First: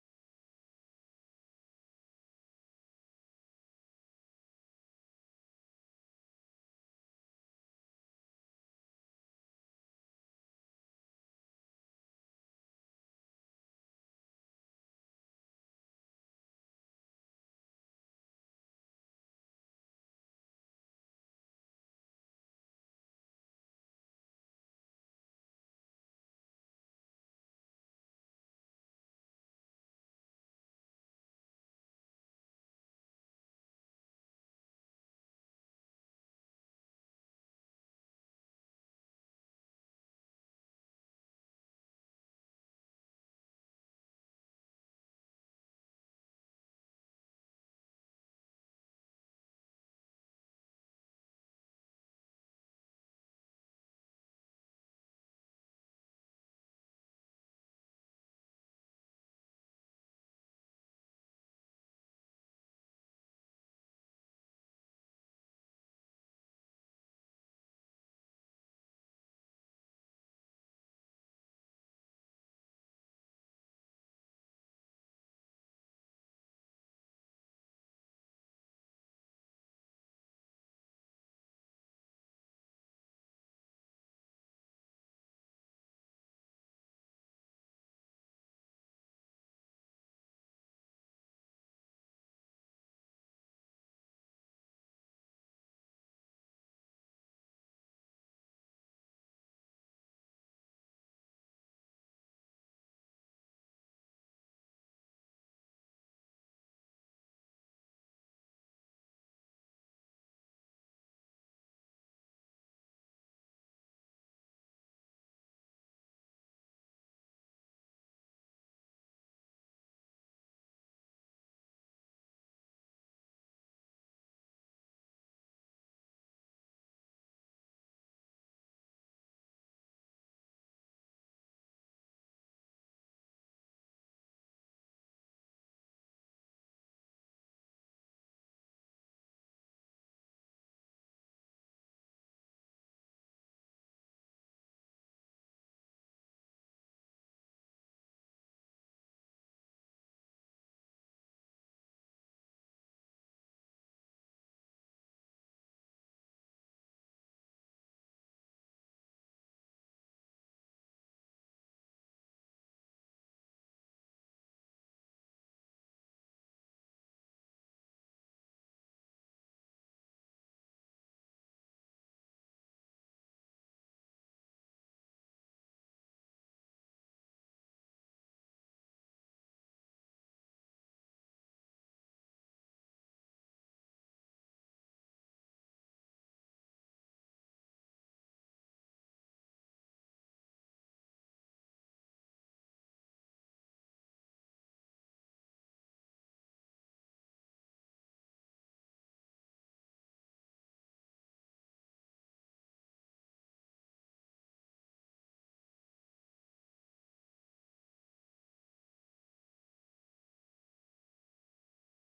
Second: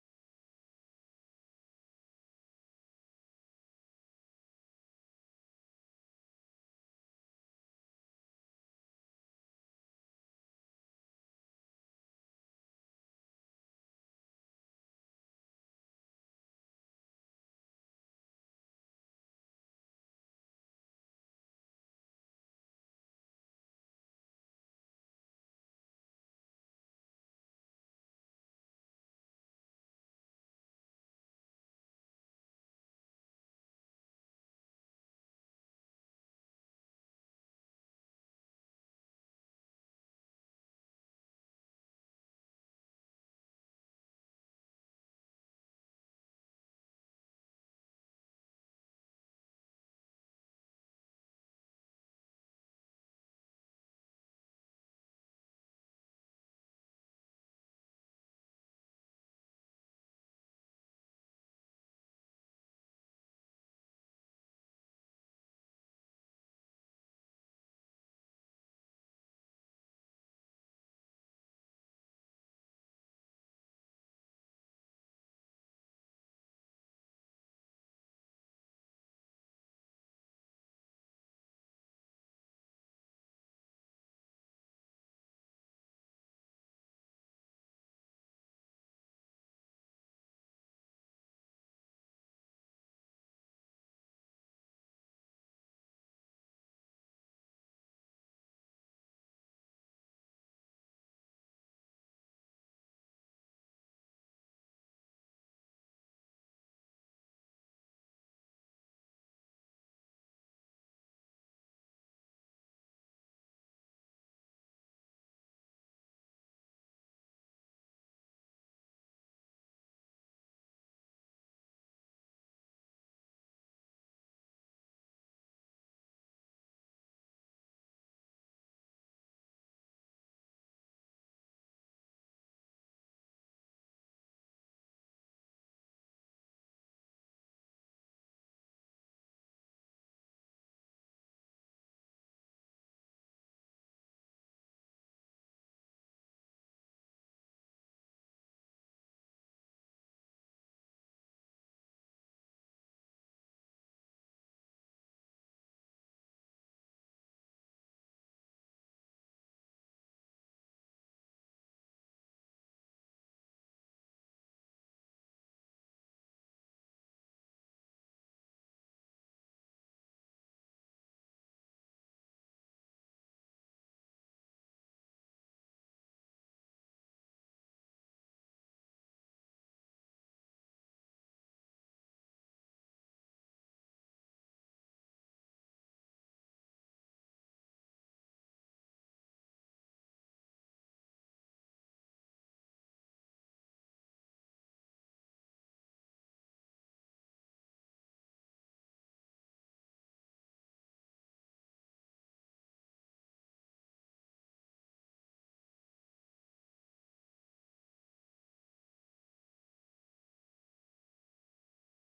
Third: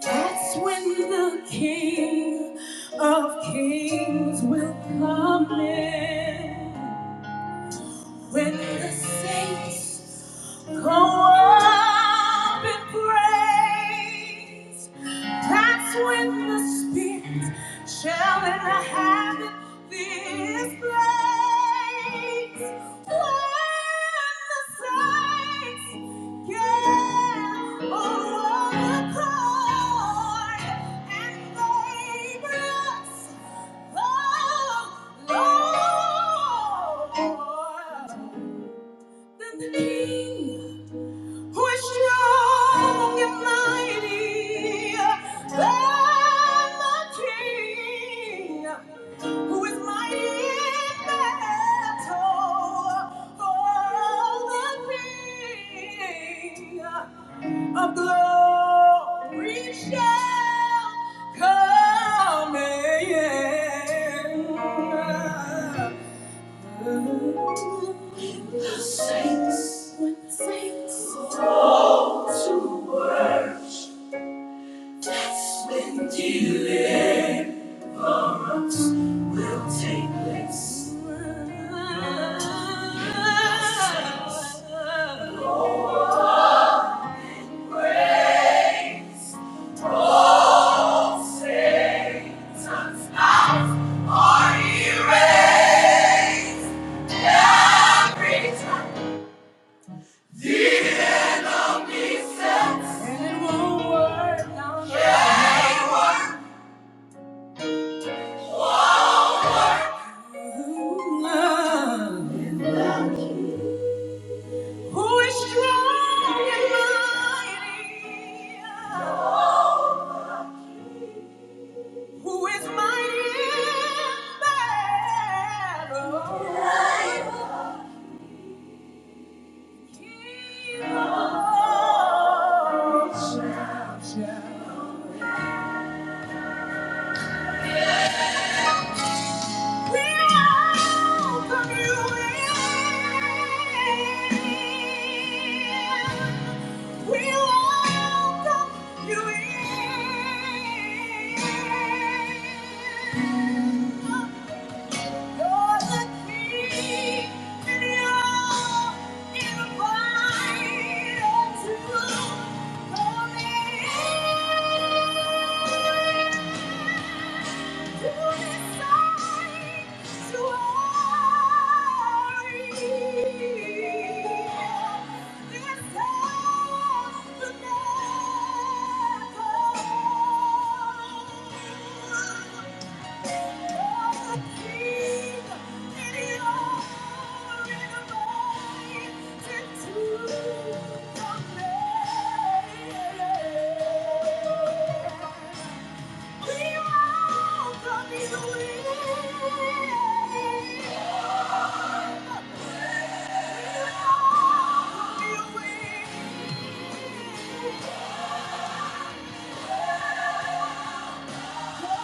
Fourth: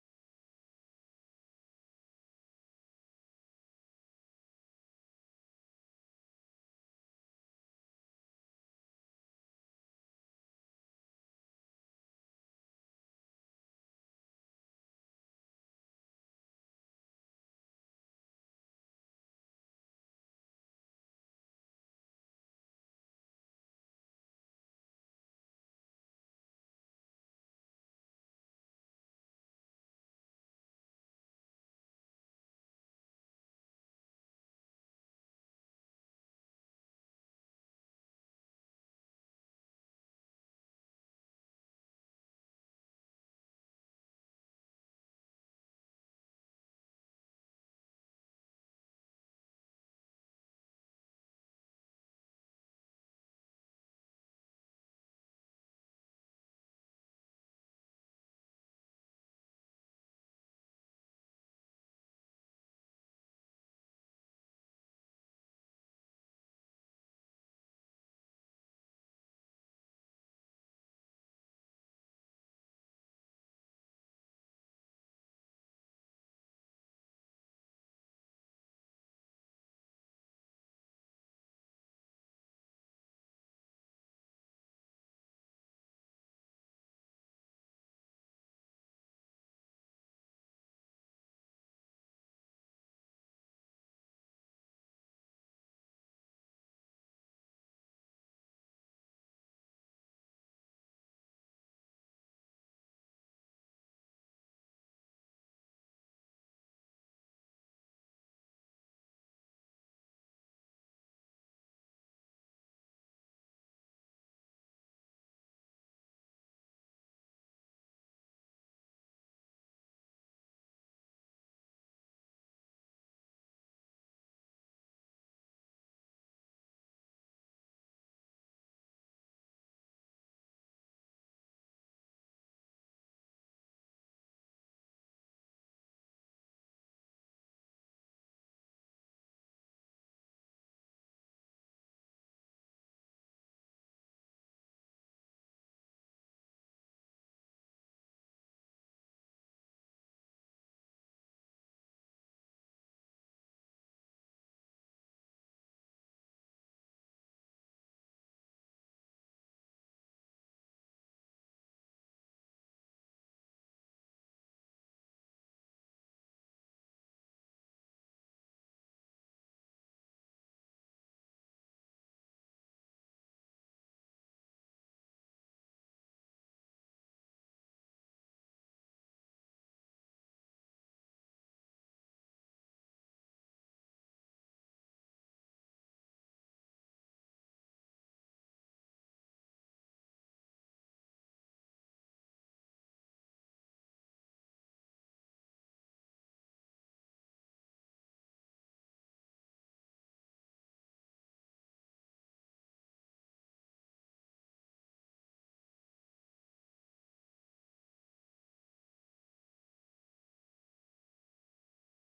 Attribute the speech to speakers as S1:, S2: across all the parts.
S1: That's when the King of Kings will come in. When the saints go up in praise, that's when the Spirit shall inhabit this place. When the saints get on the cord and they bless Love, Lord, than the King who is strong and mighty than the king, who is mighty in battle for all the king of glory shall come in. When when the the saints saints to worship, that's when deliverance will take place, Praise all saints, and now Are erased. And it won't work. No, no, no. Who is strong and mighty? Who is mighty in battle? He alone shall, shall. We welcome you in. We welcome you in. You're the king, and you're invited to come in. Thank you. We won't Thank you. Yeah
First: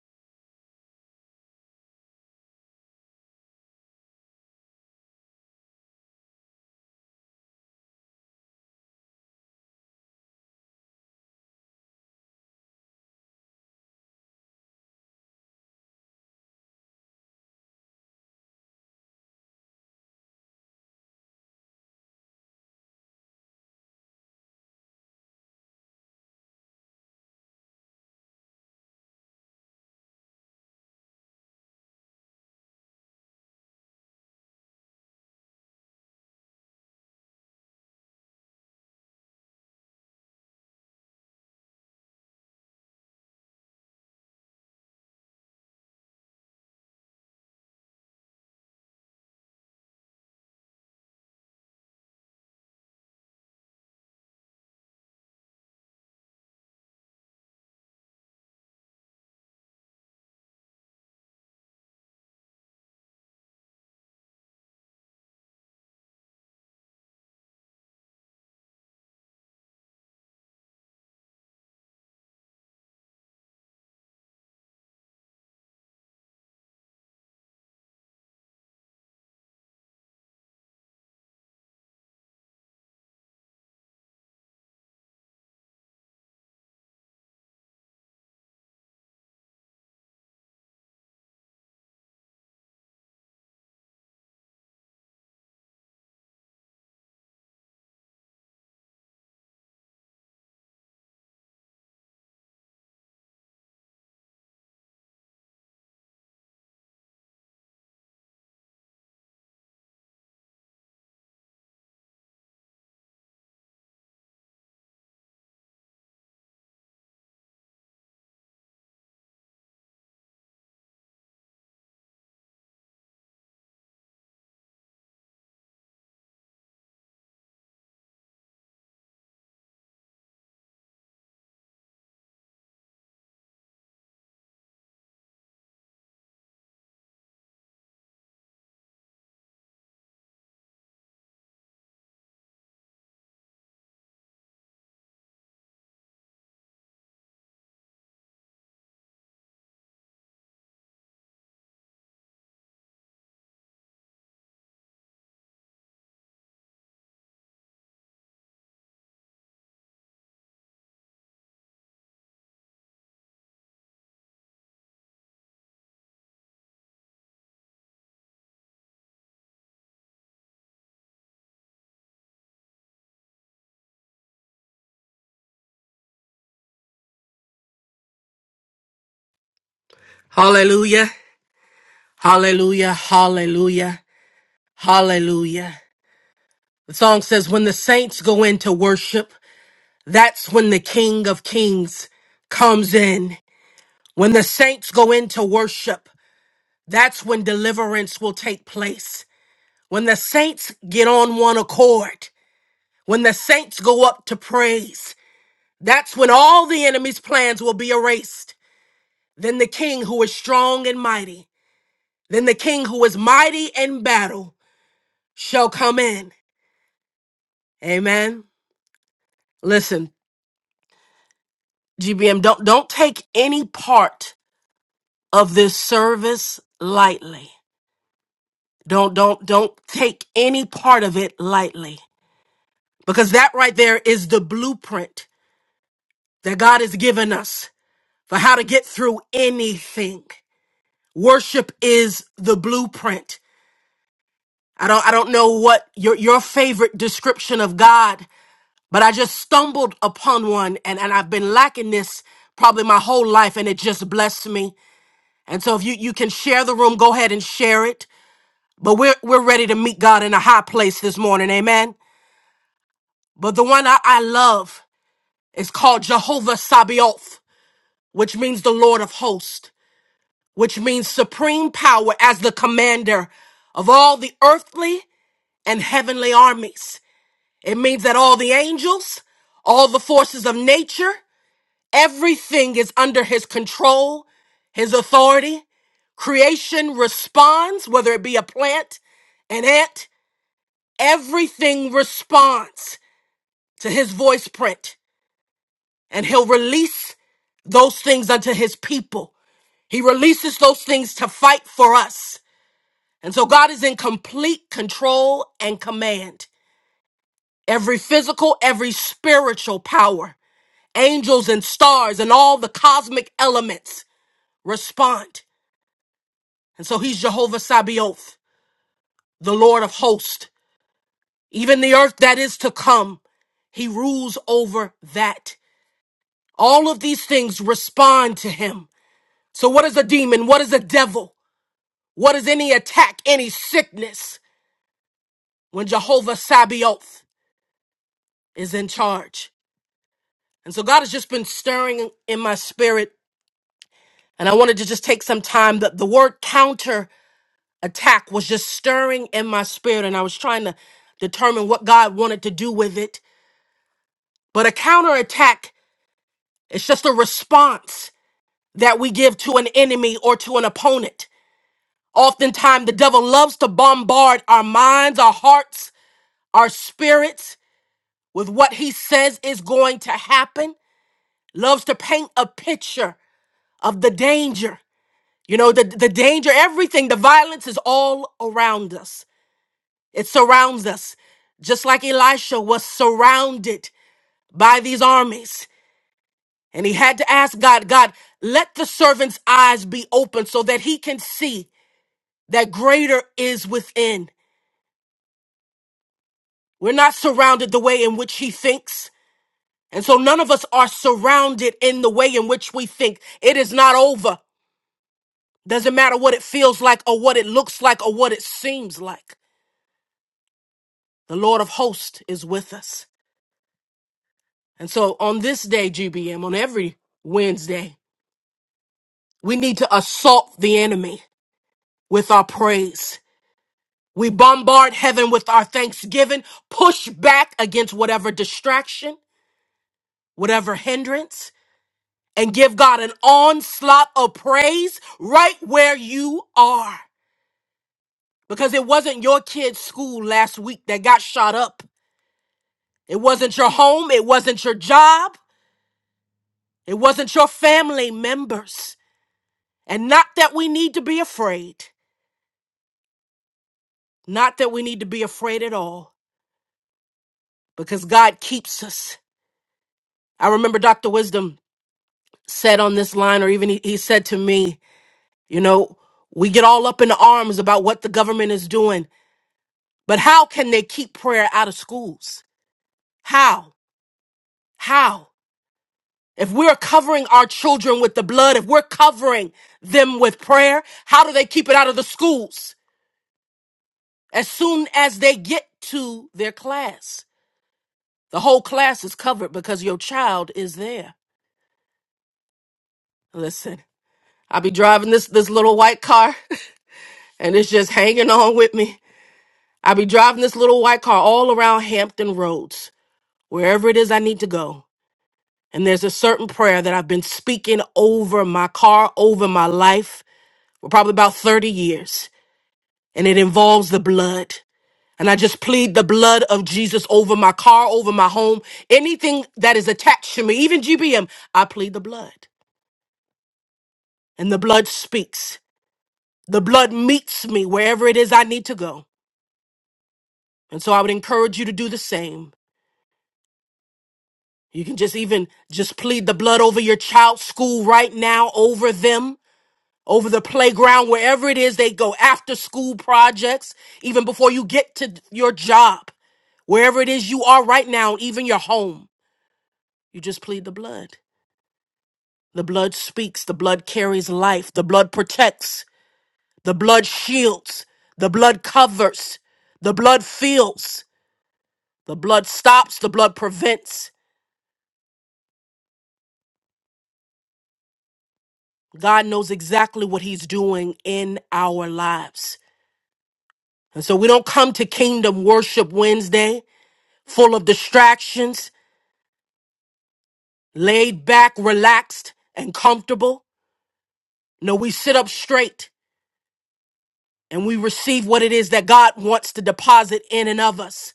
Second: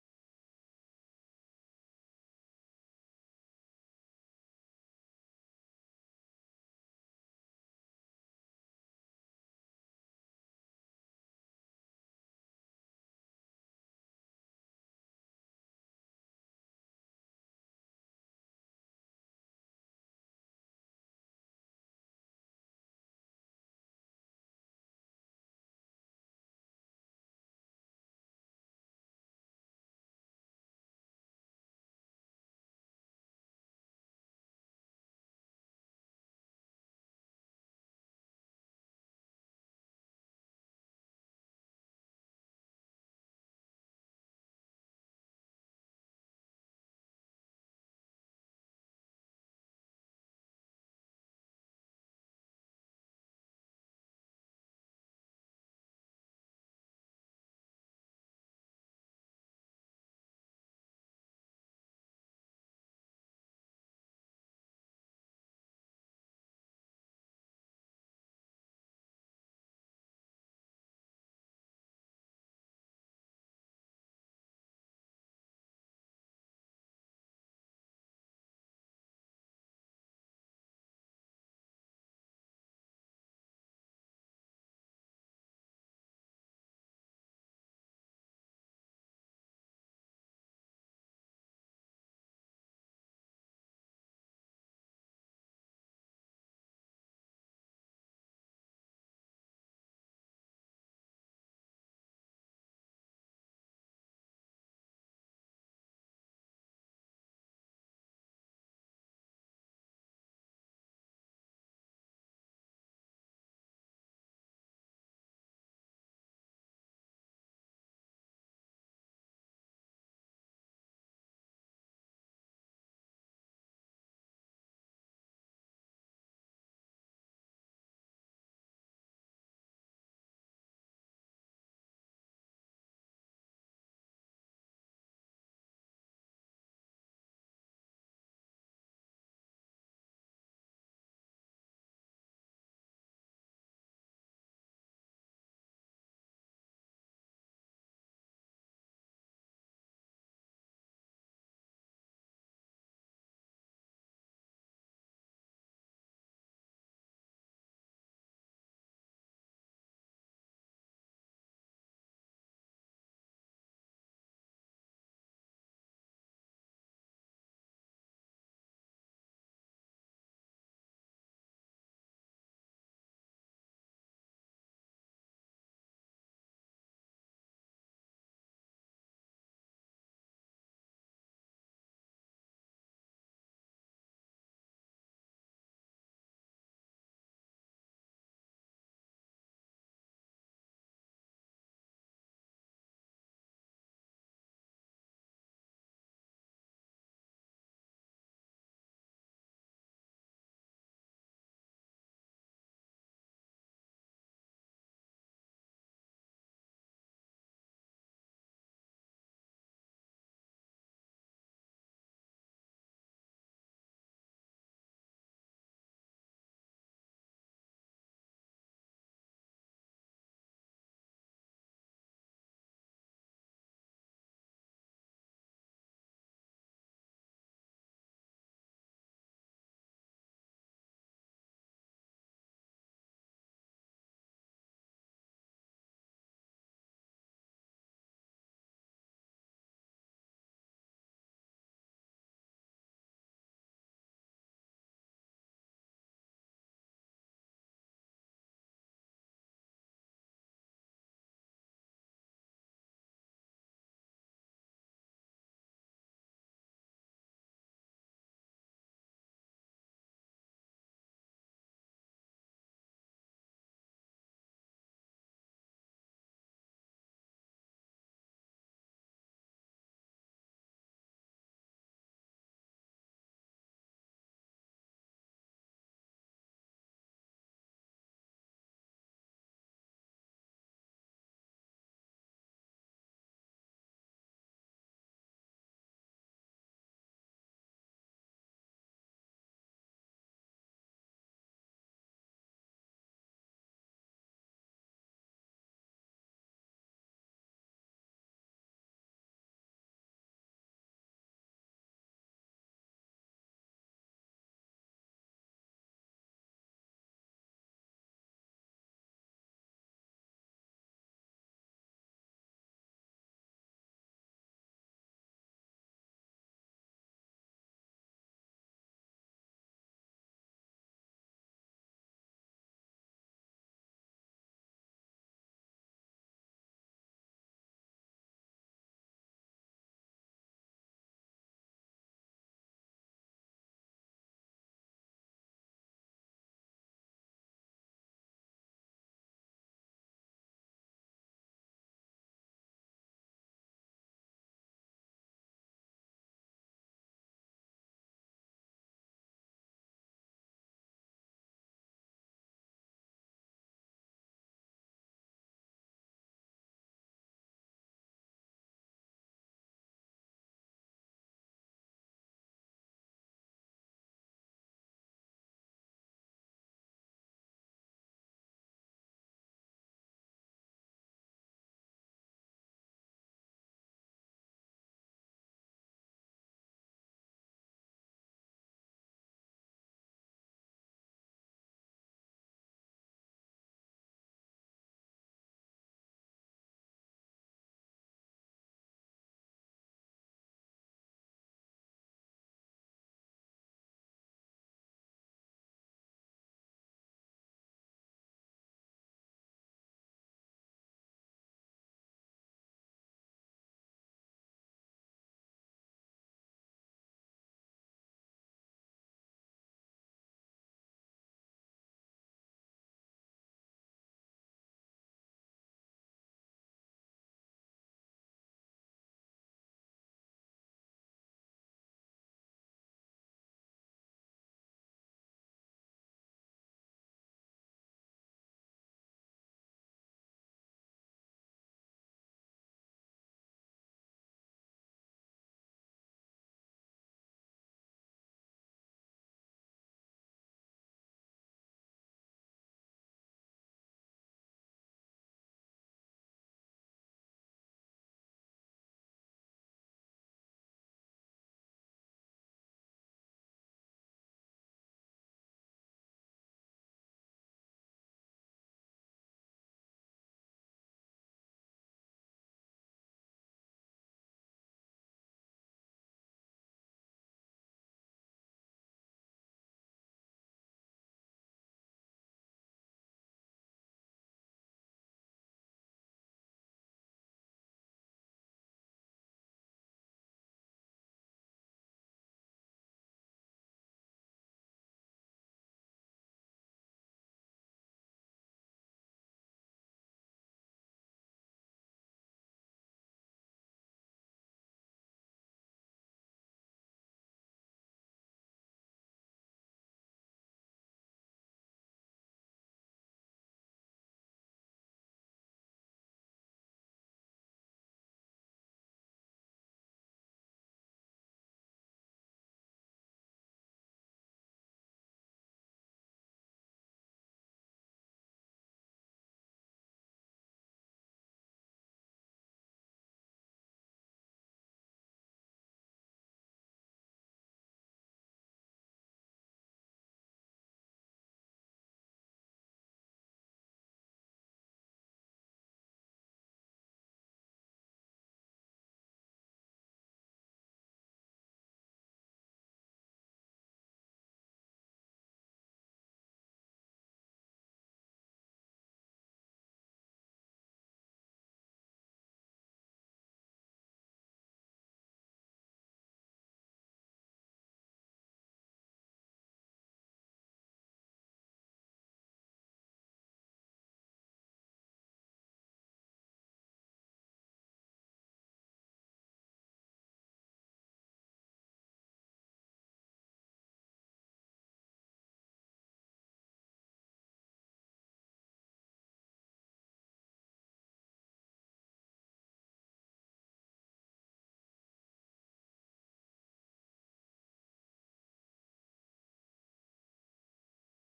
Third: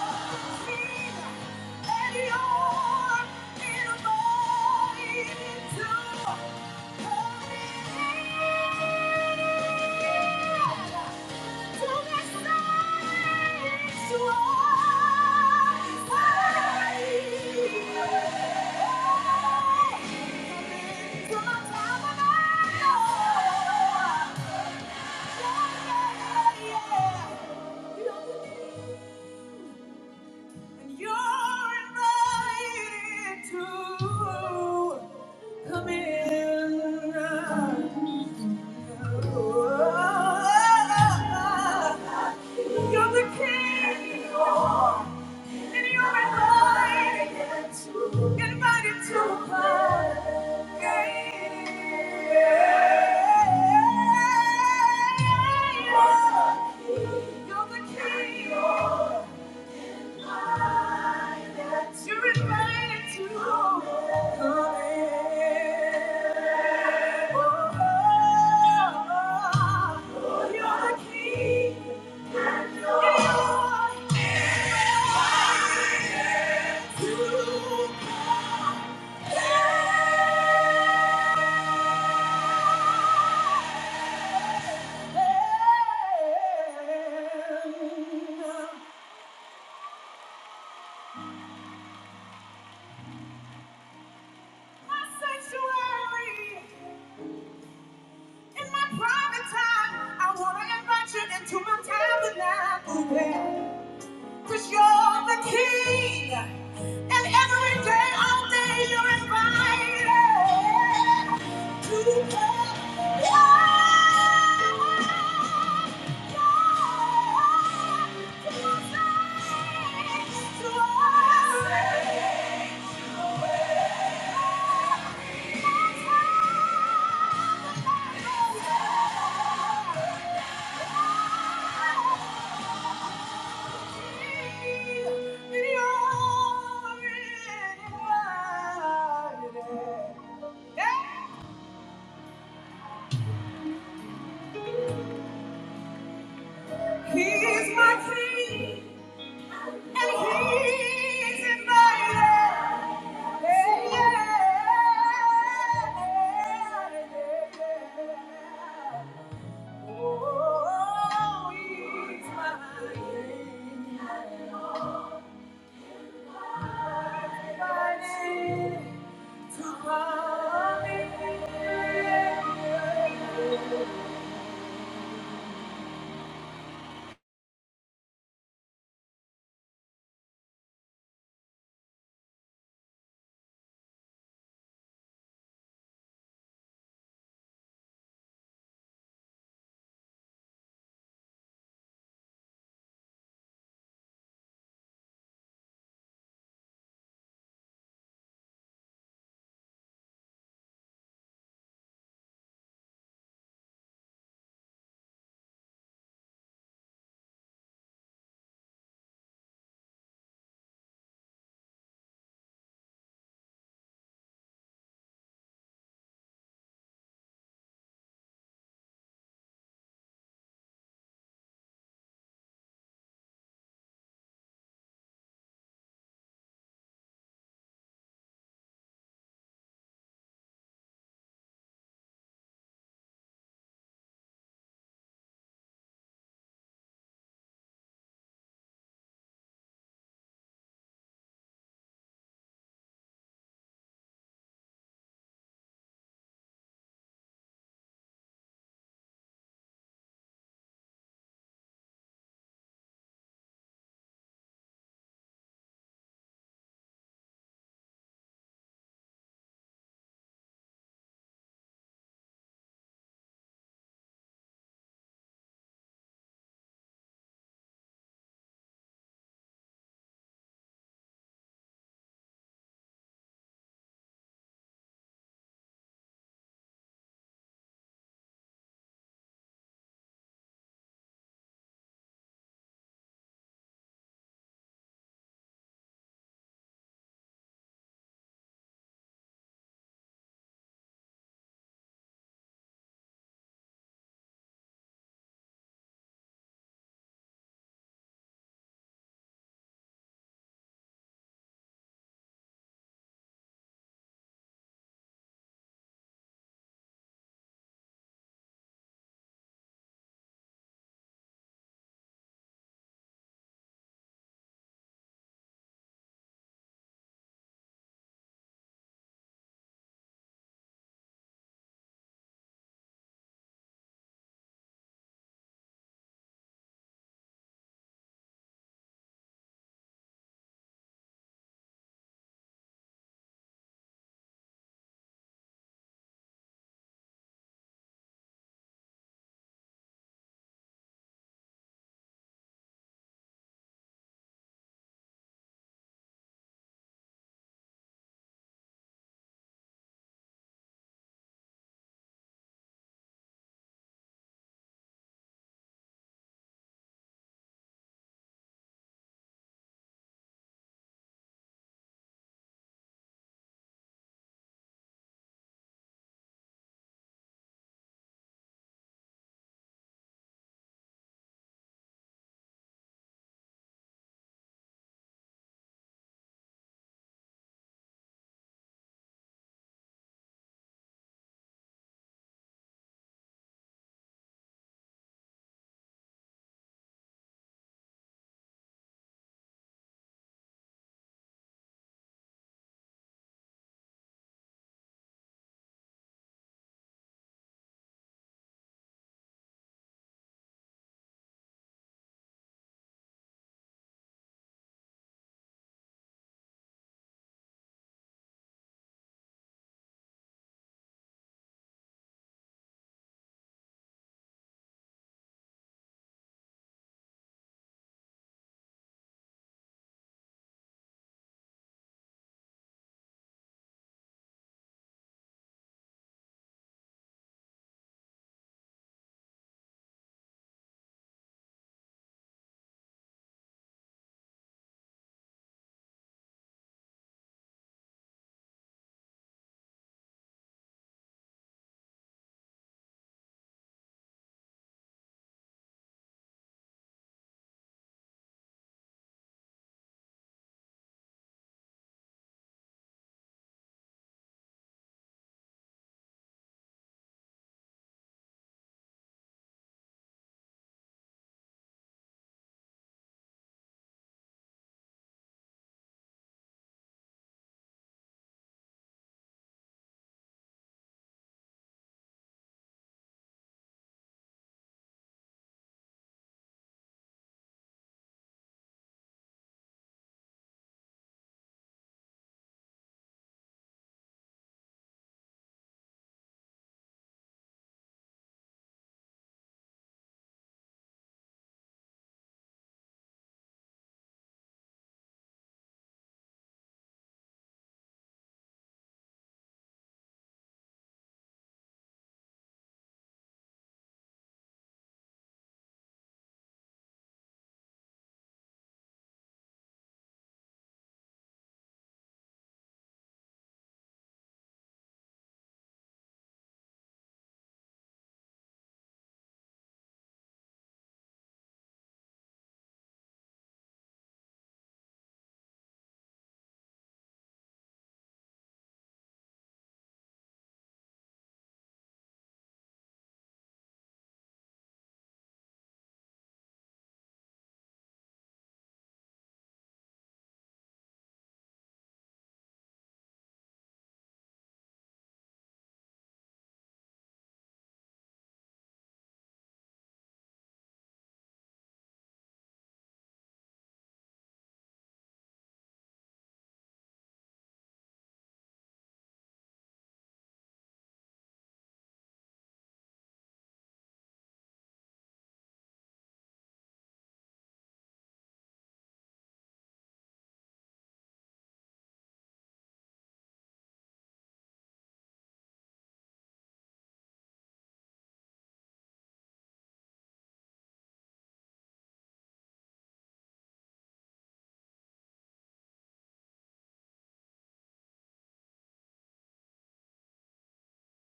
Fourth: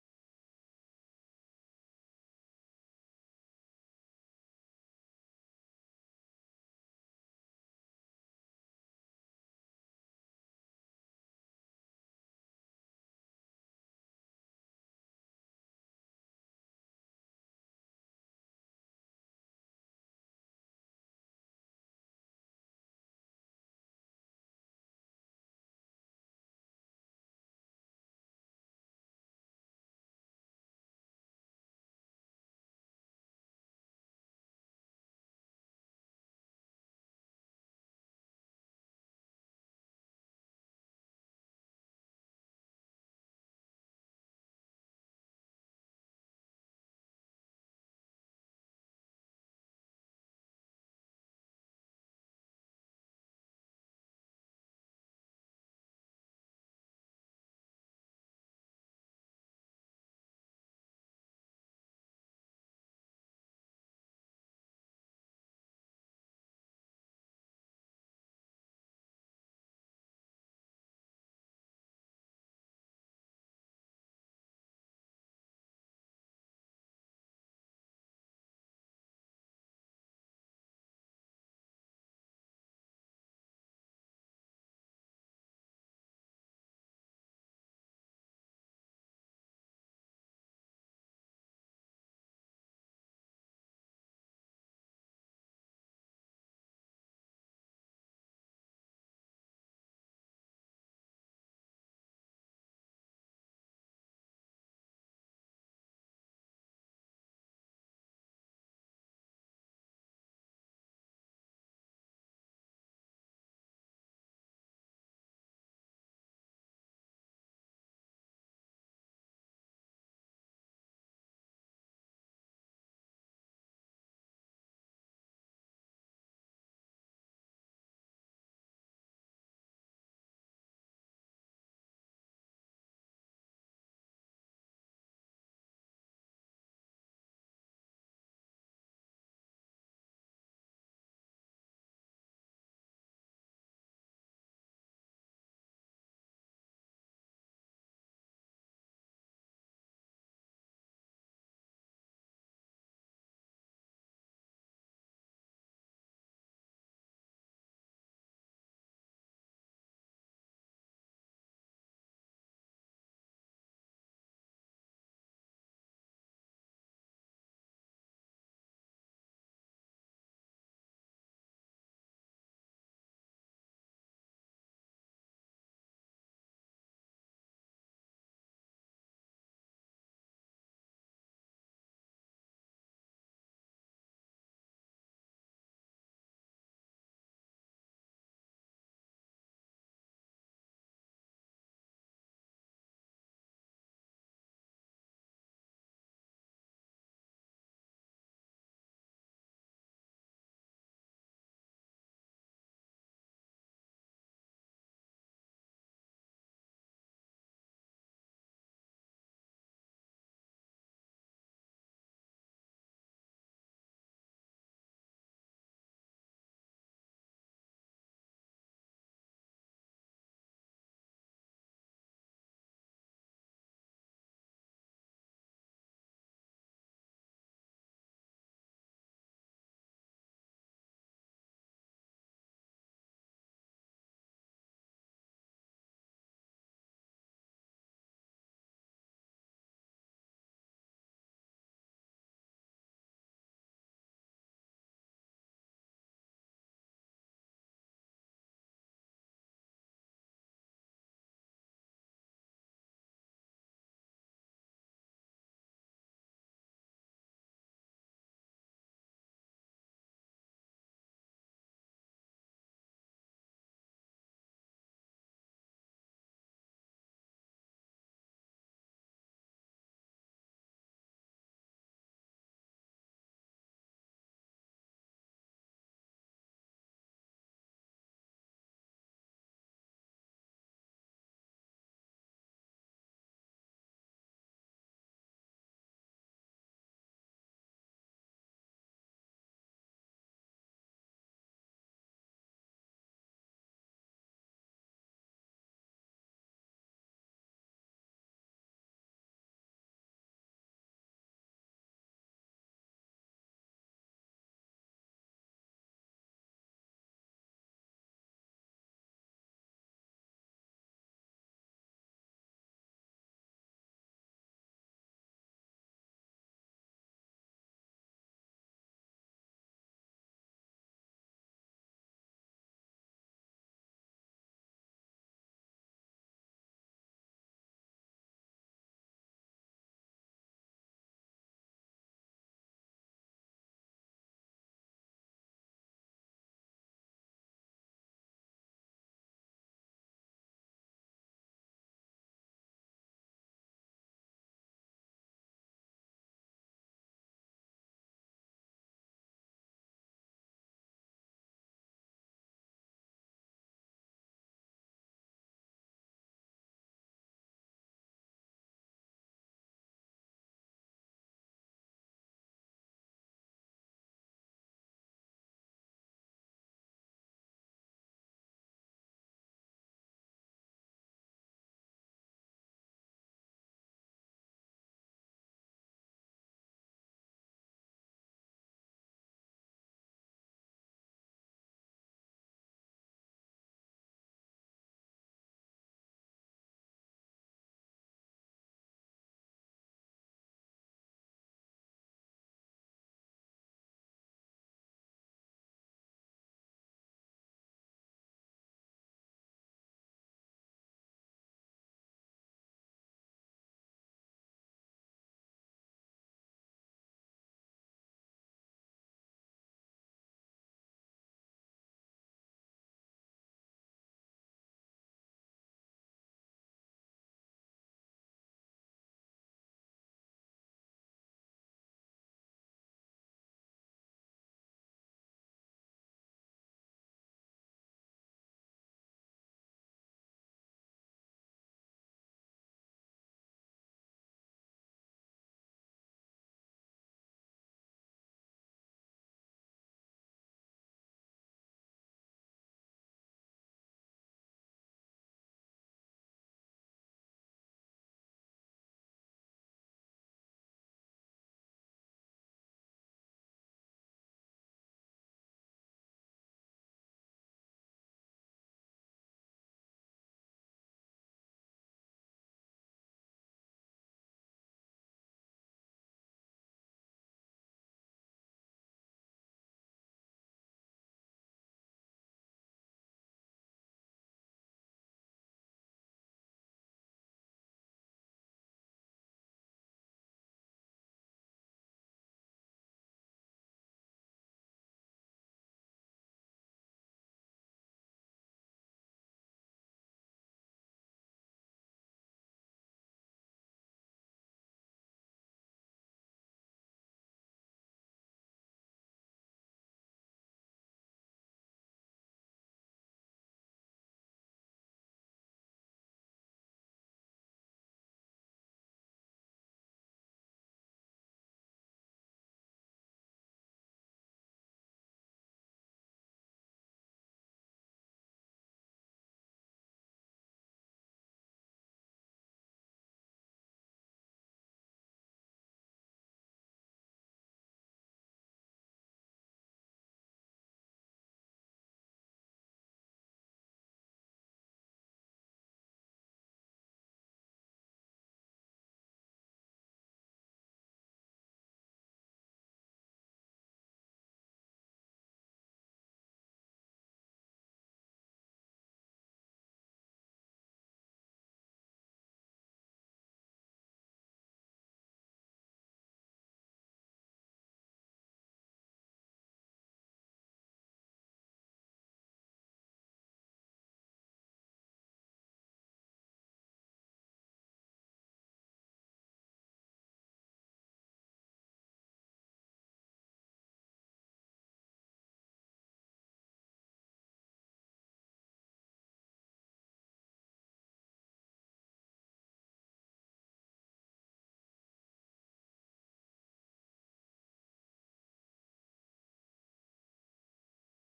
S1: you're invited to come in. You're the king, and you're invited to, invited to my game. You're the king. You're invited to come in. Oh, you're the king and you're invited to my sanctuary. In my private time, I want to invite you into my tabernacle. Cause you're the king. And every day, all day, you're invited to come. Yeah. He's my king, and he's in my life. Yeah, yeah, yeah. Oh, he's my king. My king.
S2: Hallelujah. Hallelujah. Hallelujah. Hallelujah. The song says, when the saints go into worship, that's when the King of Kings comes in. When the saints go into worship, that's when deliverance will take place. When the saints get on one accord, when the saints go up to praise, that's when all the enemy's plans will be erased. Then the king who is strong and mighty, then the king who is mighty in battle shall come in. Amen. Listen, GBM, don't don't take any part of this service lightly. Don't don't don't take any part of it lightly. Because that right there is the blueprint that God has given us for how to get through anything. Worship is the blueprint. I don't I don't know what your your favorite description of God but I just stumbled upon one and, and I've been lacking this probably my whole life and it just blessed me. And so if you, you can share the room, go ahead and share it. But we're we're ready to meet God in a high place this morning, amen. But the one I, I love is called Jehovah Sabaoth, which means the Lord of hosts, which means supreme power as the commander of all the earthly and heavenly armies. It means that all the angels, all the forces of nature. Everything is under his control, his authority. Creation responds, whether it be a plant, an ant, everything responds to his voice print. And he'll release those things unto his people. He releases those things to fight for us. And so God is in complete control and command. Every physical, every spiritual power, angels and stars, and all the cosmic elements respond. And so he's Jehovah Sabaoth, the Lord of hosts. Even the earth that is to come, he rules over that. All of these things respond to him. So what is a demon? What is a devil? What is any attack, any sickness when Jehovah Sabaoth is in charge? And so God has just been stirring in my spirit. And I wanted to just take some time that the word counter attack was just stirring in my spirit. And I was trying to determine what God wanted to do with it. But a counterattack is just a response that we give to an enemy or to an opponent. Oftentimes, the devil loves to bombard our minds, our hearts, our spirits with what he says is going to happen, loves to paint a picture of the danger. You know, the, the danger, everything, the violence is all around us, it surrounds us just like Elisha was surrounded by these armies. And he had to ask God, God, let the servant's eyes be open so that he can see that greater is within. We're not surrounded the way in which he thinks. And so none of us are surrounded in the way in which we think. It is not over. Doesn't matter what it feels like or what it looks like or what it seems like. The Lord of hosts is with us. And so on this day, GBM, on every Wednesday, we need to assault the enemy with our praise. We bombard heaven with our thanksgiving, push back against whatever distraction, whatever hindrance, and give God an onslaught of praise right where you are. Because it wasn't your kid's school last week that got shot up. It wasn't your home. It wasn't your job. It wasn't your family members. And not that we need to be afraid. Not that we need to be afraid at all. Because God keeps us. I remember Dr. Wisdom said on this line, or even he, he said to me, you know, we get all up in arms about what the government is doing, but how can they keep prayer out of schools? How? How? If we're covering our children with the blood, if we're covering them with prayer, how do they keep it out of the schools? As soon as they get to their class, the whole class is covered because your child is there. Listen, I be driving this this little white car and it's just hanging on with me I be driving this little white car all around Hampton Roads, wherever it is I need to go. And there's a certain prayer that I've been speaking over my car, over my life for probably about 30 years. And it involves the blood. And I just plead the blood of Jesus over my car, over my home, anything that is attached to me, even GBM, I plead the blood. And the blood speaks. The blood meets me wherever it is I need to go. And so I would encourage you to do the same. You can just even just plead the blood over your child's school right now, over them, over the playground, wherever it is they go, after school projects, even before you get to your job, wherever it is you are right now, even your home. You just plead the blood. The blood speaks, the blood carries life, the blood protects, the blood shields, the blood covers, the blood feels, the blood stops, the blood prevents. God knows exactly what he's doing in our lives. And so we don't come to Kingdom Worship Wednesday full of distractions, laid back, relaxed, and comfortable. No, we sit up straight and we receive what it is that God wants to deposit in and of us.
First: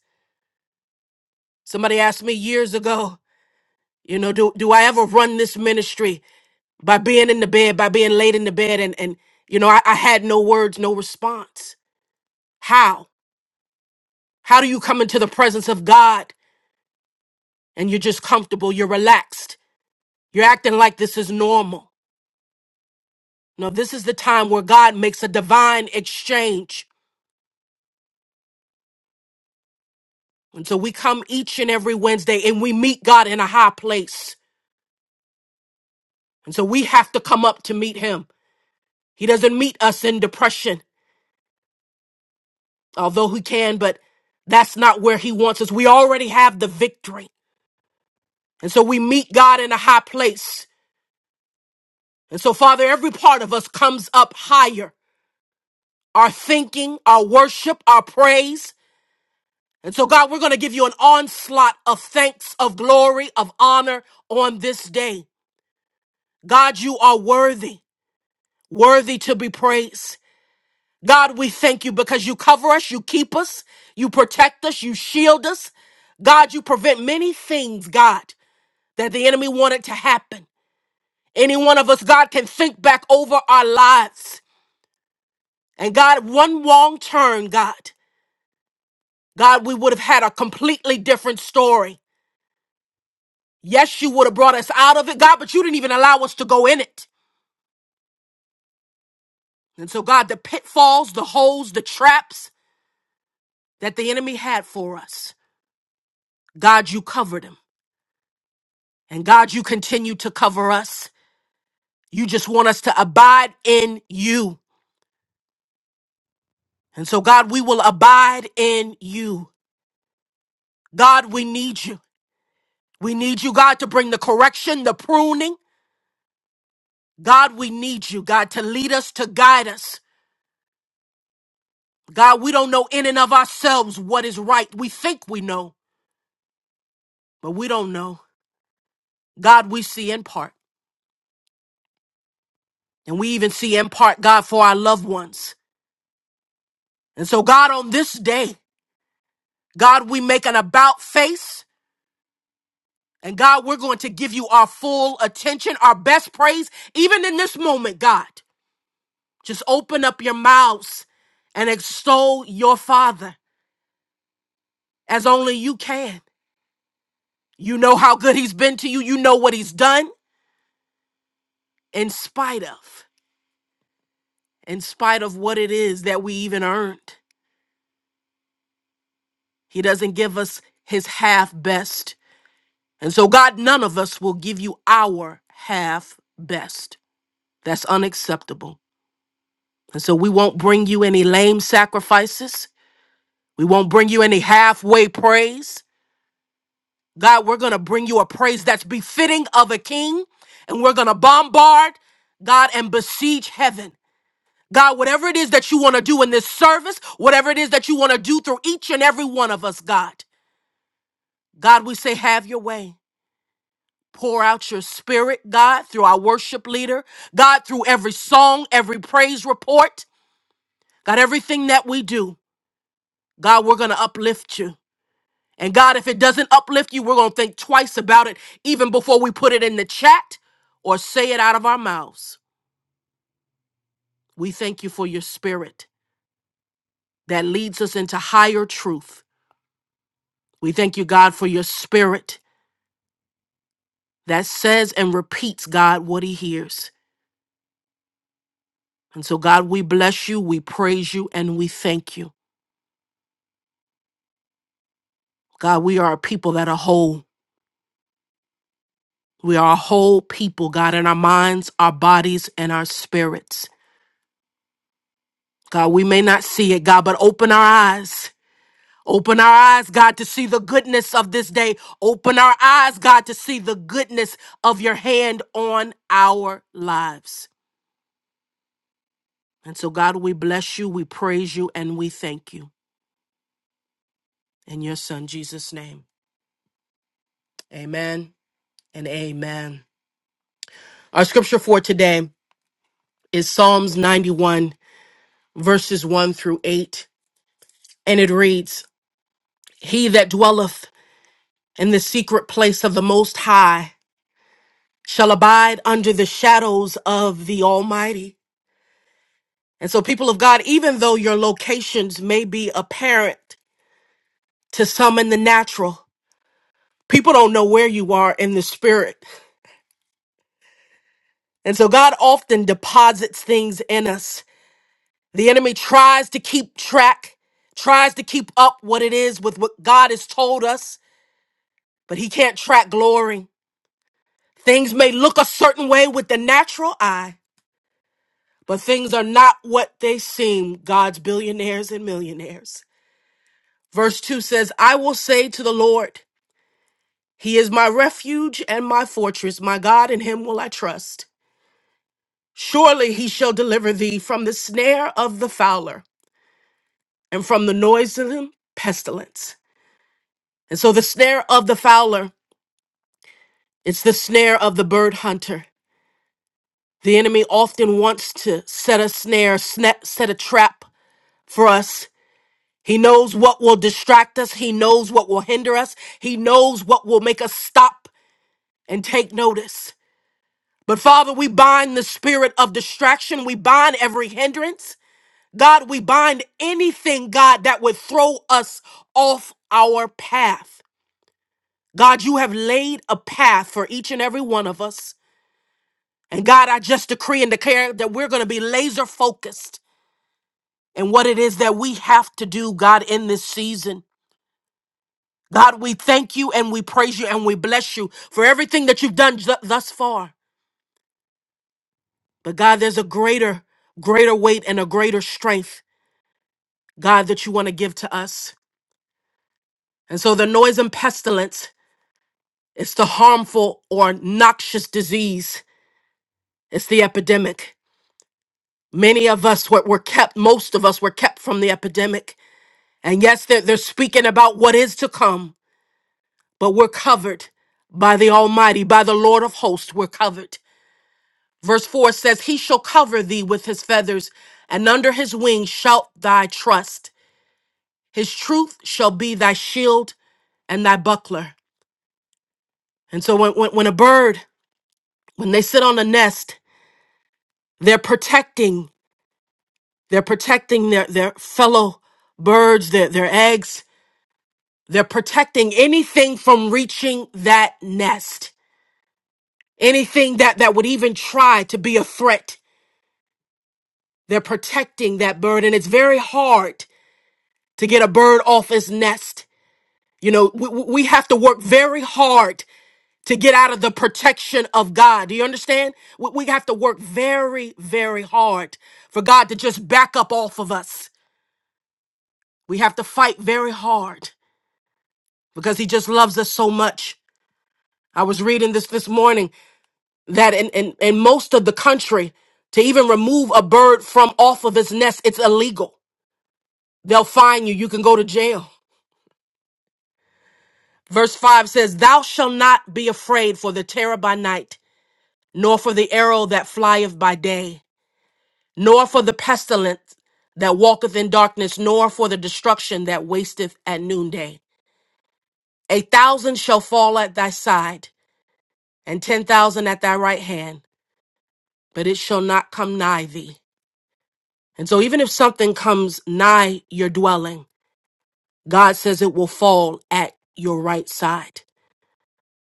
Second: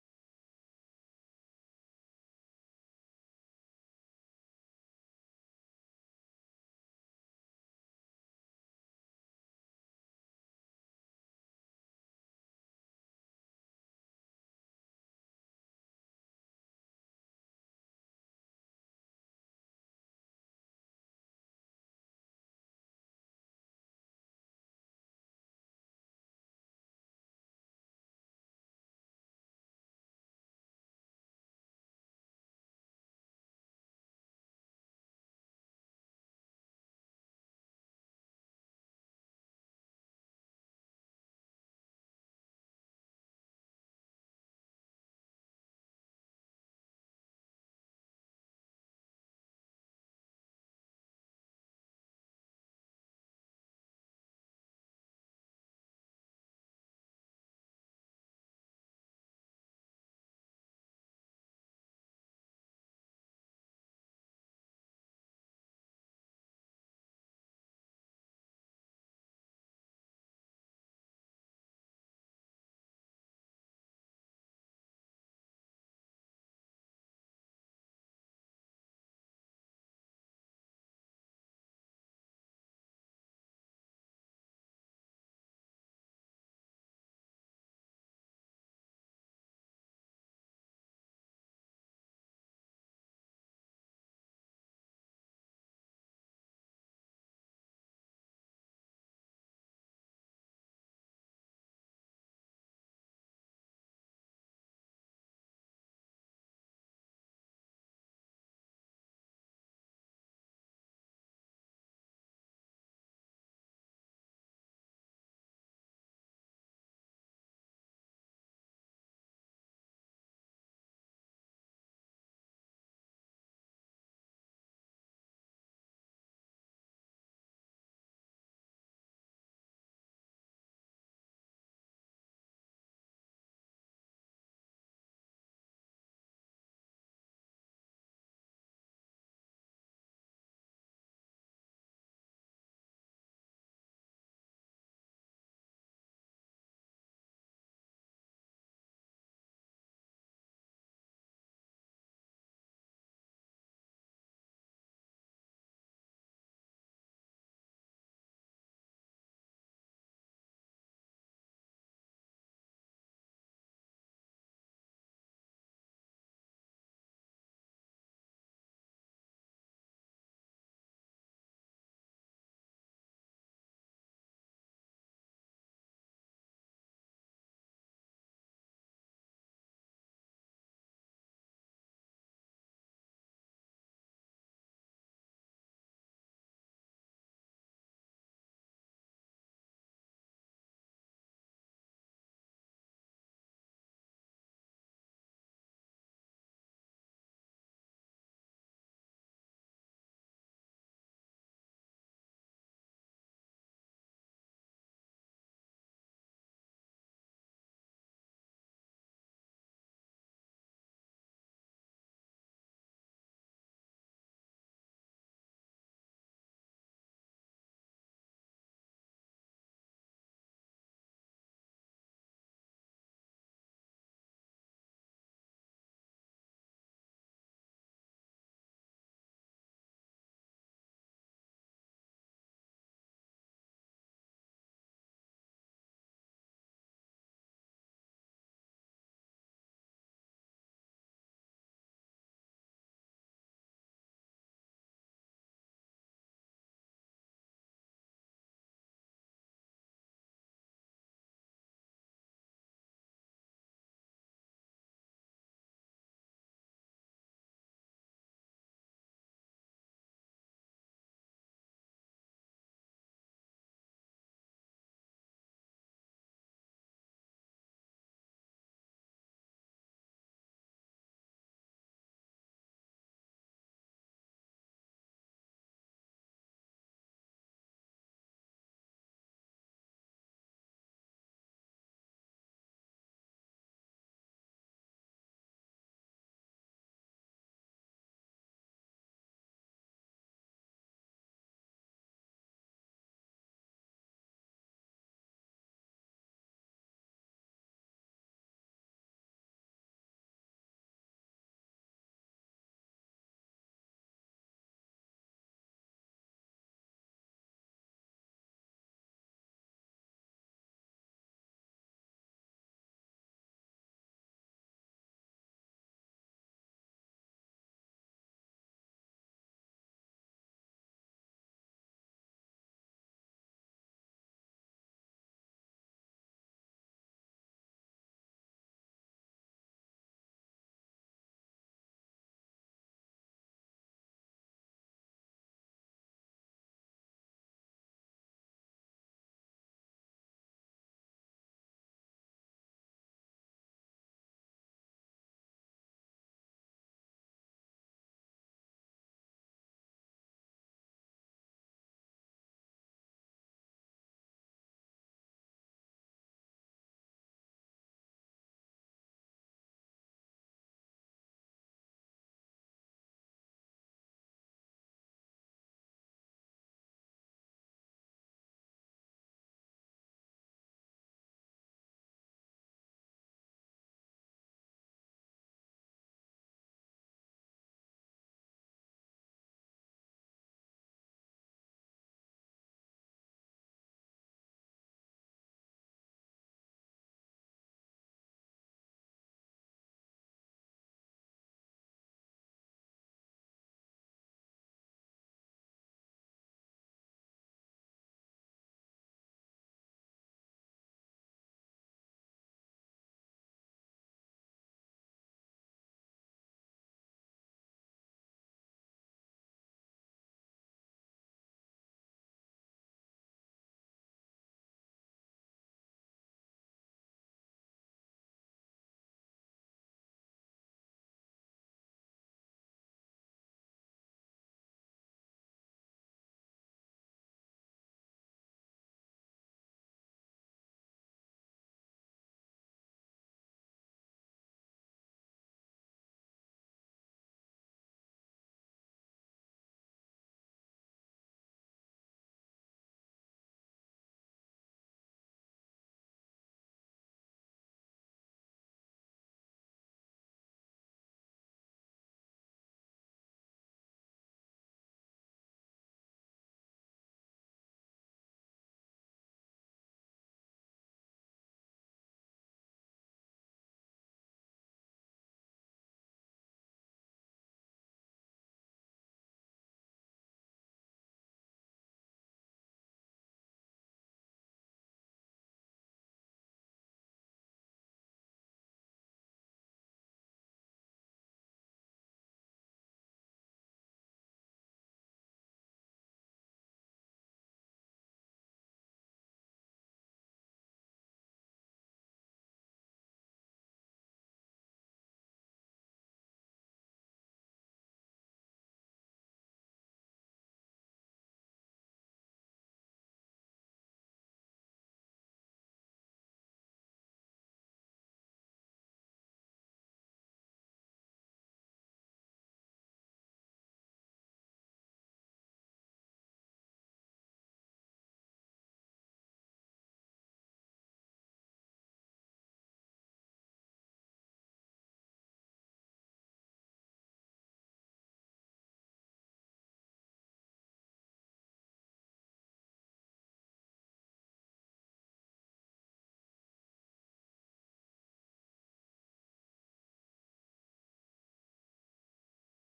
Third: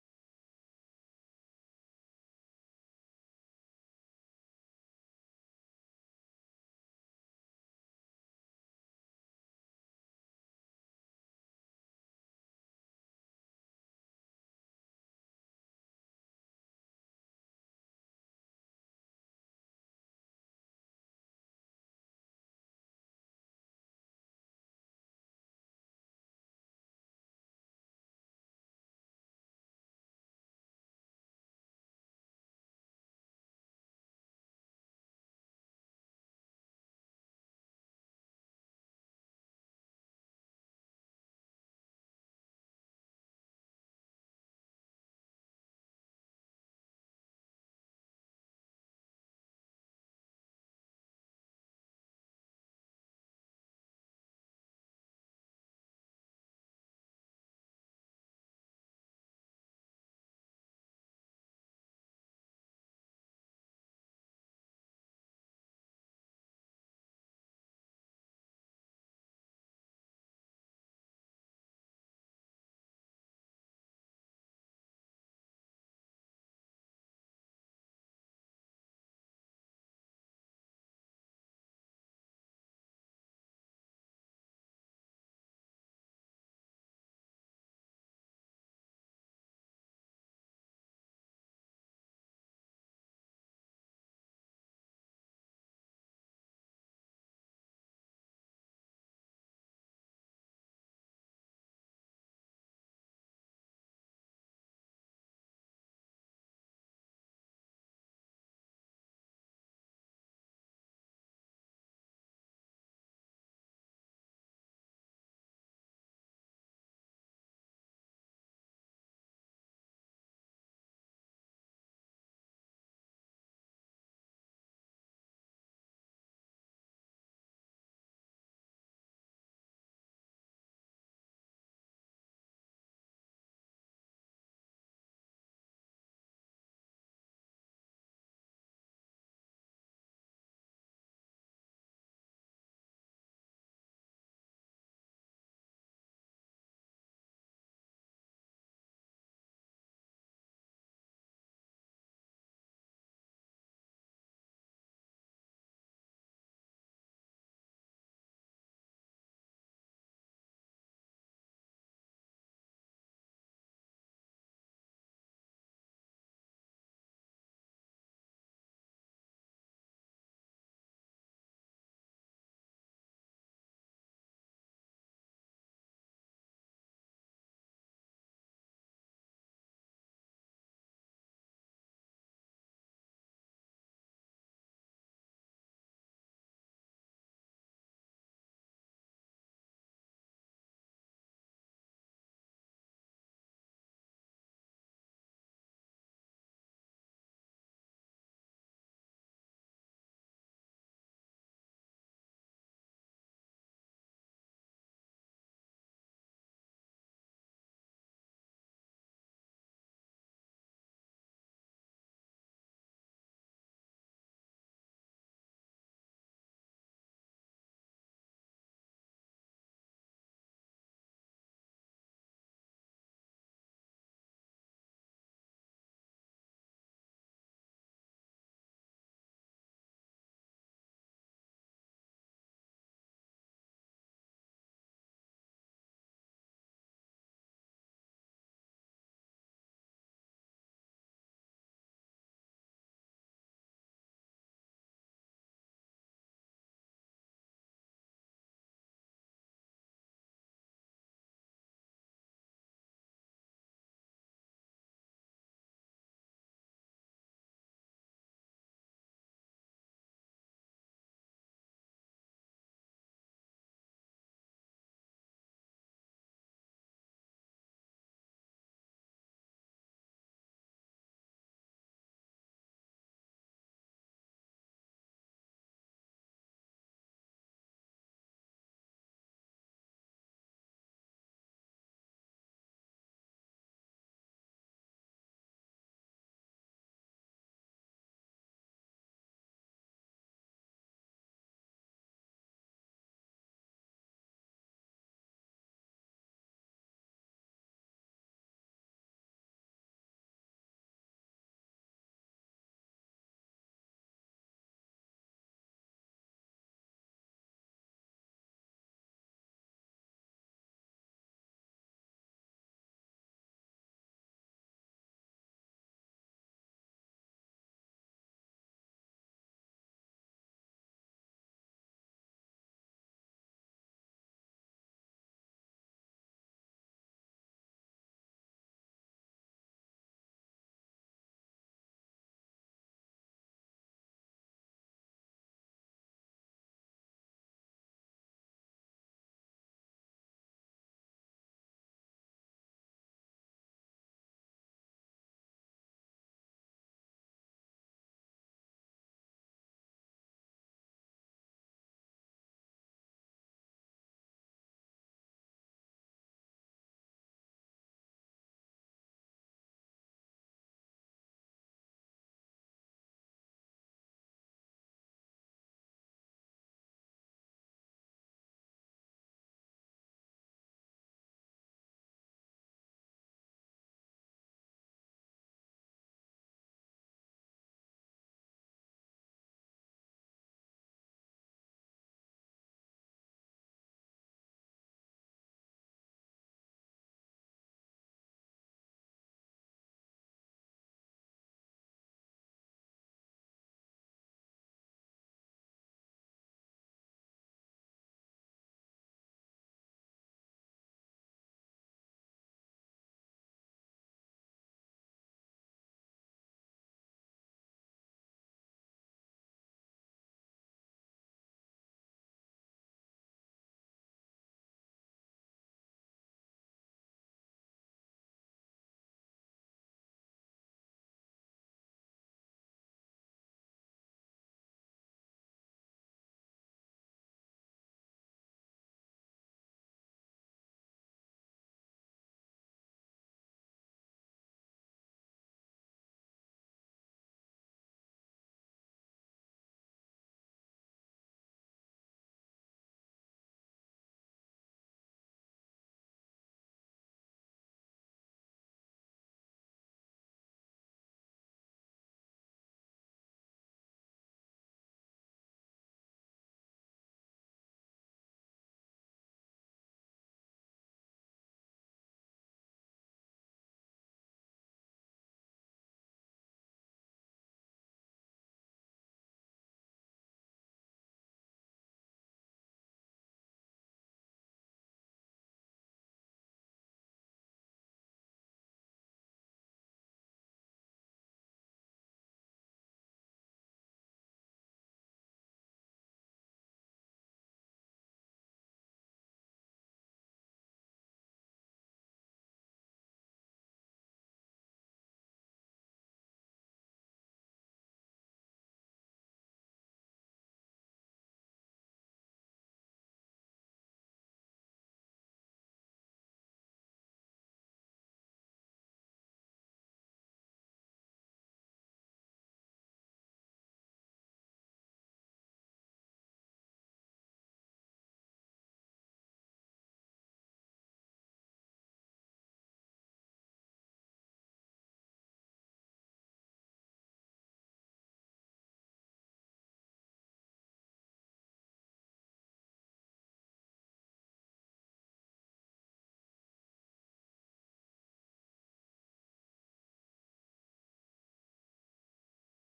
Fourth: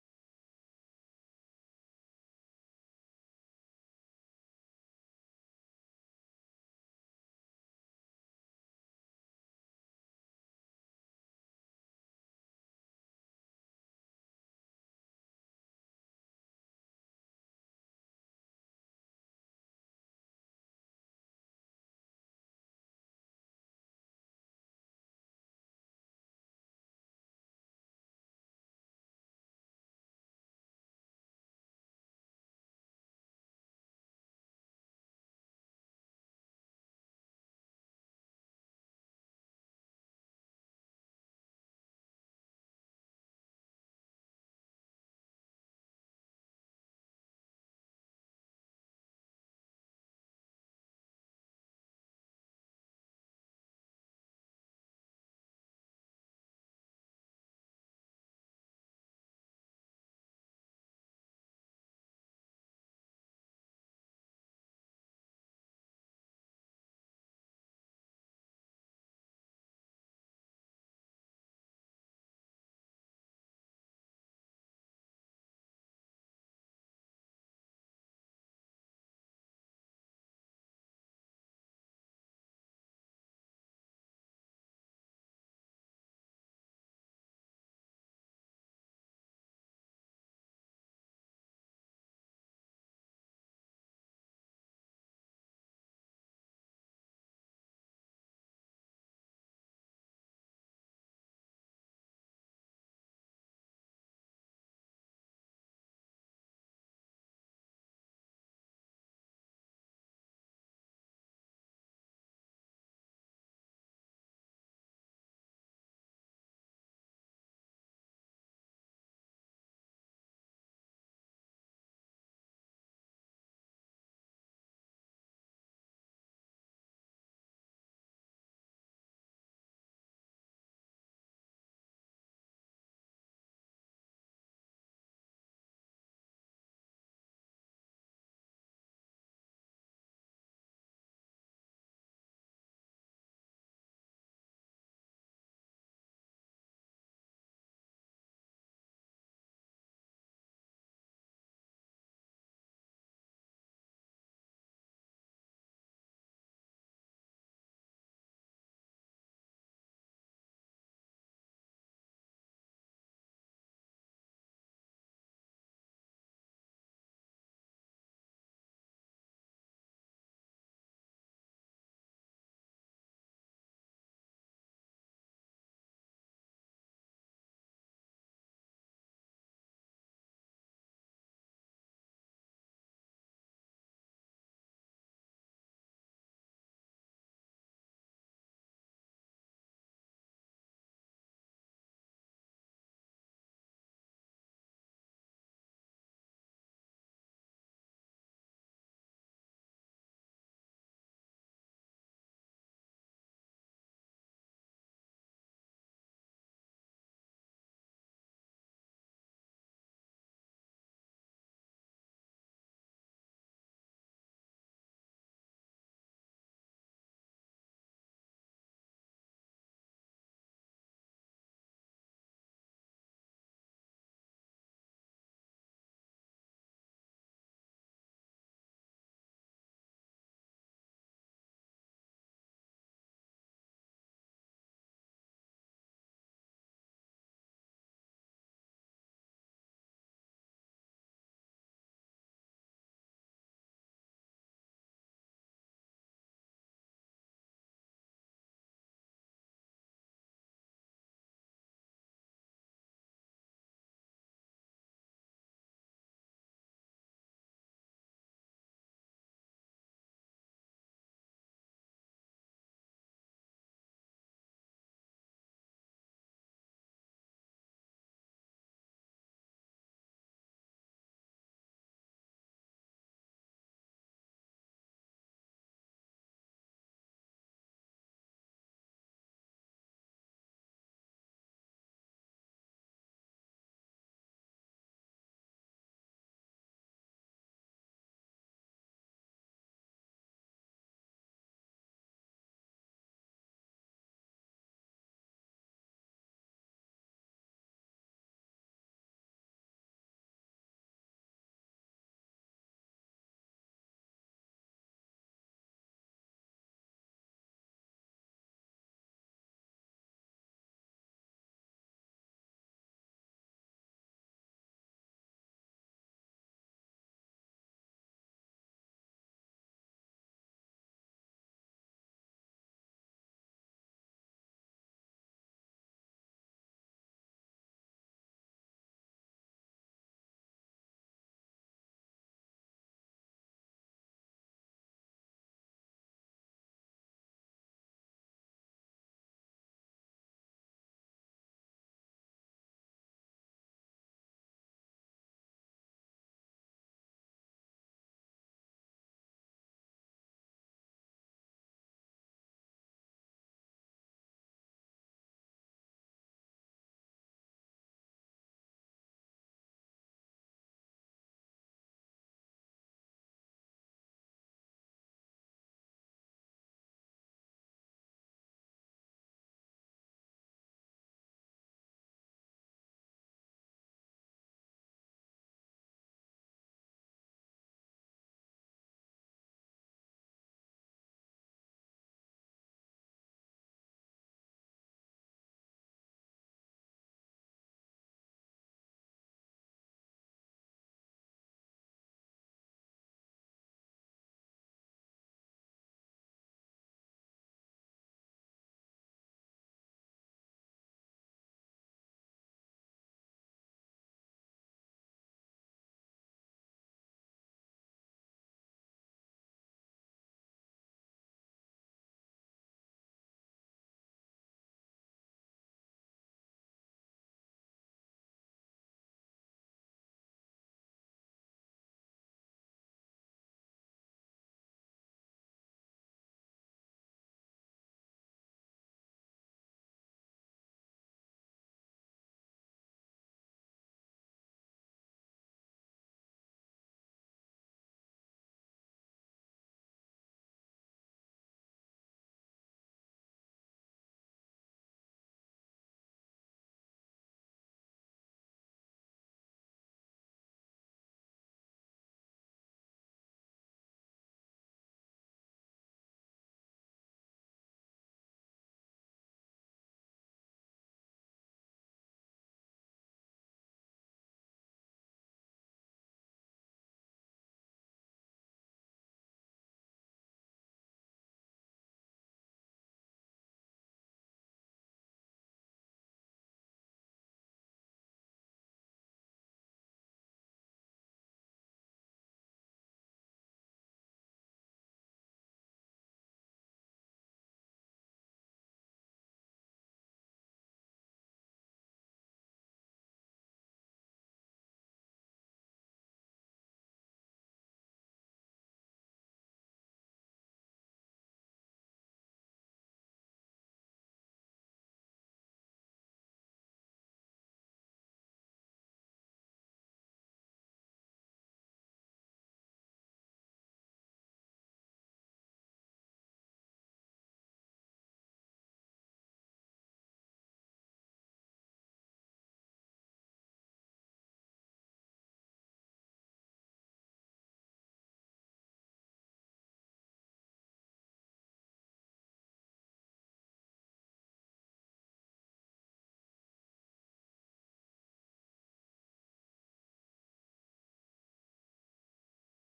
S2: Somebody asked me years ago, you know, do, do I ever run this ministry by being in the bed, by being laid in the bed? And, and you know, I, I had no words, no response. How? How do you come into the presence of God and you're just comfortable, you're relaxed, you're acting like this is normal. No, this is the time where God makes a divine exchange. And so we come each and every Wednesday and we meet God in a high place. And so we have to come up to meet him. He doesn't meet us in depression, although he can, but that's not where he wants us. We already have the victory. And so we meet God in a high place. And so, Father, every part of us comes up higher. Our thinking, our worship, our praise, And so, God, we're going to give you an onslaught of thanks, of glory, of honor on this day. God, you are worthy, worthy to be praised. God, we thank you because you cover us, you keep us, you protect us, you shield us. God, you prevent many things, God, that the enemy wanted to happen. Any one of us, God, can think back over our lives. And God, one wrong turn, God, God, we would have had a completely different story. Yes, you would have brought us out of it, God, but you didn't even allow us to go in it. And so, God, the pitfalls, the holes, the traps that the enemy had for us, God, you covered them. And God, you continue to cover us. You just want us to abide in you. And so, God, we will abide in you. God, we need you. We need you, God, to bring the correction, the pruning. God, we need you, God, to lead us, to guide us. God, we don't know in and of ourselves what is right. We think we know. but we don't know. God, we see in part. And we even see in part, God, for our loved ones. And so, God, on this day, God, we make an about face. And God, we're going to give you our full attention, our best praise, even in this moment, God. Just open up your mouths and extol your Father as only you can. You know how good He's been to you, you know what He's done in spite of, in spite of what it is that we even earned. He doesn't give us his half best. And so, God, none of us will give you our half best. That's unacceptable. And so, we won't bring you any lame sacrifices. We won't bring you any halfway praise. God, we're going to bring you a praise that's befitting of a king. And we're going to bombard, God, and besiege heaven. God, whatever it is that you want to do in this service, whatever it is that you want to do through each and every one of us, God, God, we say, have your way. Pour out your spirit, God, through our worship leader, God, through every song, every praise report, God, everything that we do. God, we're going to uplift you. And God, if it doesn't uplift you, we're going to think twice about it even before we put it in the chat or say it out of our mouths. We thank you for your spirit that leads us into higher truth. We thank you, God, for your spirit that says and repeats, God, what he hears. And so, God, we bless you, we praise you, and we thank you. God, we are a people that are whole. We are a whole people, God, in our minds, our bodies, and our spirits. God, we may not see it, God, but open our eyes. Open our eyes, God, to see the goodness of this day. Open our eyes, God, to see the goodness of your hand on our lives. And so, God, we bless you, we praise you, and we thank you. In your son, Jesus' name. Amen and amen. Our scripture for today is Psalms 91, verses 1 through 8. And it reads, He that dwelleth in the secret place of the Most High shall abide under the shadows of the Almighty. And so, people of God, even though your locations may be apparent to some in the natural, people don't know where you are in the spirit. And so, God often deposits things in us. The enemy tries to keep track, tries to keep up what it is with what God has told us, but he can't track glory. Things may look a certain way with the natural eye, but things are not what they seem, God's billionaires and millionaires. Verse 2 says, I will say to the Lord, He is my refuge and my fortress, my God, in Him will I trust. Surely He shall deliver thee from the snare of the fowler and from the noisome pestilence. And so the snare of the fowler, it's the snare of the bird hunter. The enemy often wants to set a snare, sna- set a trap for us He knows what will distract us. He knows what will hinder us. He knows what will make us stop and take notice. But Father, we bind the spirit of distraction. We bind every hindrance. God, we bind anything, God, that would throw us off our path. God, you have laid a path for each and every one of us. And God, I just decree and declare that we're going to be laser focused in what it is that we have to do, God, in this season. God, we thank you and we praise you and we bless you for everything that you've done th- thus far. But God, there's a greater, greater weight and a greater strength, God, that you want to give to us. And so the noise and pestilence, it's the harmful or noxious disease, it's the epidemic. Many of us were, were kept, most of us were kept from the epidemic. And yes, they're, they're speaking about what is to come, but we're covered by the Almighty, by the Lord of hosts, we're covered. Verse 4 says, He shall cover thee with his feathers, and under his wings shalt thy trust. His truth shall be thy shield and thy buckler. And so when, when, when a bird, when they sit on a nest, they're protecting, they're protecting their, their fellow birds, their, their eggs. They're protecting anything from reaching that nest. Anything that, that would even try to be a threat. They're protecting that bird. And it's very hard to get a bird off its nest You know, we, we we have to work very hard to get out of the protection of God. Do you understand? We, we have to work very, very hard for God to just back up off of us. We have to fight very hard because He just loves us so much. I was reading this this morning that in, in, in most of the country, to even remove a bird from off of its nest, it's illegal. They'll fine you. You can go to jail. Verse 5 says, Thou shalt not be afraid for the terror by night nor for the arrow that flieth by day, nor for the pestilence that walketh in darkness, nor for the destruction that wasteth at noonday. A thousand shall fall at thy side, and ten thousand at thy right hand, but it shall not come nigh thee. And so, even if something comes nigh your dwelling, God says it will fall at your right side.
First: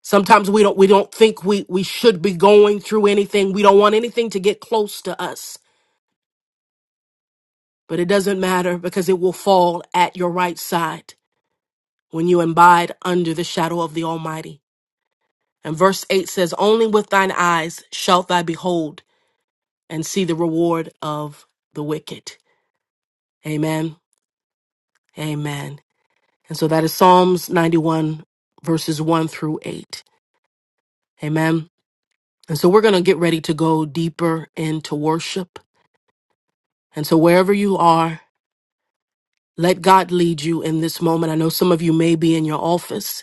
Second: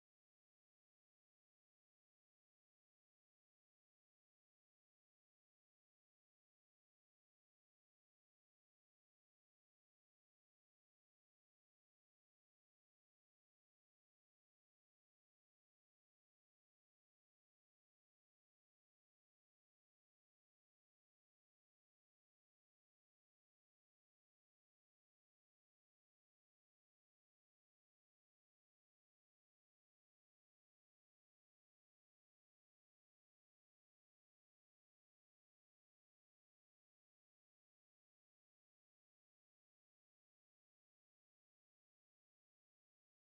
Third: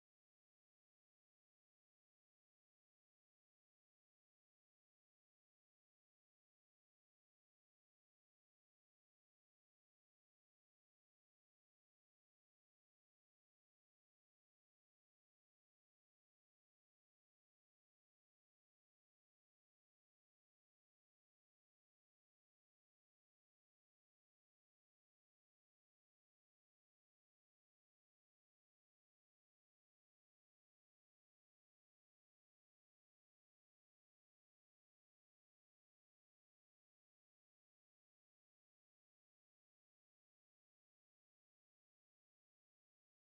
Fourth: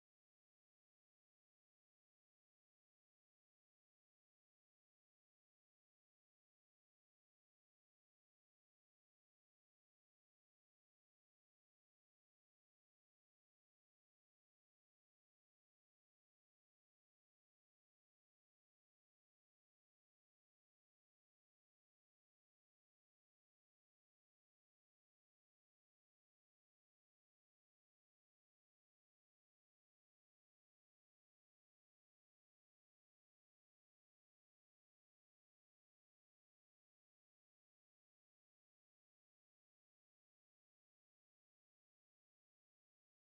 S2: Sometimes we don't we don't think we we should be going through anything. We don't want anything to get close to us. but it doesn't matter because it will fall at your right side when you abide under the shadow of the Almighty. And verse 8 says, Only with thine eyes shalt thou behold and see the reward of the wicked. Amen. Amen. And so that is Psalms 91, verses 1 through 8. Amen. And so we're going to get ready to go deeper into worship. And so wherever you are, let God lead you in this moment. I know some of you may be in your office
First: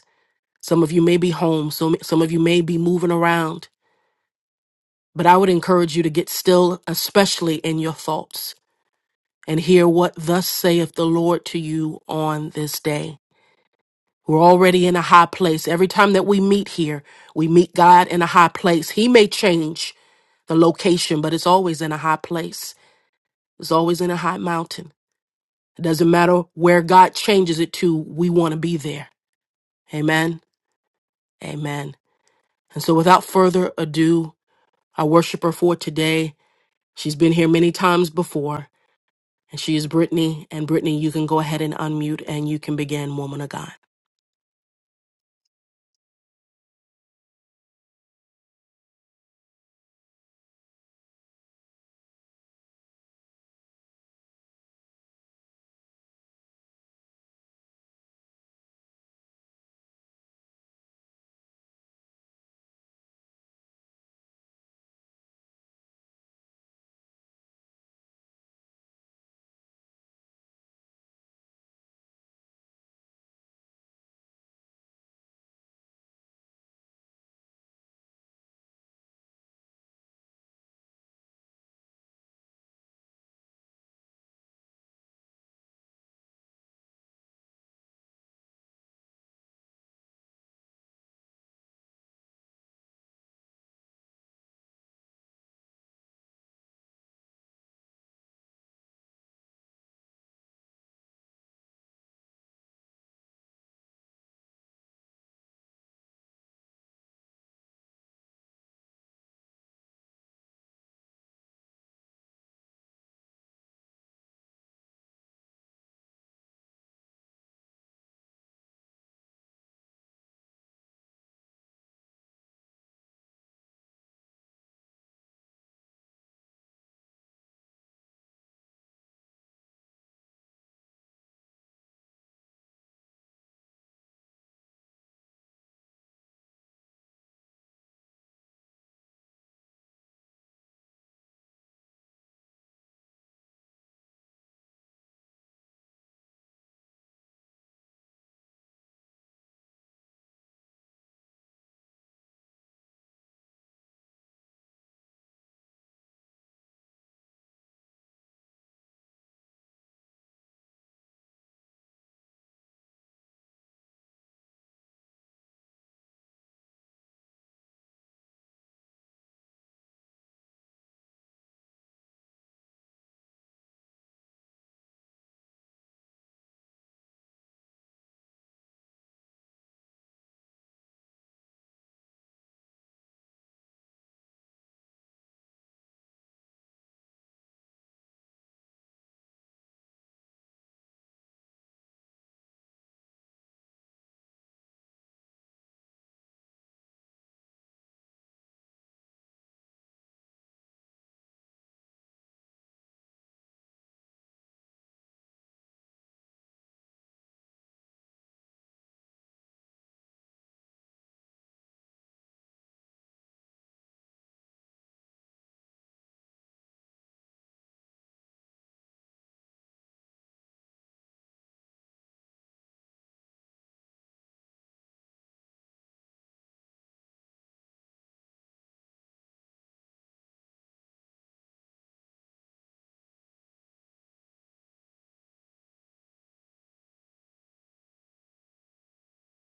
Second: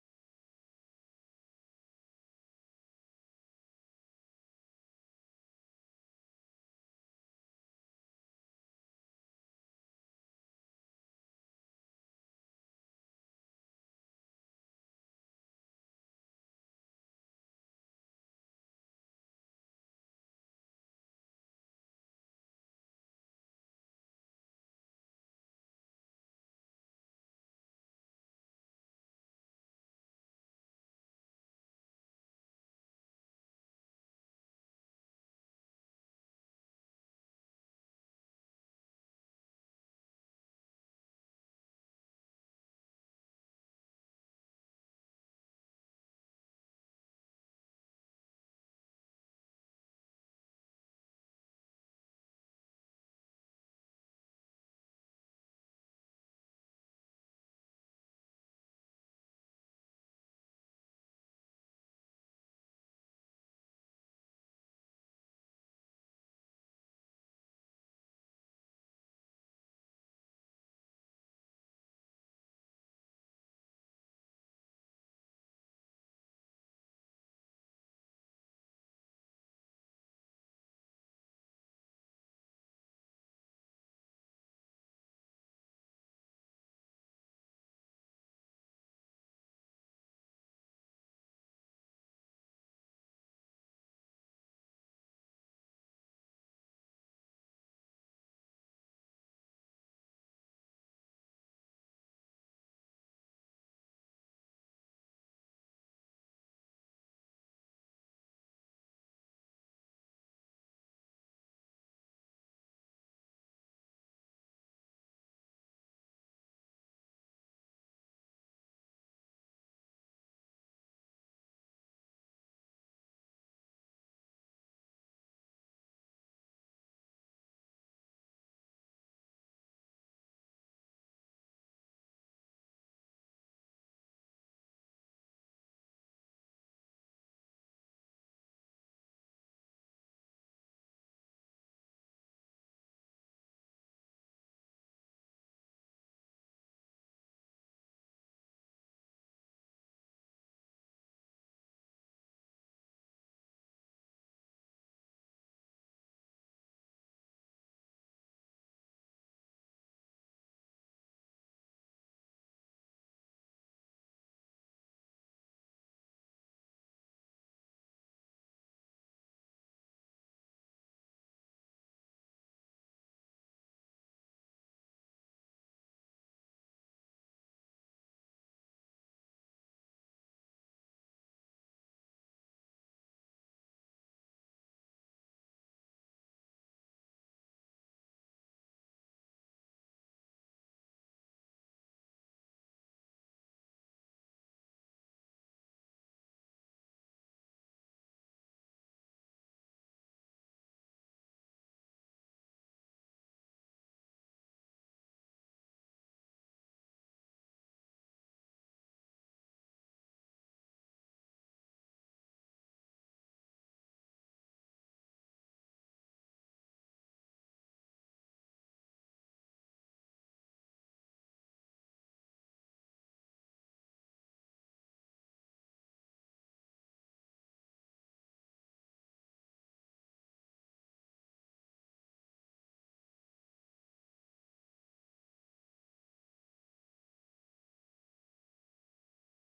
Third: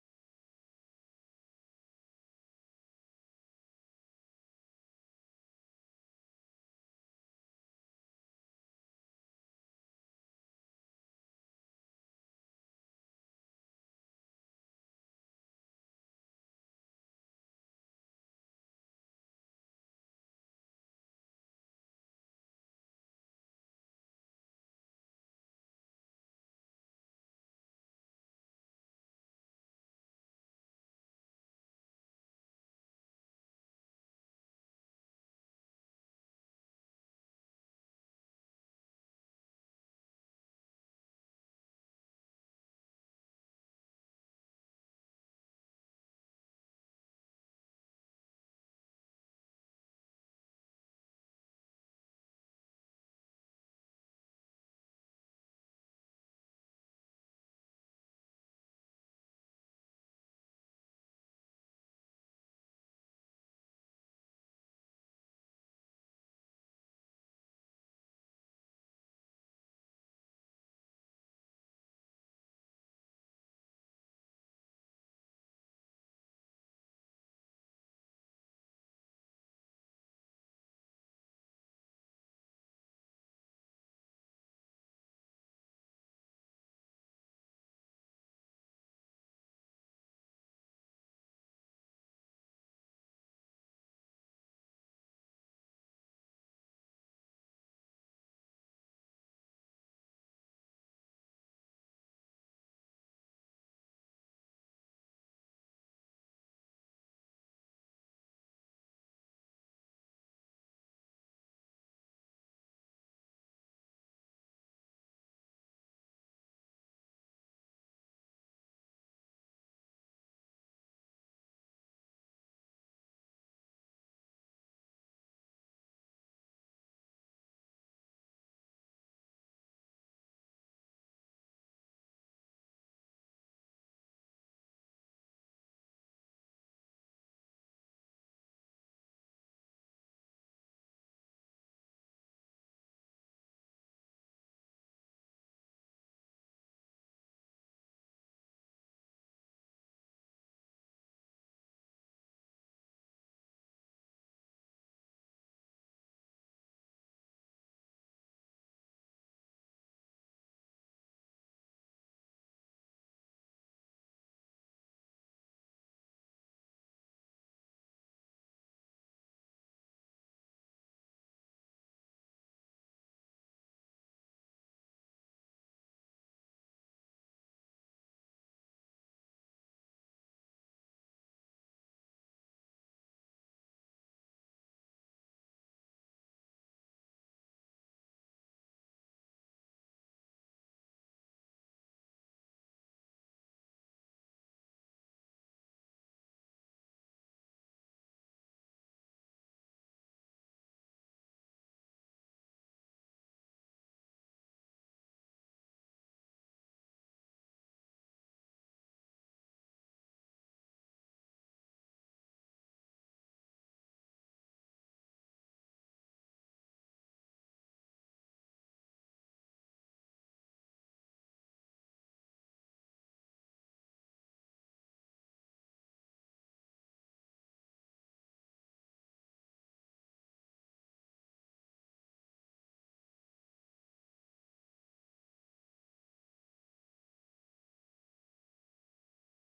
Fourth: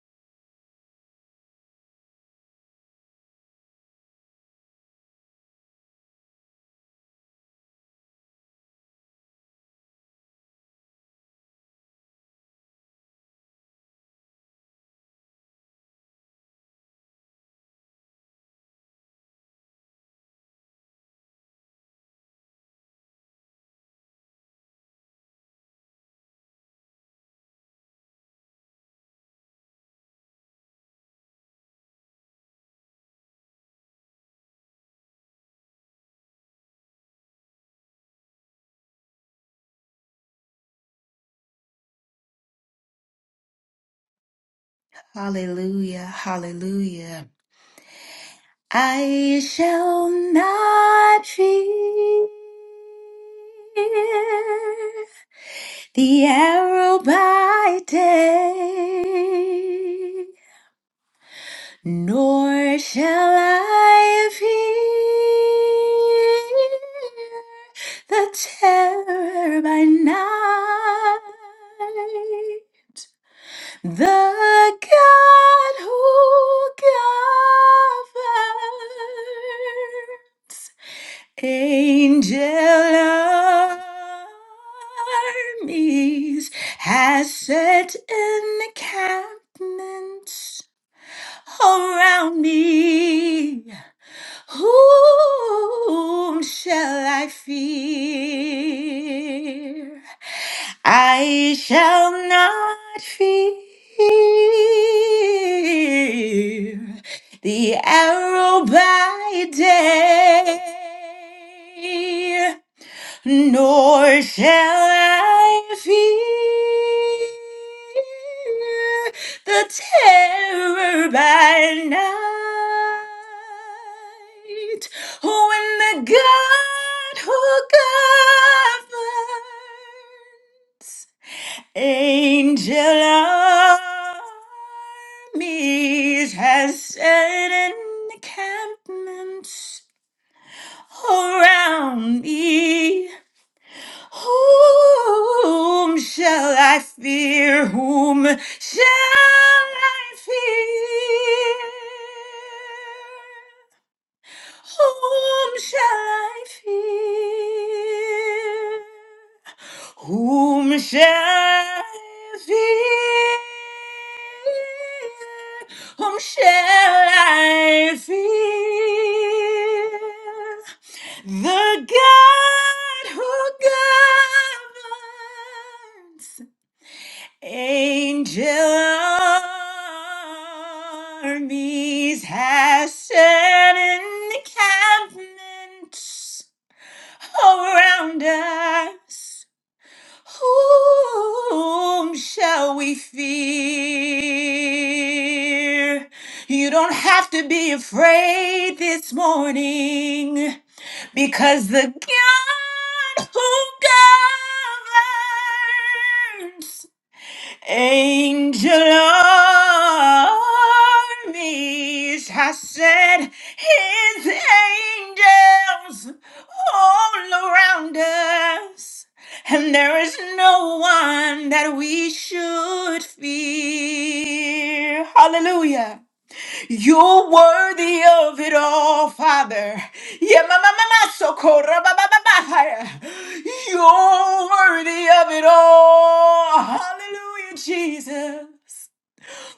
S2: Some of you may be home, some, some of you may be moving around, but I would encourage you to get still, especially in your thoughts, and hear what thus saith the Lord to you on this day. We're already in a high place. Every time that we meet here, we meet God in a high place. He may change the location, but it's always in a high place, it's always in a high mountain. It doesn't matter where God changes it to, we want to be there. Amen. Amen. And so, without further ado, I worship her for today. She's been here many times before, and she is Brittany. And Brittany, you can go ahead and unmute and you can begin, woman of God.
S3: Hallelujah, hallelujah. I shall not fear the arrow by day, nor shall I fear the terror by night. The God who covers angel armies has set encampments around me. Whom shall I fear? I shall not fear the arrow by day, nor shall I fear the terror by night. When the God who governs Angel armies has set encampments around me. Whom shall I fear? Whom shall I fear? Whom shall I fear? Whom shall I fear? Whom shall I fear? The God who governs. Angel armies has set encampments around us. Whom shall we fear? You don't have to be afraid this morning because the God who governs Angel armies, I said, his angels all around us. And there is no one that we should fear. Hallelujah. You're worthy of it all, Father. Yeah, ma ma ma ma so corra ba ba ba ba. higher. You're worthy of it all. Hallelujah, Jesus.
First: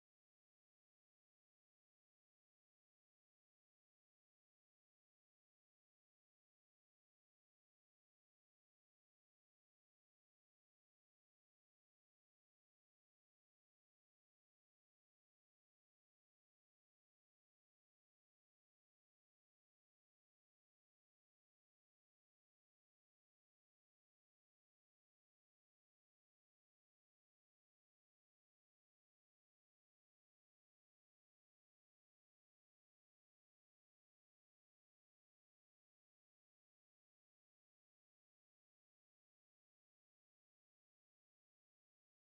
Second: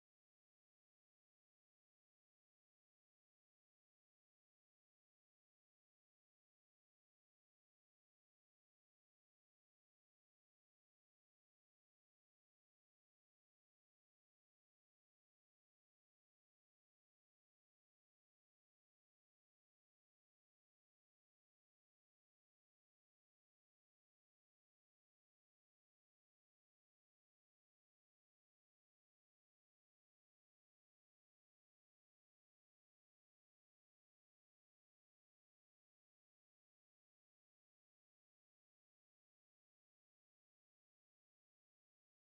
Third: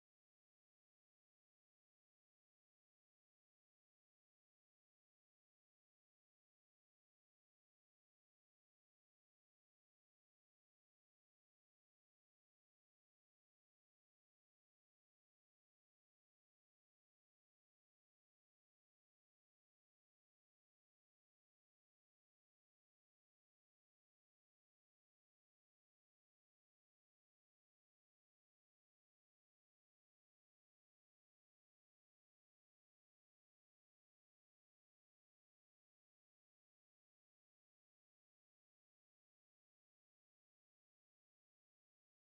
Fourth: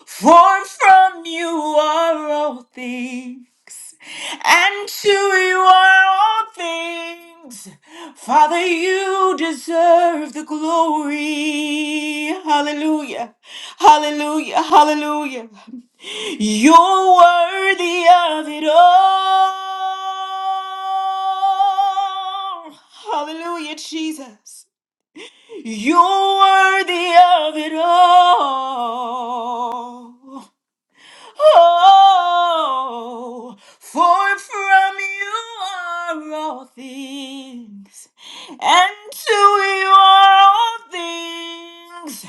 S3: For from you are all things, and to you are all things. Father, you deserve the glory. Hallelujah. Hallelujah. Hallelujah. You're worthy of it all. Hallelujah, Jesus. You're worthy of it all. Oh, for from you are all things, and to you are all things.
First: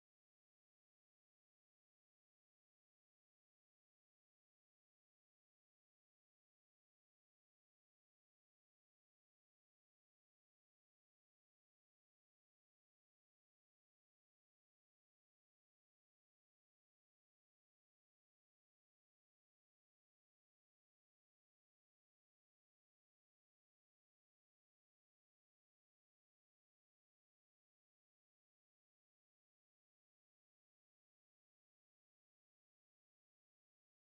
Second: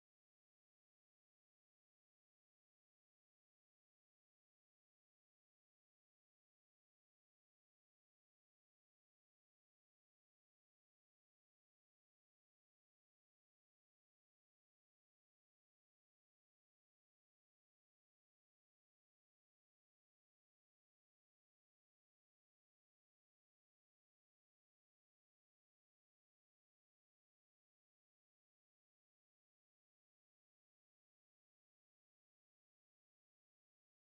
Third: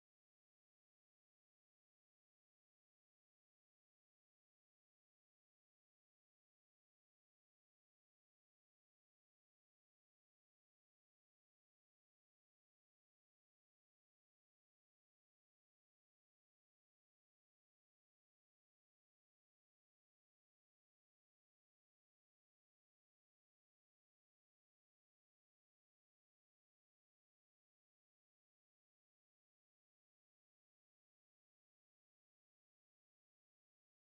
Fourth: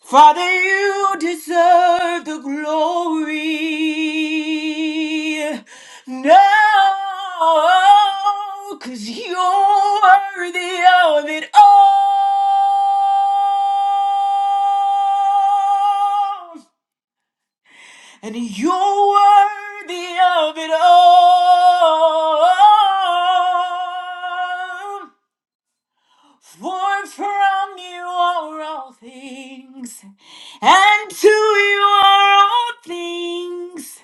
S3: Father, you deserve the glory. No, cause you're worthy of it all. And you're worthy of it all. For from you are all things, and to you are all things.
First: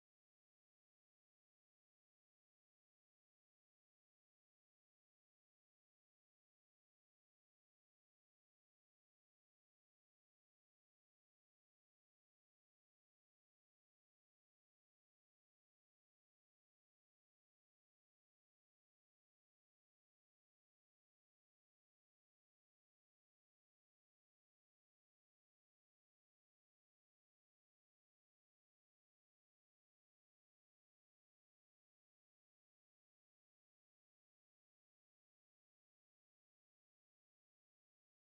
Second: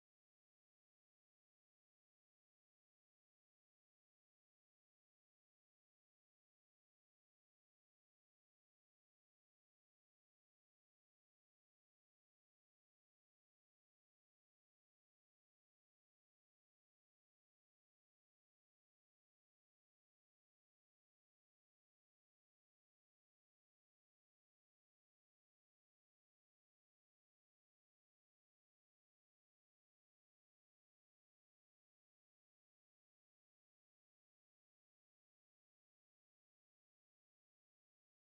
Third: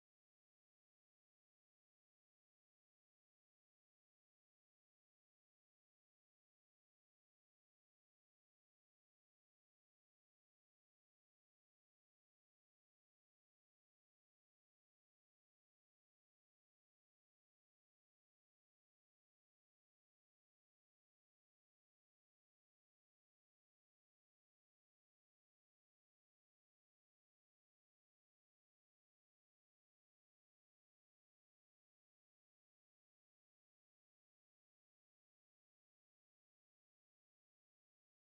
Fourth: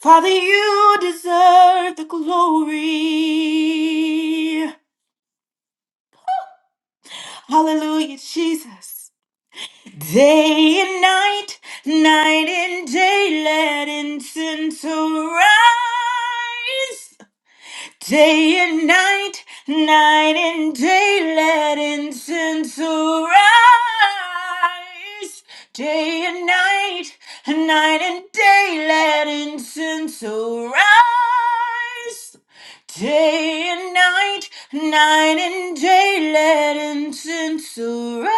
S3: Father, you deserve the glory. Hallelujah, Jesus. Day and night, night and day, let incense arise. Day and night, night and day, let incense arise. Day and night, night and day, let incense arise. Day and night, night and day, let incense arise.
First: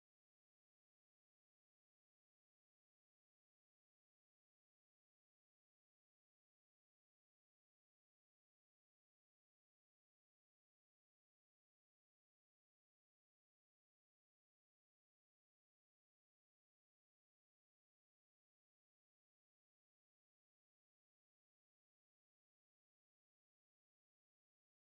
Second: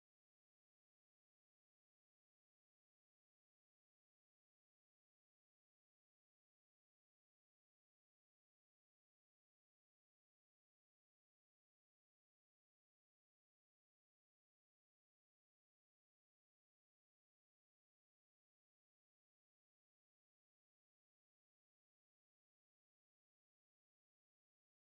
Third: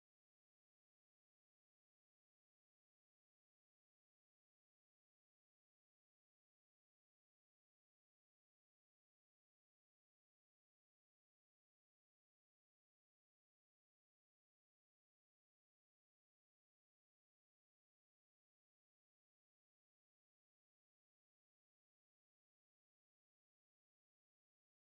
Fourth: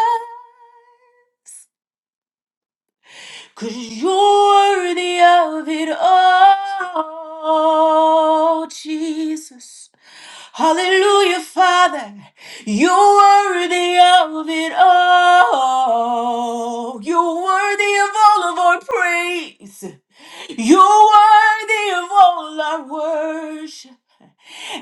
S3: Cause you're worthy of it all, Jesus. Hallelujah, Father. You're worthy of it all. You're worthy of all of our praise. You're worthy of all our worship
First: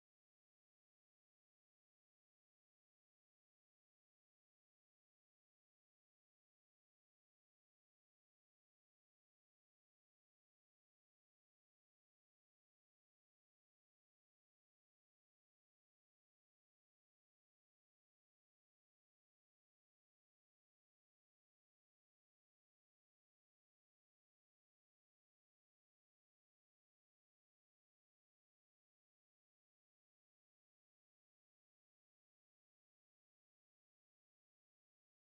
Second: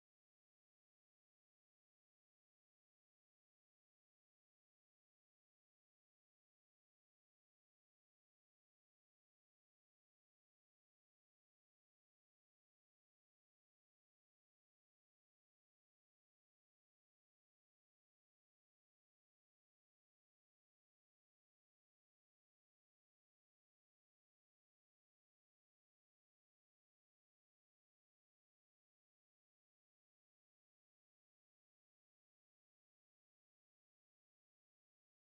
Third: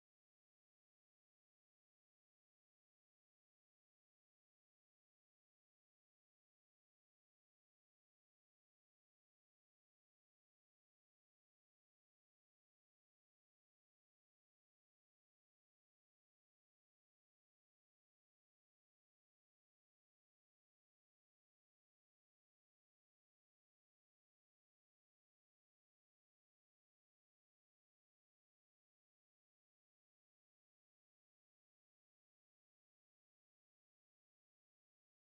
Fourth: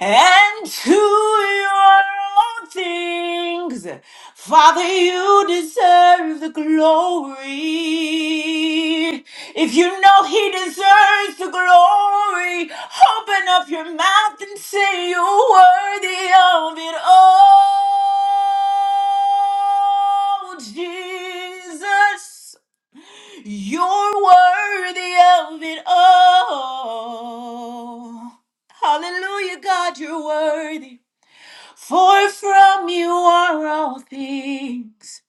S3: and to your all things. Father, you deserve the glory. If you know he deserves the glory, open up your mouth and say you're worthy of it all. Jesus. You're worthy of it all. Hallelujah, God, you're worthy. For from you are all things,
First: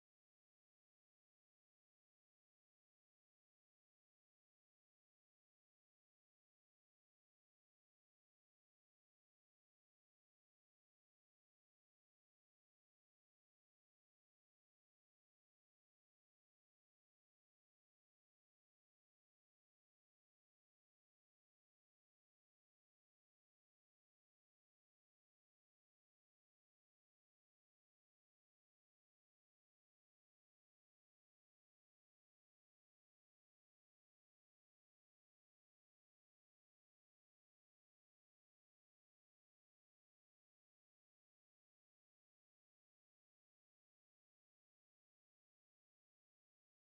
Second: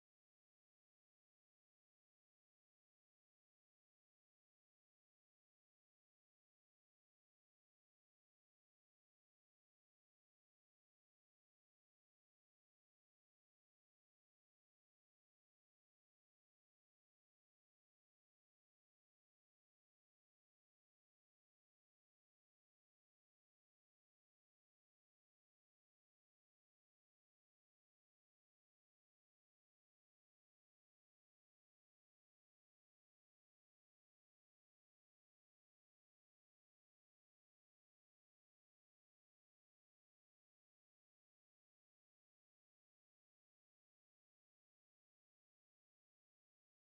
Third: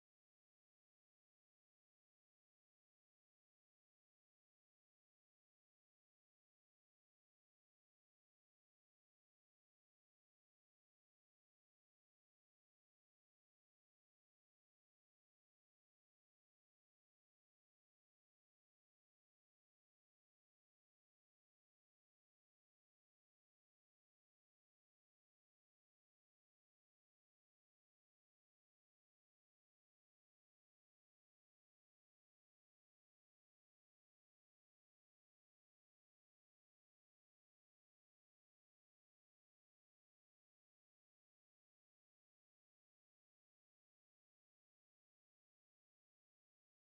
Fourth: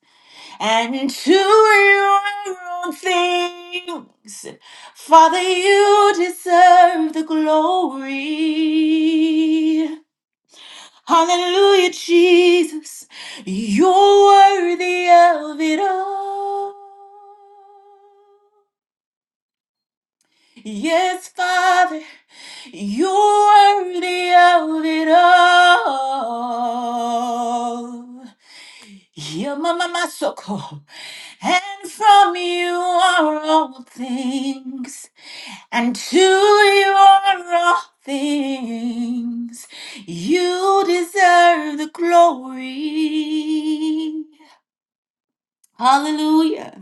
S3: and to you are all things. Father, you deserve the glory. Hallelujah, Jesus, you're worthy of it all. Yes, Father, you're worthy of it all. You're my, my, my soul. And from you are all things, and to you are all things. You deserve the glory. Hallelujah.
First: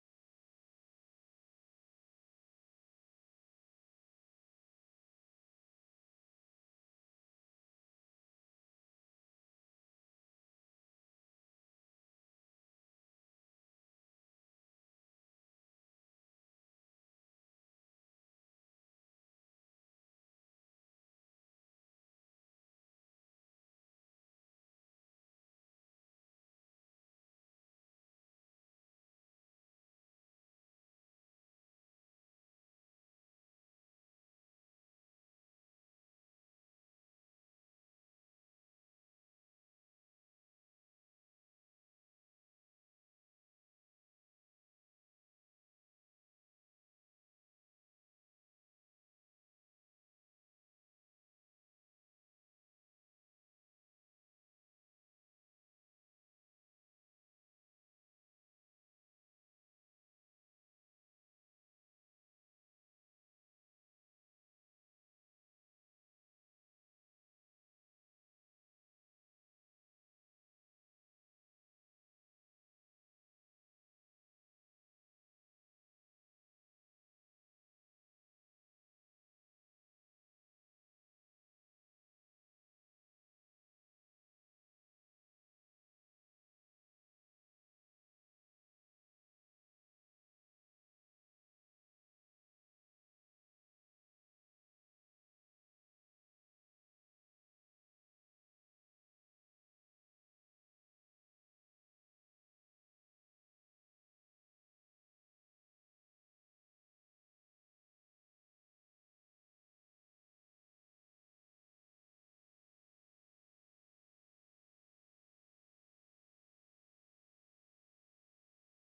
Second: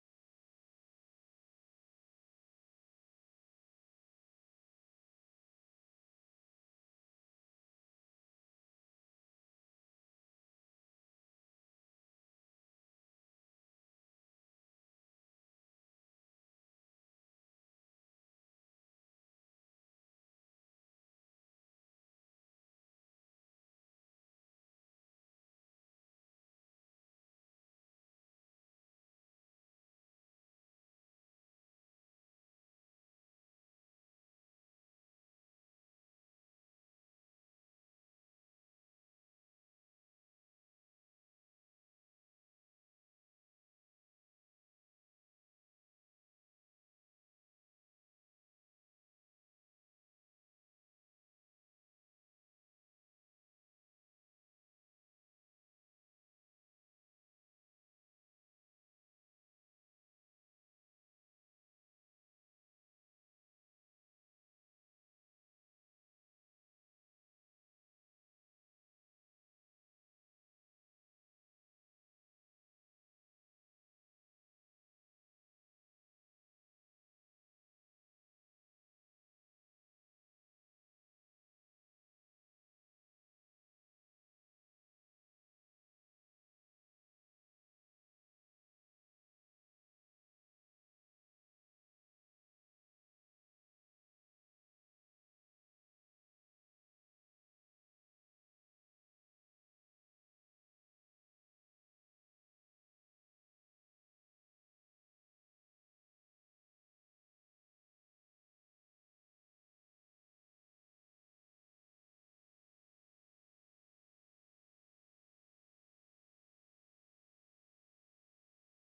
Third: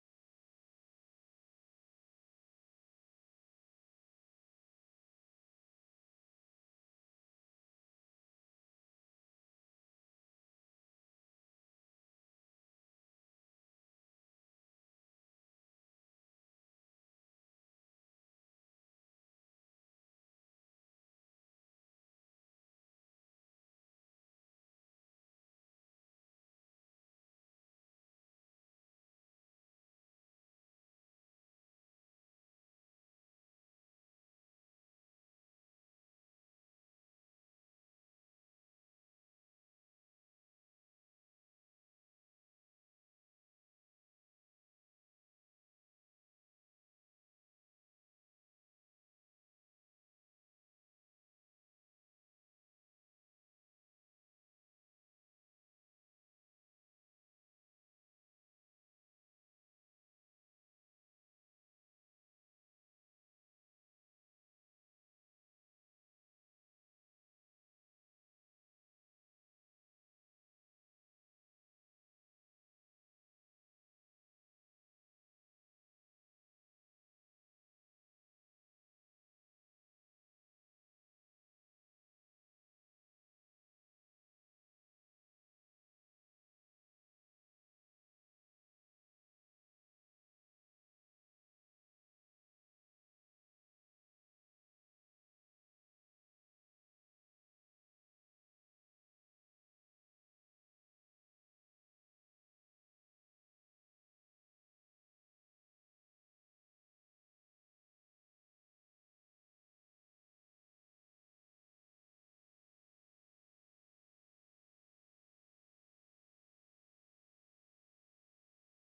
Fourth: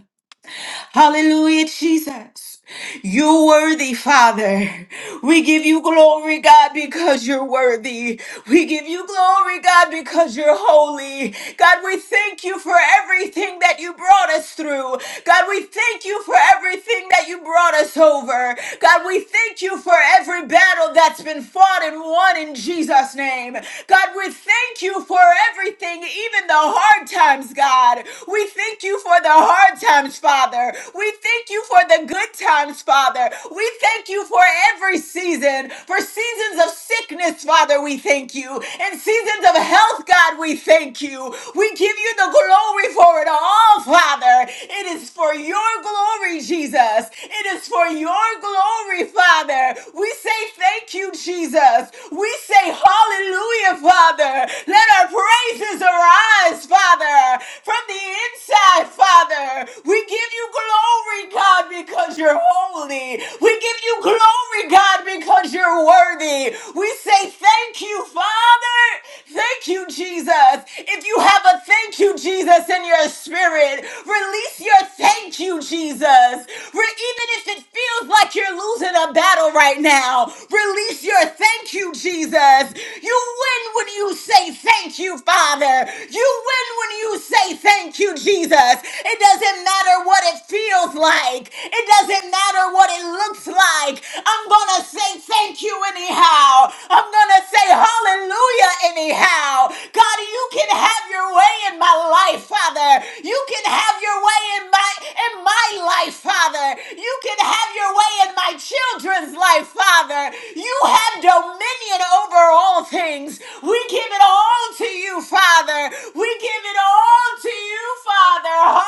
S3: Hallelujah, Jesus. You're worthy, Father. We give you glory, God, because you're worthy. We give you glory, God, because you're holy. God, we thank you for everything that you brought us through. God, we thank you for everything that you brought us over. God, we thank you for every battle that's been fought and won in Jesus' name. God, we thank you for everything, even the hard times, God. We thank you for the hard times, Father. We thank you for the good times, Father. Father. We thank you for every season, for seasons of sickness, Father, we thank you, and seasons of health, God, we thank you. We give you the glory for it all, Father. It is for your glory, Jesus. It is for your glory, Father. We say thank you, Jesus. We say hallelujah, Father. Let our praises arise, Father, from the the inside, Father. We give you glory, God, because you're holy. We give you glory, God, because you're worthy. We say thank you, Father. Thank you, Jesus. If you have a thank you, Jesus, in your spirit, release your thank you, Jesus. Re- even if it feels like you're losing a battle right now, release your thank you, Jesus. Jesus. You win when you say thank you, Father. You win when you say thank you, Jesus. It doesn't matter what it feels like, it doesn't matter what it looks like. I'm going to say thank you anyhow. I'm going to say hallelujah anyhow. God, you can have your way in my life, Father. You can have your way in my in my life, Father. You can have your way in my children's life, Father. You have dominion over all things. We give it all to you, Father. We give it all to you, Father.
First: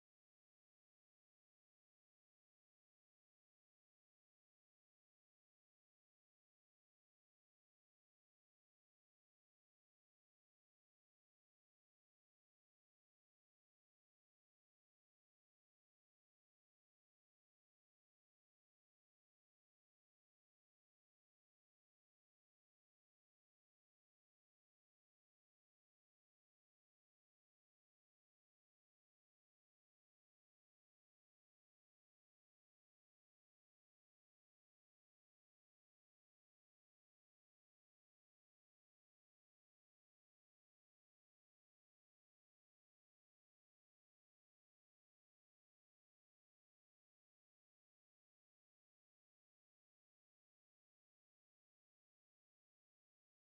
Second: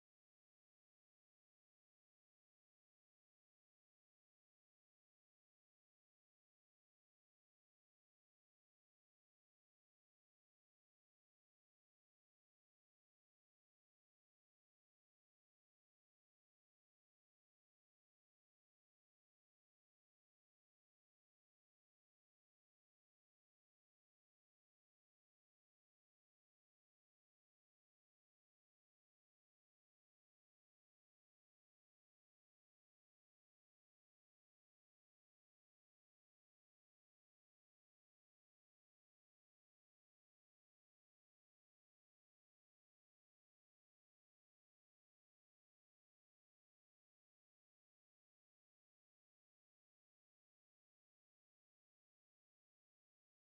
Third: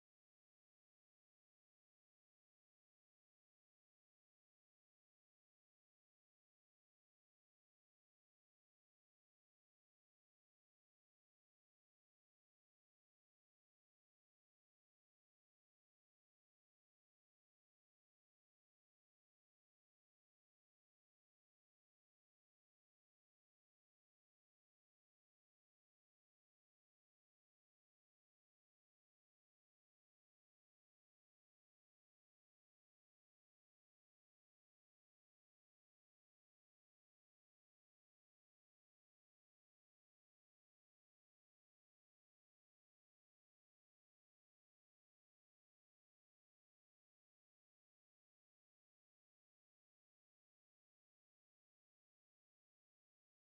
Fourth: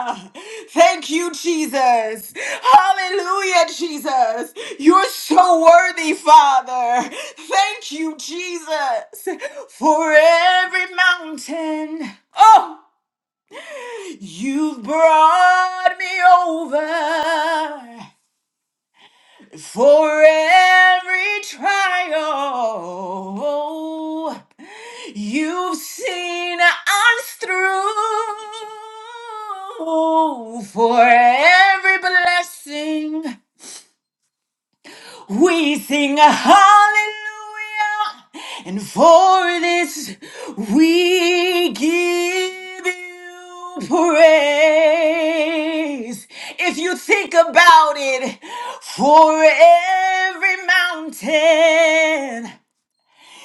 S3: Hallelujah. Thank you, Jesus. Hallelujah, Jesus. You're so worthy, Father. Thank you, Jesus, for every mountain. Oh, you've brought me over. For every trial you've seen us through, for every blessing we sing a hallelujah, and for this we give you praise. If you think about it, for every mountain,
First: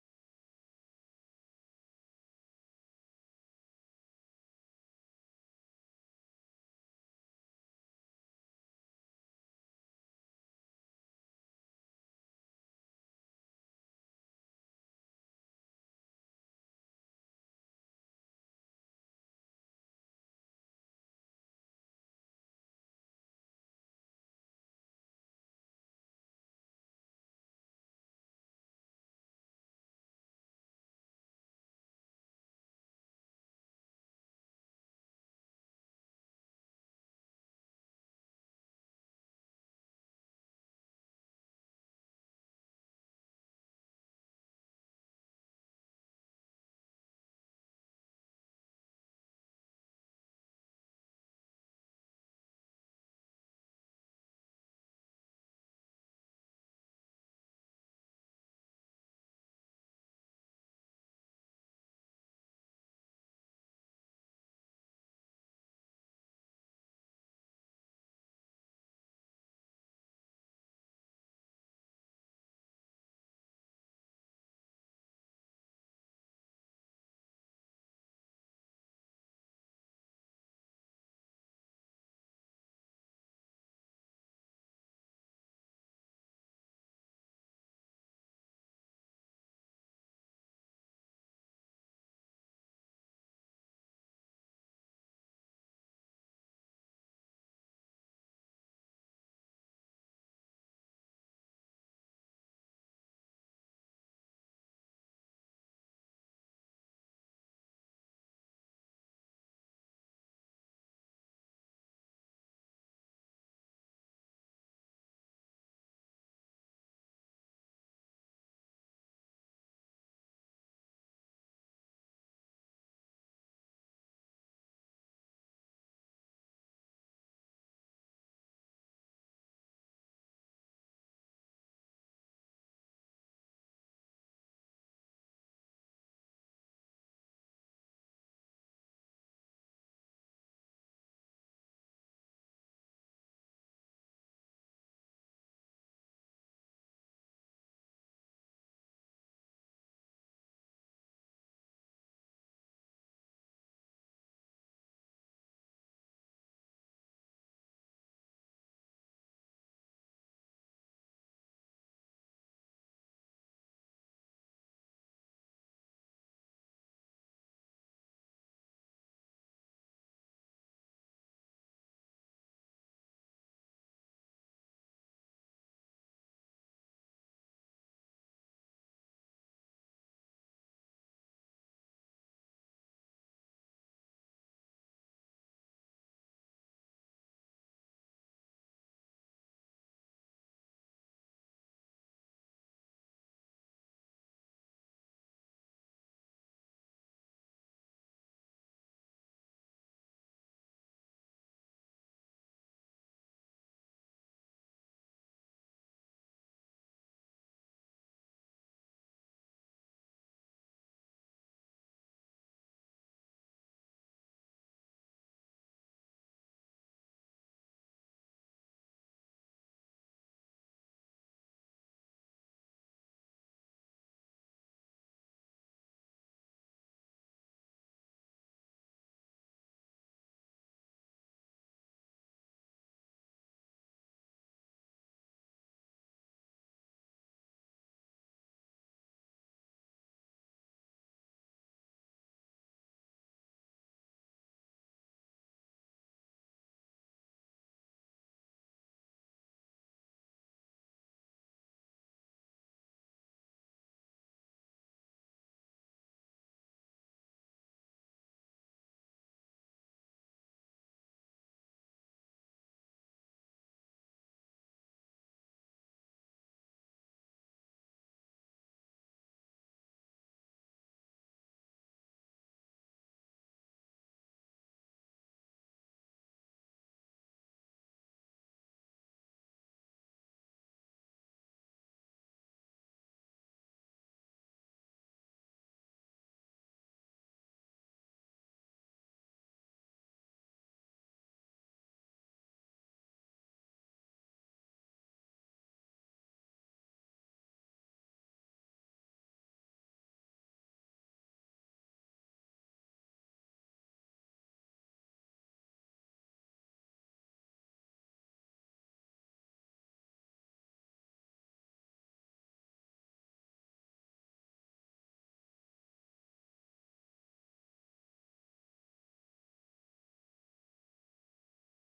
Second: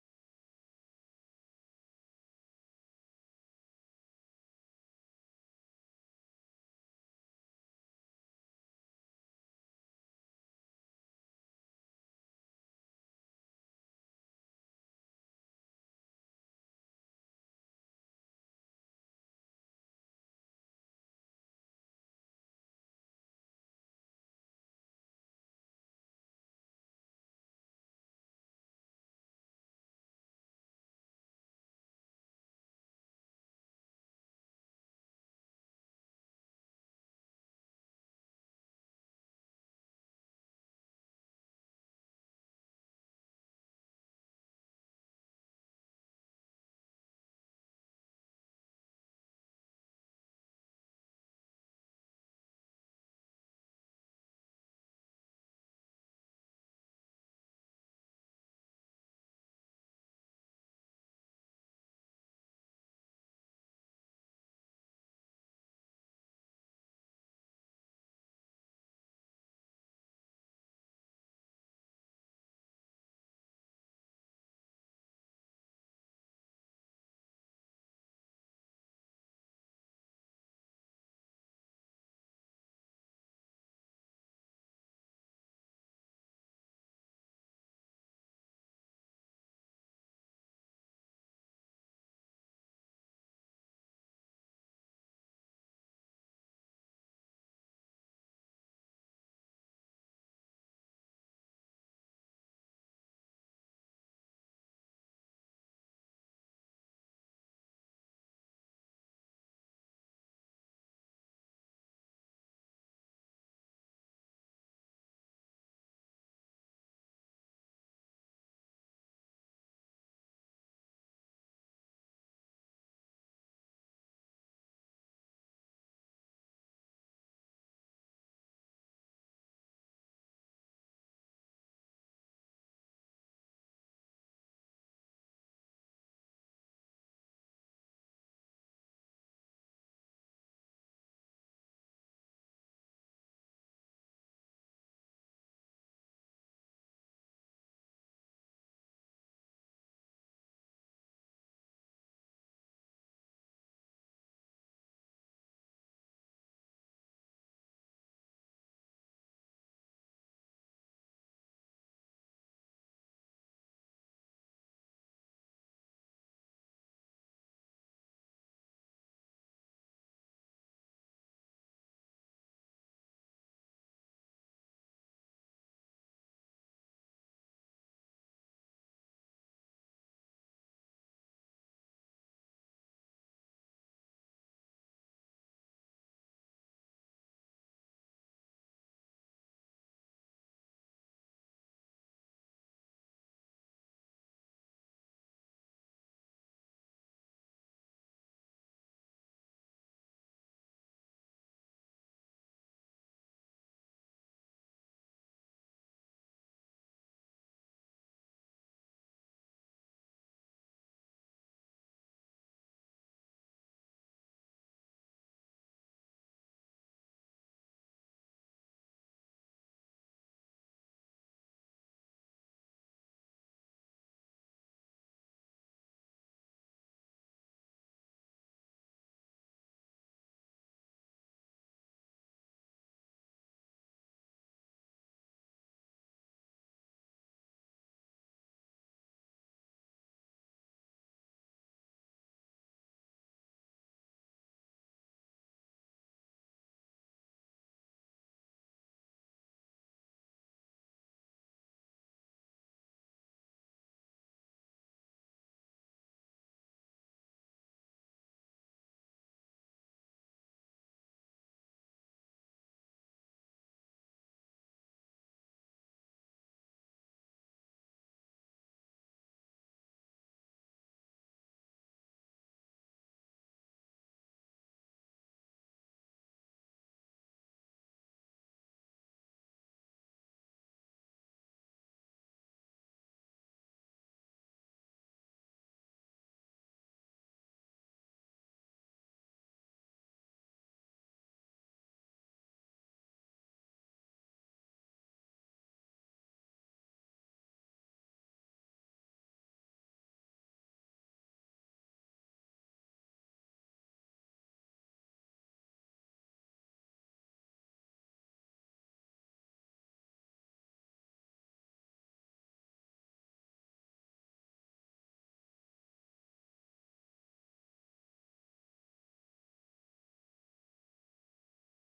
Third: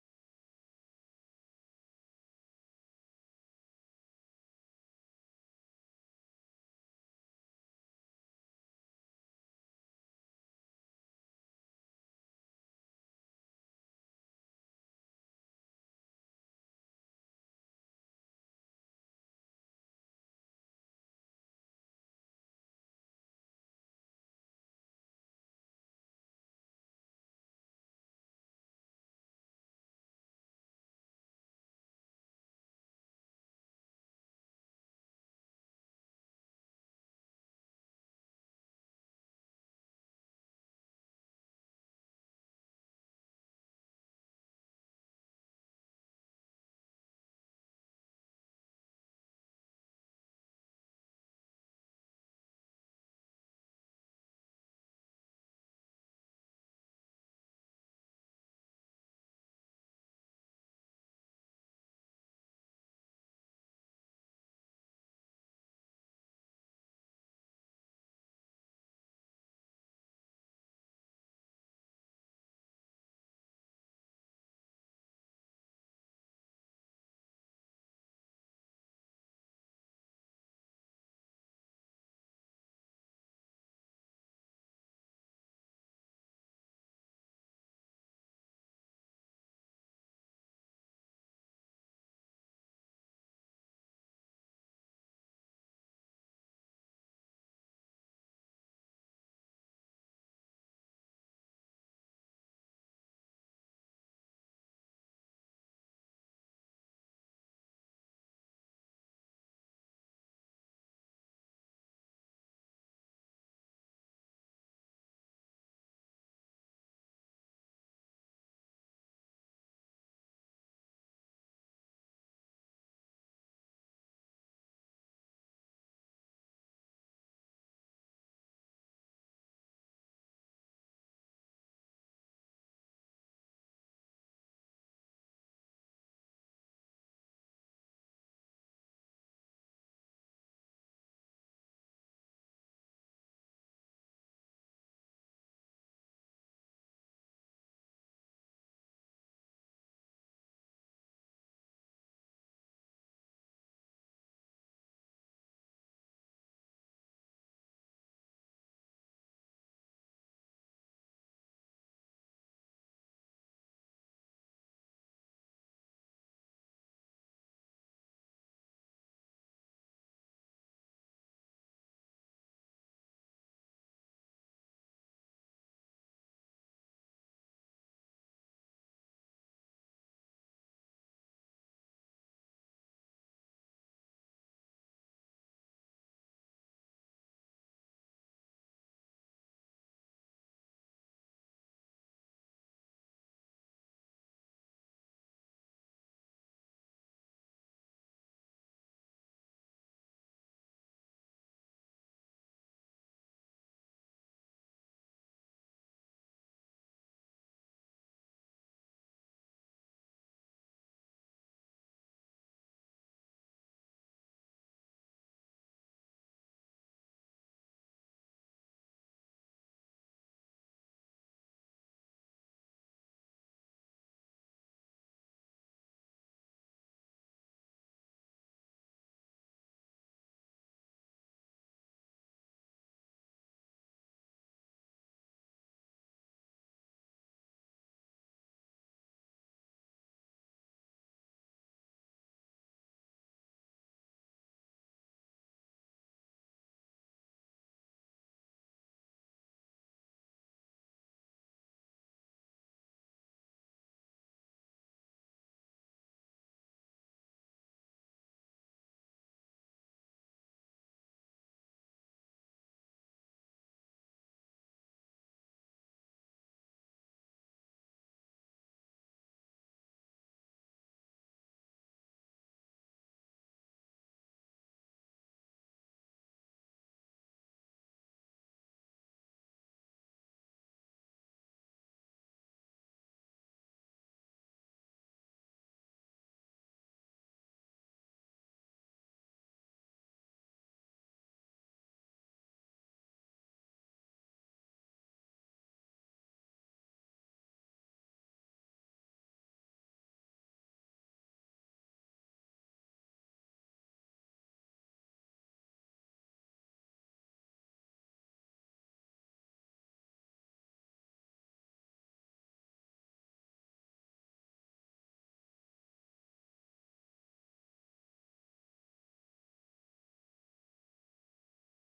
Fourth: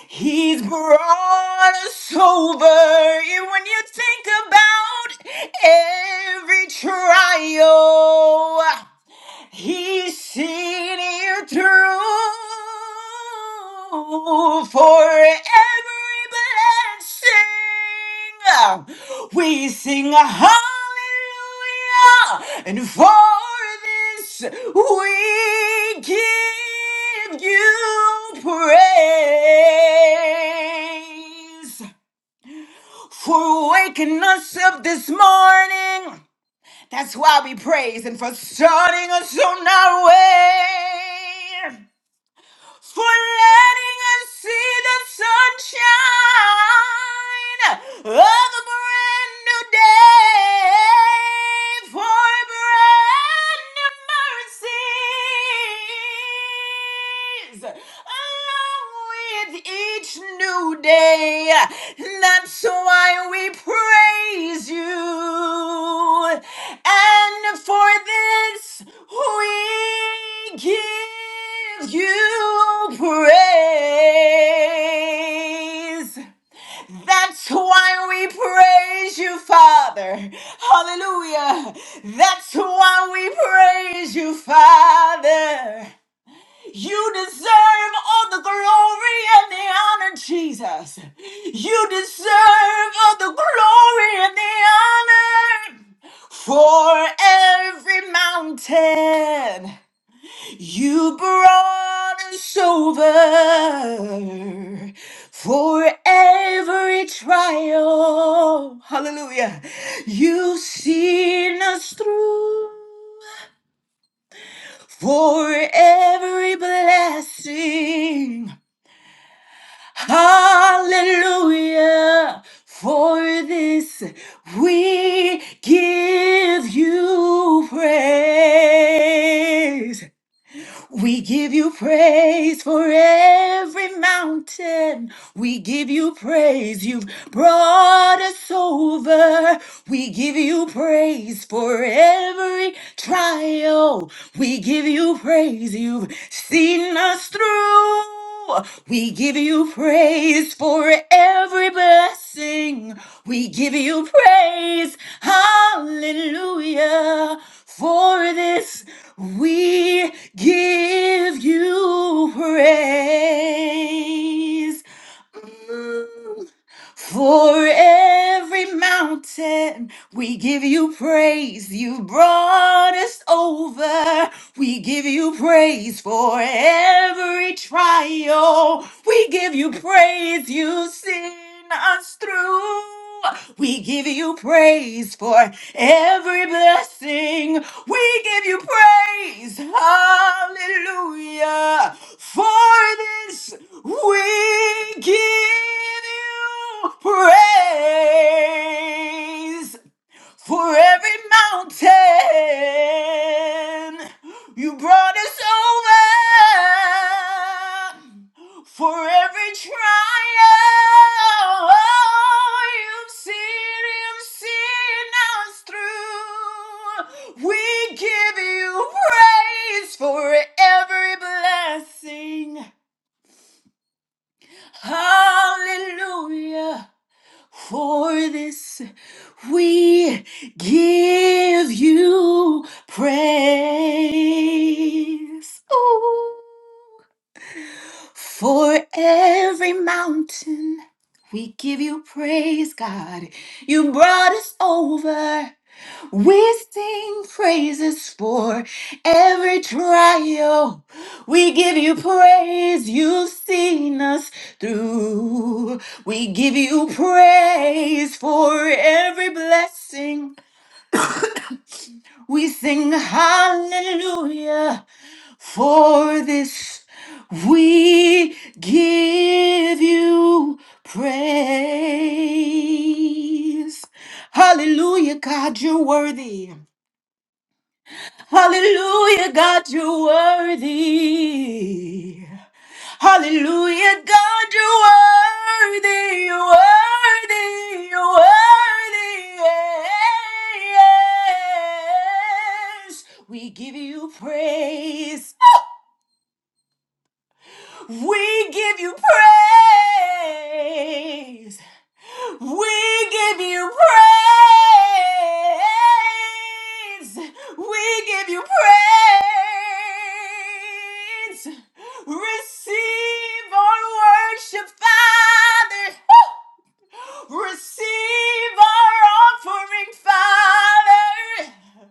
S3: He's brought us over. And when you think about every trial, He's seen it through for every blessing. We sing hallelujah, and for this we give you praise for waking us up this morning that's why we praise and for starting us on our way. For letting us see the sunshine of a brand new day. For brand new mercies. Along with each new day. That's why we praise you. And for this we give you praise. That's why we praise you, Father. Hallelujah. That's why we praise you, Father. You deserve all the glory and the honor, Jesus. You deserve all the glory and the honor for every mountain. You brought us over for every trial. Hallelujah. You've seen us through for every blessing. Hallelujah. For this we give you praise. We give you praise for every mountain. We give you praise. You've brought us over. We give you praise for every trial. We give you praise. You've seen us through. We give you praise for every blessing. We give you praise. Hallelujah. For this we give you praise. Mm. For every mountain, we give you praise. You brought us over. We give you praise for every trial. We give you praise. You've seen us through. We give you praise for every blessing. We give you praise. Hallelujah. For this, we give you praise for every mountain you brought us over for every trial you've seen you've seen us through we give you praise for every blessing hallelujah for this we give you praise. Ooh. For every mountain we give you praise, God. You brought us over. We sing praises for every trial. We give you praise. You've seen us through. We give you praise for every blessing. We sing hallelujah for this. We give you praise. Hallelujah, God, you're worthy. Hallelujah, God, you're worthy. Hallelujah, God, you're worthy, you're worthy, you're worthy. Yes. We give you praise. We give you praise. We give you praise. We give you praise. Receive our worship, Father. Receive our offering, Father.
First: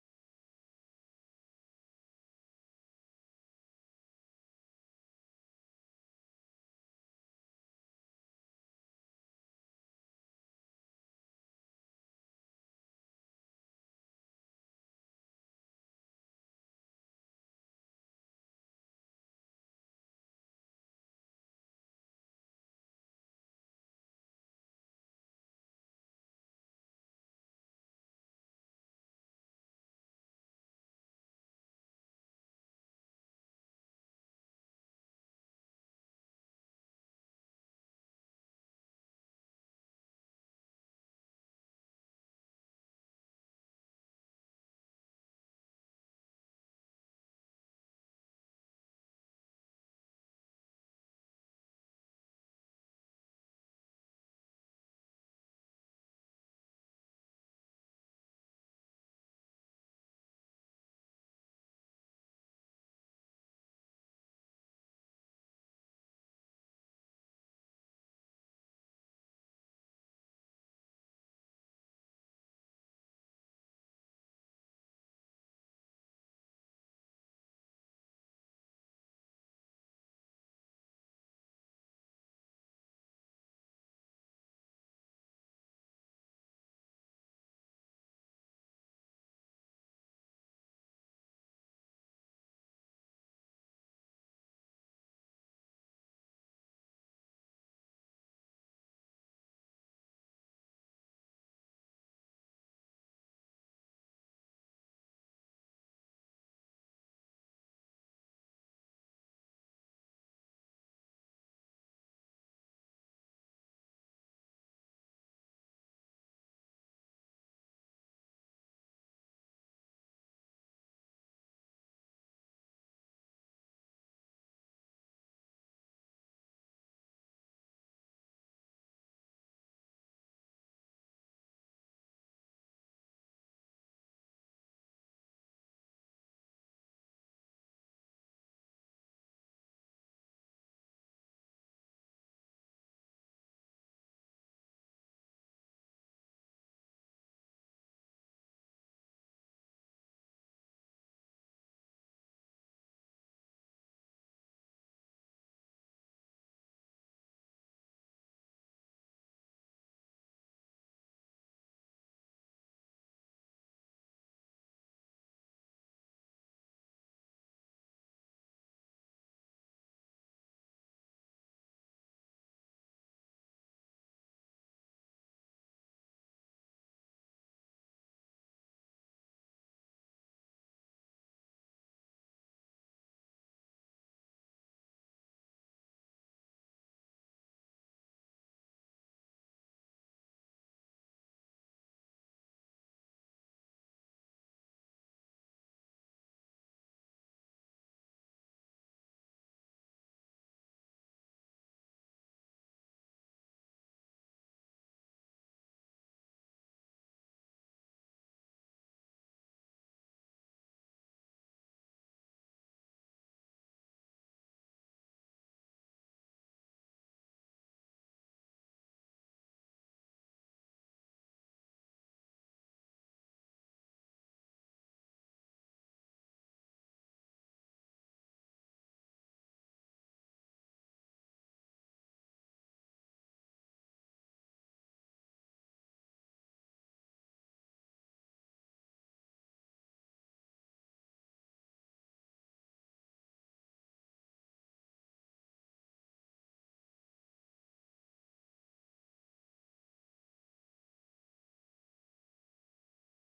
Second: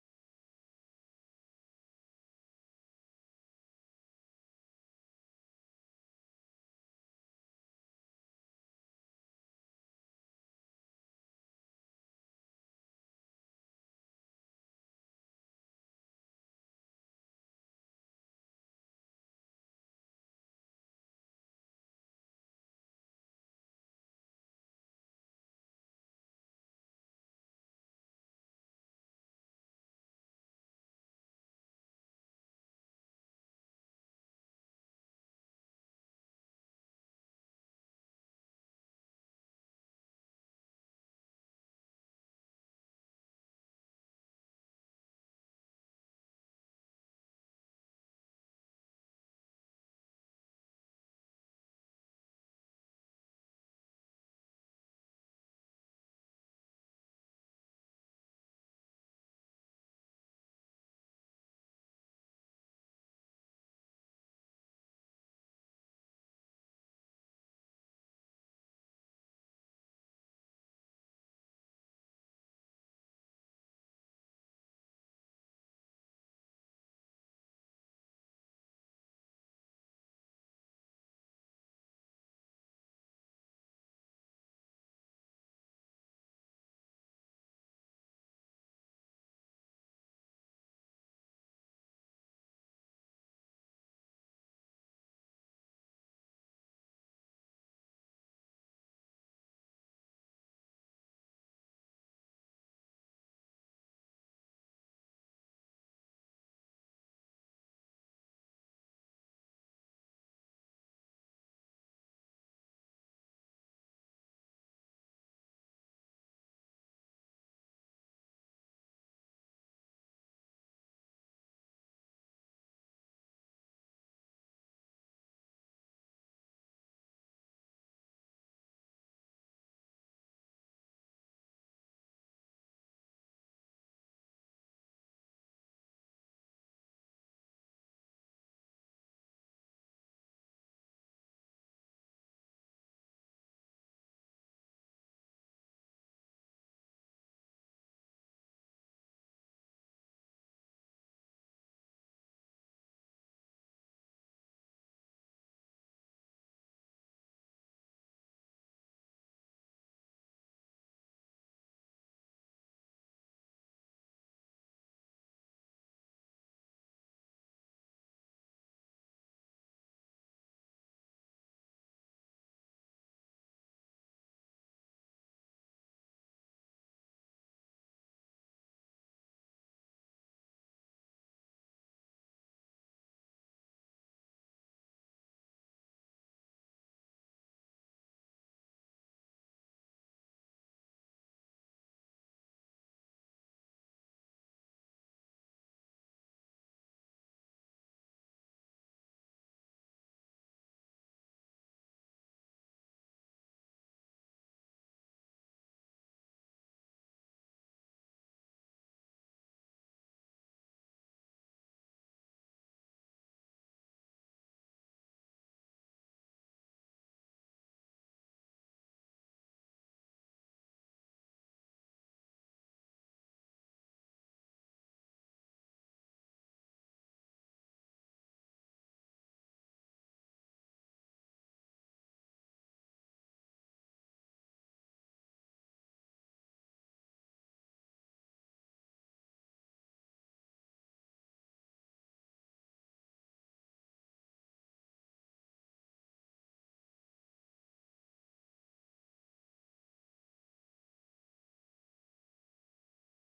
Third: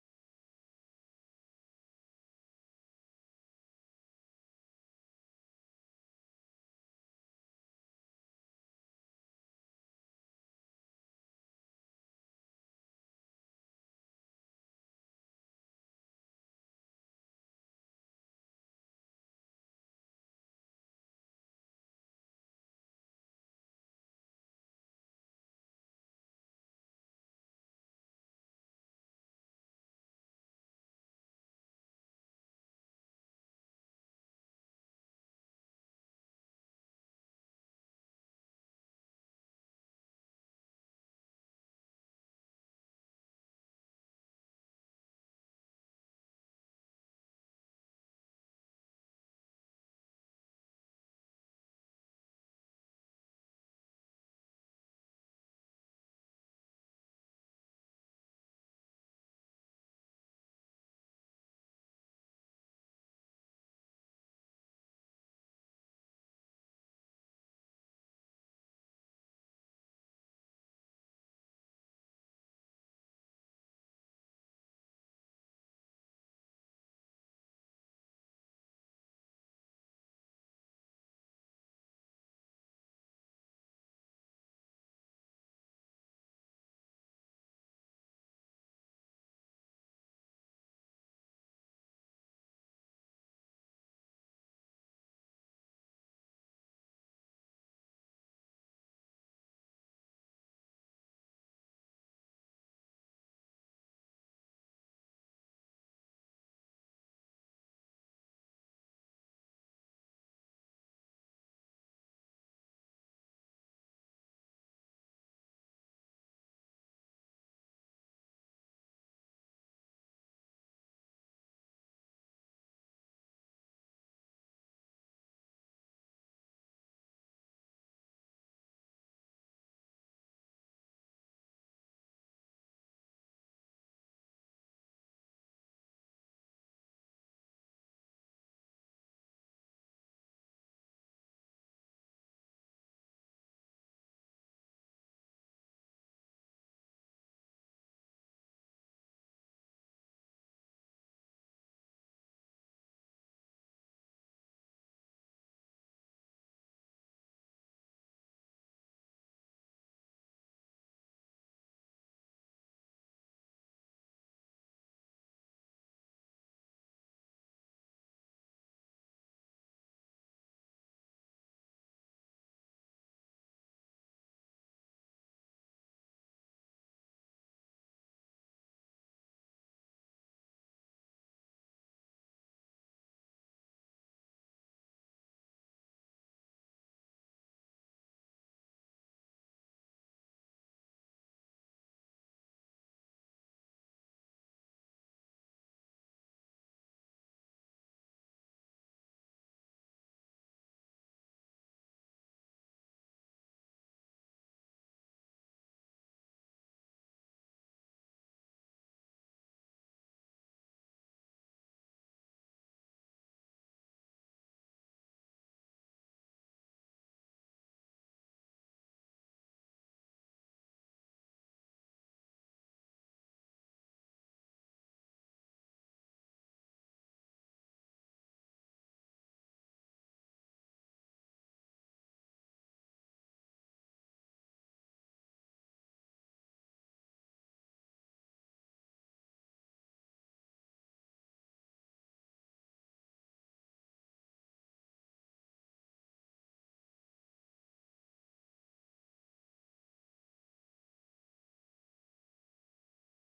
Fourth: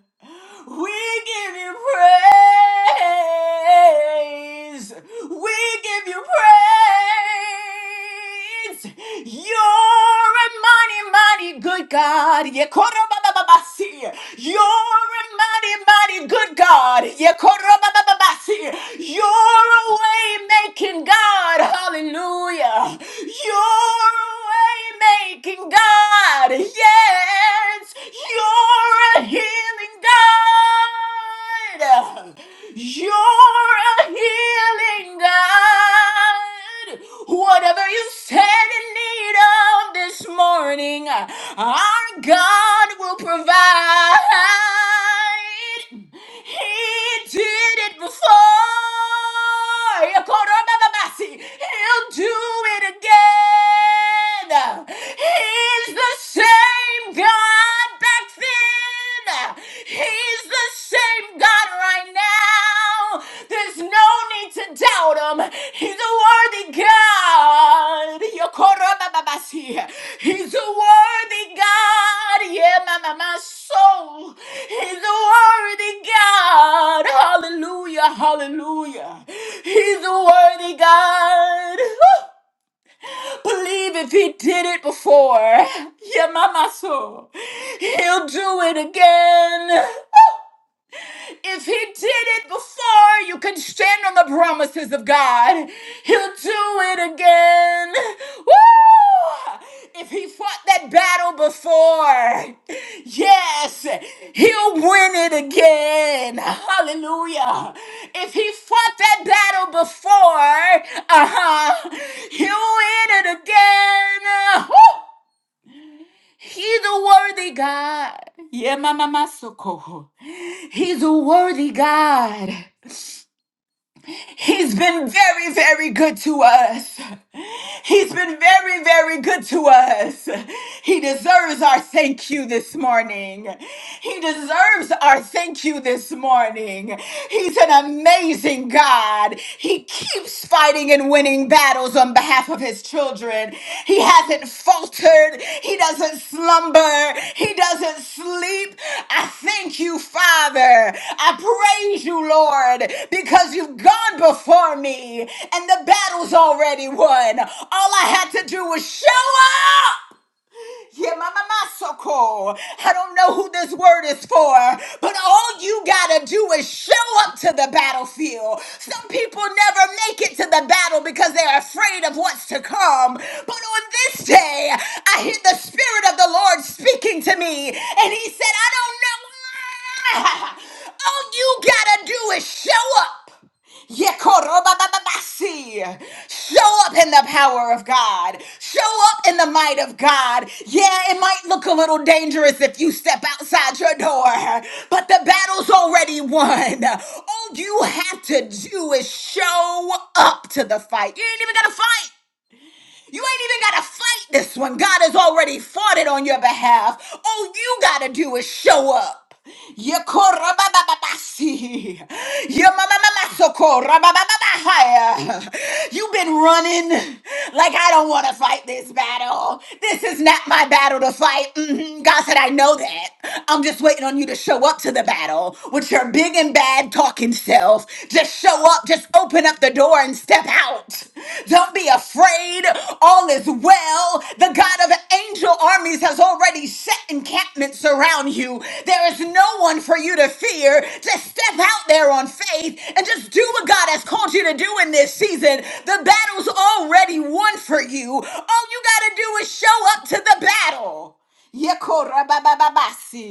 S3: We give you praise. We give you praise. You're a mighty, mighty good God. Yekorobabababasi. You're a mighty, mighty good God. Yekorobabababasi. You're a way making God. Hallelujah. You're a making God. Yes, you're a healing God. You're a healing God. Whatever you stand in need of this morning, our God will provide. He did it before. Yakorobababasi. He'll do it again. He's the same God back then. He's the same God right now. There's no need to doubt him. He's a worthy God. Yakorobababasi. He's a worthy God. Yeah, my, my, my soul. He's a worthy God. Hallelujah. Hallelujah. He's a worthy God. Believe if he did it before. Yeah, mama so. He'll do it again. If he did it before, you can stand on the promises of God. He'll do it again. Woo! If he fought that battle before, yes, he'll win it again. Hallelujah. If he fought that battle before, uh huh, he'll win it again. Woo! He's a worthy God. Yeah, Mama Masoko. He's a worthy God. He's been very, very good to us. He's been very, very good to us. He deserves our thank you this morning. He deserves our thank you this morning. He's an amazing God. He keeps fighting and winning battles on behalf of his children. He. He hasn't faltered. He doesn't slumber. He doesn't sleep. I thank you, Father. I praise you, Lord, because you've gone before me and the battle's already won. All I had to do was show up. Yemamamasoko. I don't know who this word is for, but all you gotta do is show up to the battlefield. Some people never make it to the battle because they're afraid of what's to come. But on this day, I hear the Spirit of the Lord speaking to me, and He said, I don't know. All you gotta do is show up. Yekorobabababasi. Show up in the power of God. Show up in the might of God. Yeah, it might look a little dangerous if you step outside your door, but the battle's already won. All you have to do is show up to the fight. You ain't even got to fight. You ain't even got to fight this one. God has already fought it on your behalf. All you got to do is show up. Yekorabababasi. Yemamamamasokorabababahaya. You've been running like I don't want to fight this battle. This is not my battle to fight. Mhm. God said, I know that. I'm just waiting on you to show up to the battle with your big and bad talking self. Just show up, just open up the door and step out. Don't be afraid. All is well. The God of angel armies has already set encampments around you. There is no one for you to fear. Just step out there on faith and just do what God has called you to do in this season. The battle's already won for you. All you got to do is show up to the battle. Yeko rabababasi.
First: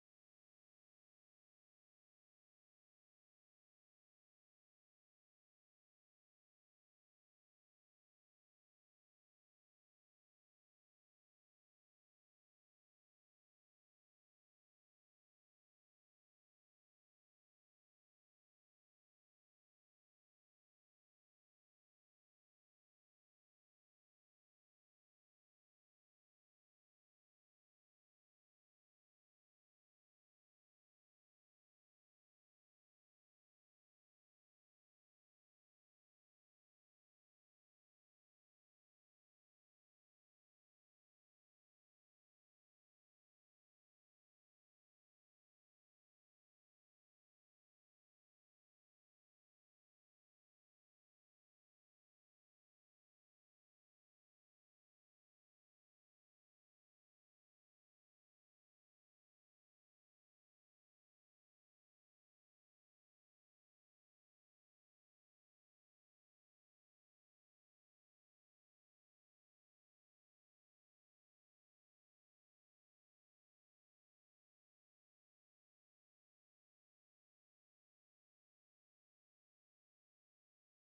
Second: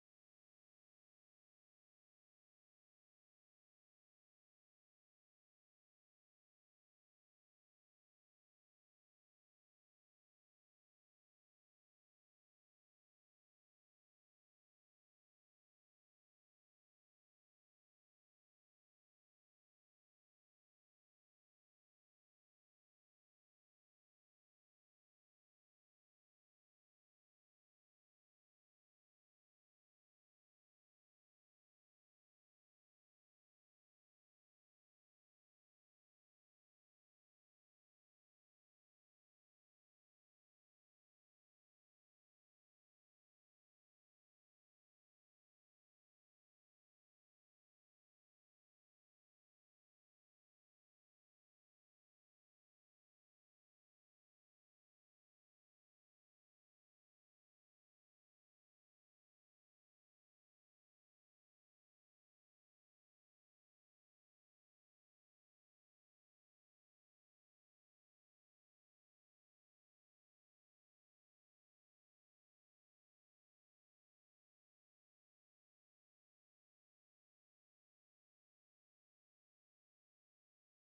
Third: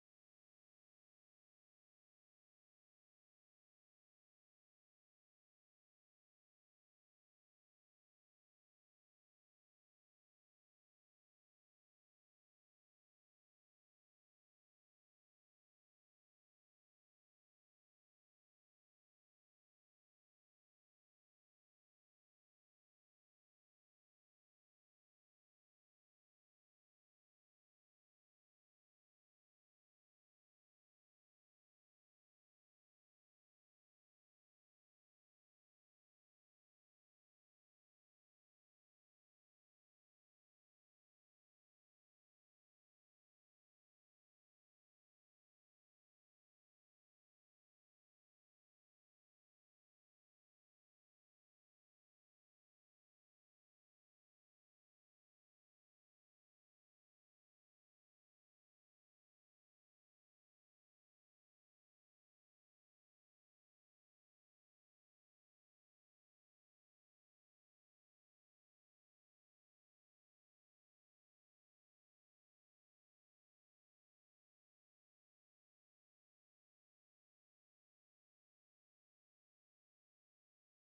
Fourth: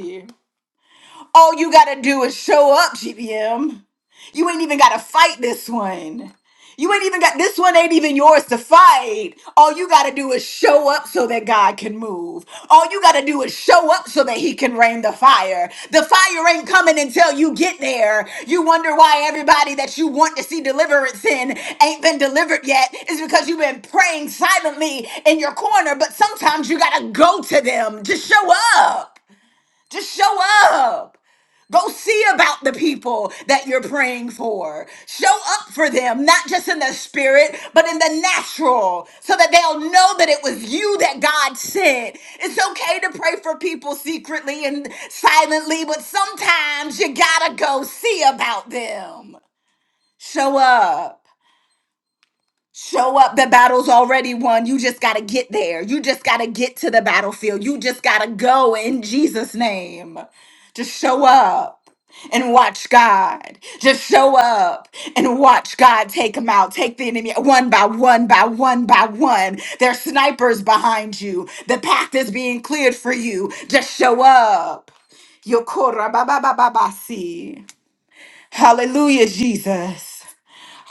S3: All you gotta do is show up, GBM. You ain't even gotta fight this one. You ain't even got this one ain't even yours to fight. All you gotta do is show up so that God can move. All you gotta do is show up so that He can rain the fire. The fire ain't coming until you get there. You wonder why everybody that you want to see deliverance in ain't been delivered yet. It's because you've been praying silently in your corner, but sometimes you gotta go to them. Just show up. Just show up. Go see about the people that you're praying for. Show up for them, not just in the spirit, but in the natural, so that they'll know that it was you that God sent. It's okay to pray for people secretly and silently, but sometimes you gotta go see about them. Show up. Show up. The battle's already won. You just got to get there. You just got to get to the battlefield. You just got to go in Jesus' name. Just show up and watch God. Just show up and watch God take them out. Take the enemy one by one by one by one. There's snipers behind you. The path is being cleared for you. Just show up. Yokora ba ba ba ba ba see. Hallelujah, Jesus.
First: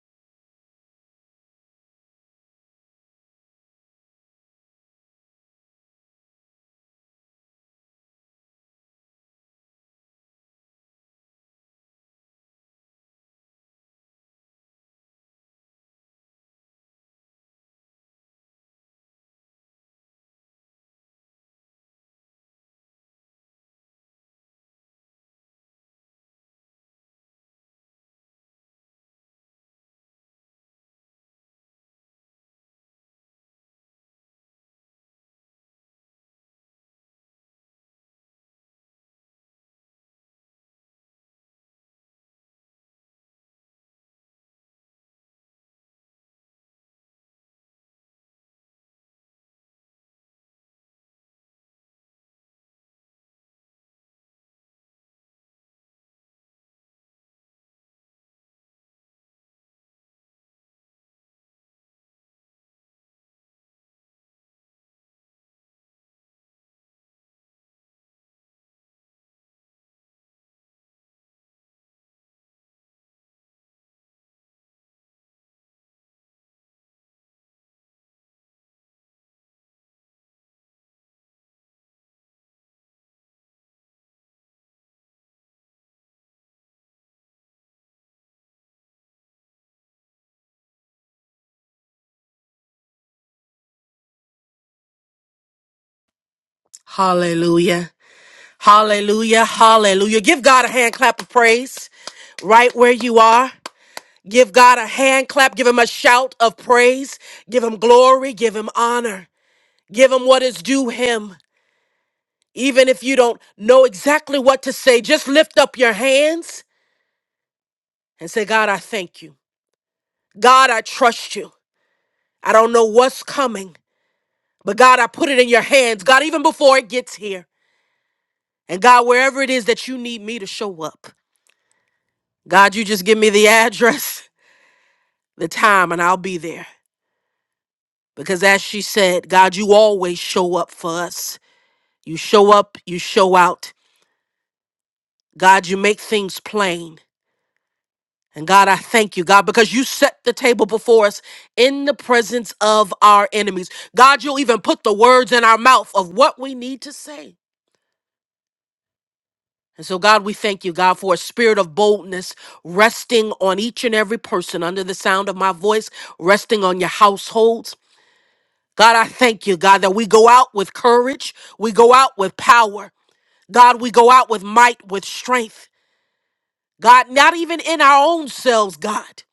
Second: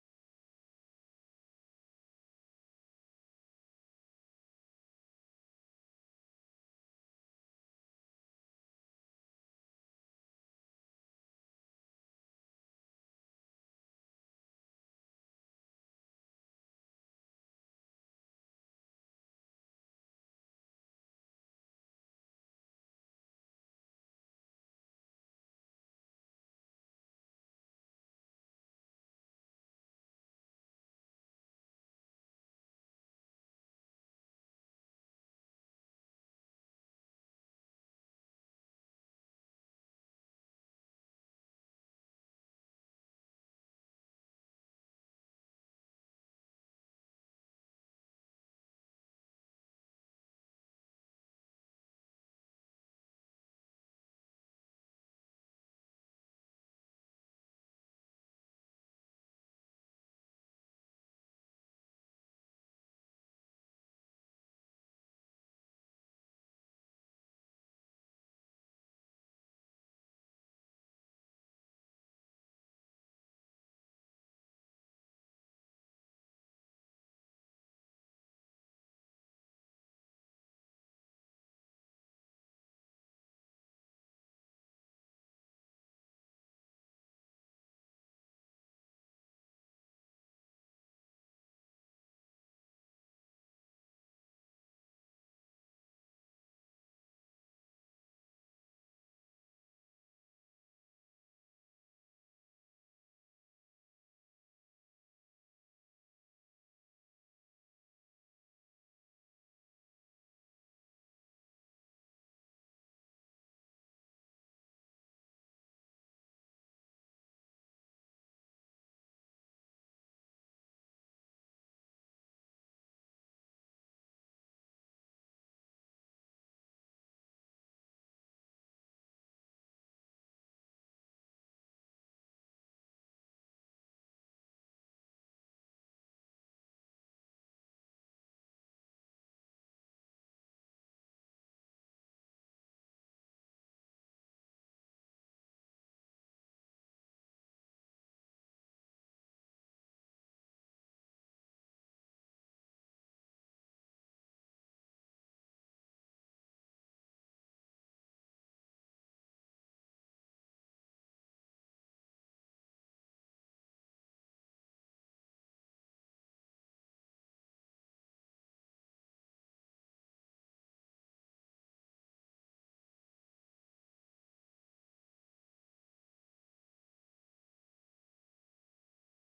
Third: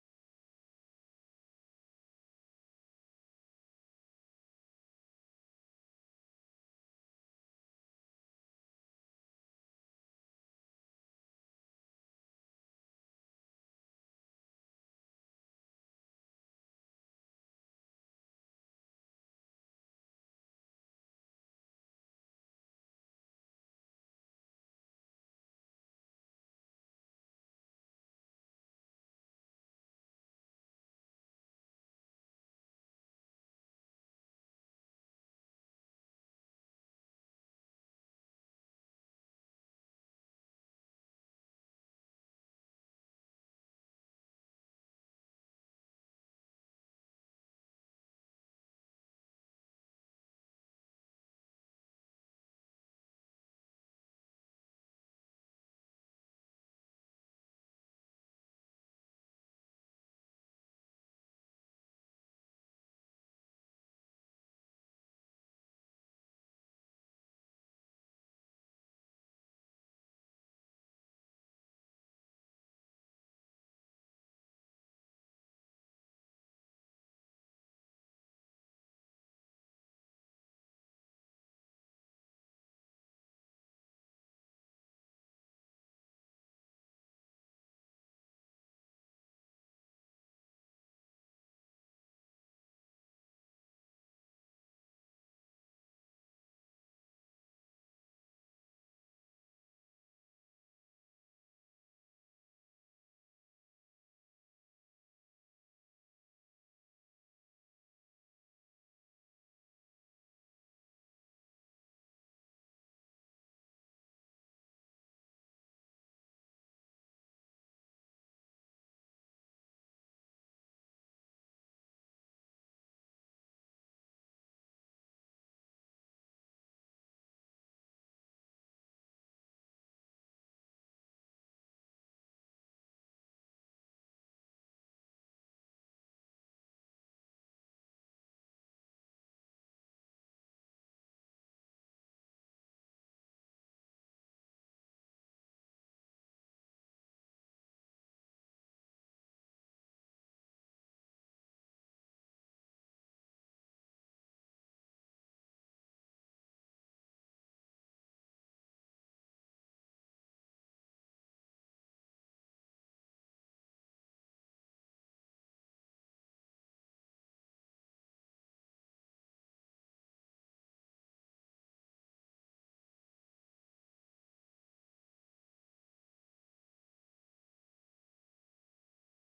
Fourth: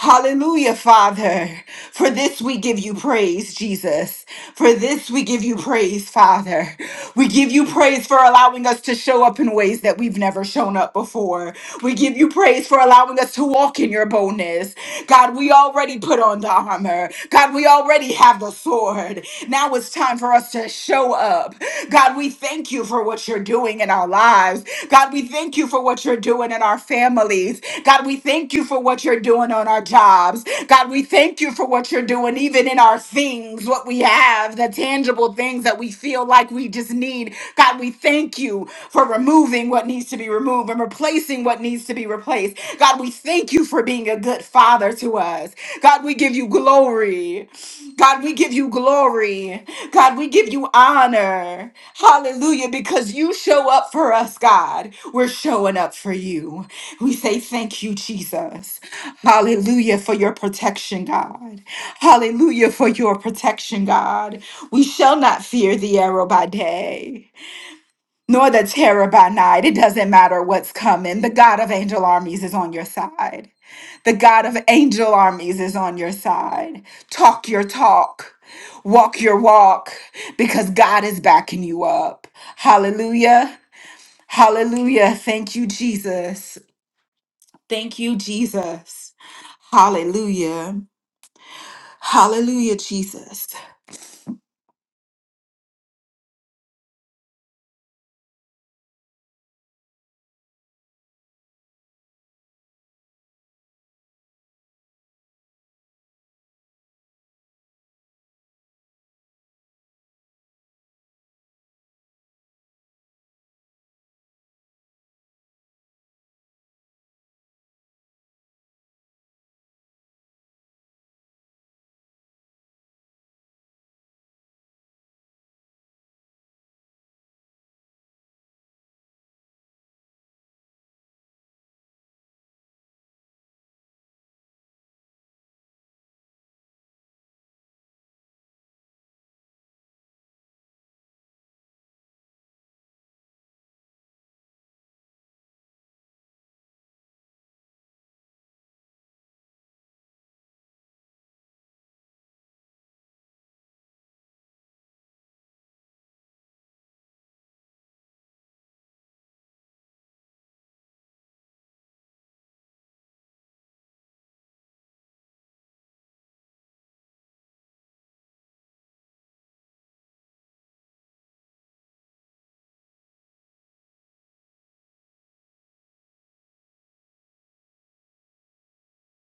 S3: Hallelujah, Father. For this we give you praise, Jesus. For this we give you praise, Father. We give you praise for allowing us to show up in ways that we've never shown up before. We give you praise for allowing us to walk in your boldness. God, we already put on the armor. God, we already have the sword. Now it's time for us to show up. God, we thank you for what you're doing doing in our lives. God, we thank you for what you're doing in our families. God, we thank you for what you're doing on our jobs. God, we thank you for what you're doing even in our things, what we have, the tangible things that we feel like we just need. God, we thank you for removing what needs to be removed and replacing what needs to be replaced. God, we thank you for being a good father to us. God, we give you glory. God, we give you glory. God, we give you honor. Hallelujah, because you show up for us, God. We're showing up for you. We say thank you, Jesus. Hallelujah for your protection, God. Hallelujah for your protection, God. We shall not fear the arrow by day, nor the terror by night. It doesn't matter what's coming. The God of angel armies is on your side. The God of angel armies is on your side. Talk your talk, walk your walk, because God is backing you up. Hallelujah. Hallelujah. Thank you, Jesus. Thank you, Jesus. Hallelujah. Hallelujah, Jesus.
S2: Hallelujah. Hallelujah. Hallelujah. Give God a hand clap of praise right where you are. Give God a hand clap. Give him a shout of praise. Give him glory. Give him honor. Give him what is due him. Even if you don't know exactly what to say, just lift up your hands and say, God, I thank you. God, I trust you. I don't know what's coming, but God, I put it in your hands. God, even before it gets here. And God, wherever it is that you need me to show up, God, you just give me the address, the time, and I'll be there. Because as she said, God, you always show up for us. You show up, you show out. God, you make things plain. And God, I thank you, God, because you set the table before us in the presence of our enemies. God, you'll even put the words in our mouth of what we need to say. And so, God, we thank you, God, for a spirit of boldness resting on each and every person under the sound of my voice, resting on your households. God, I thank you, God, that we go out with courage, we go out with power. God, we go out with might, with strength. God, not even in our own selves, God,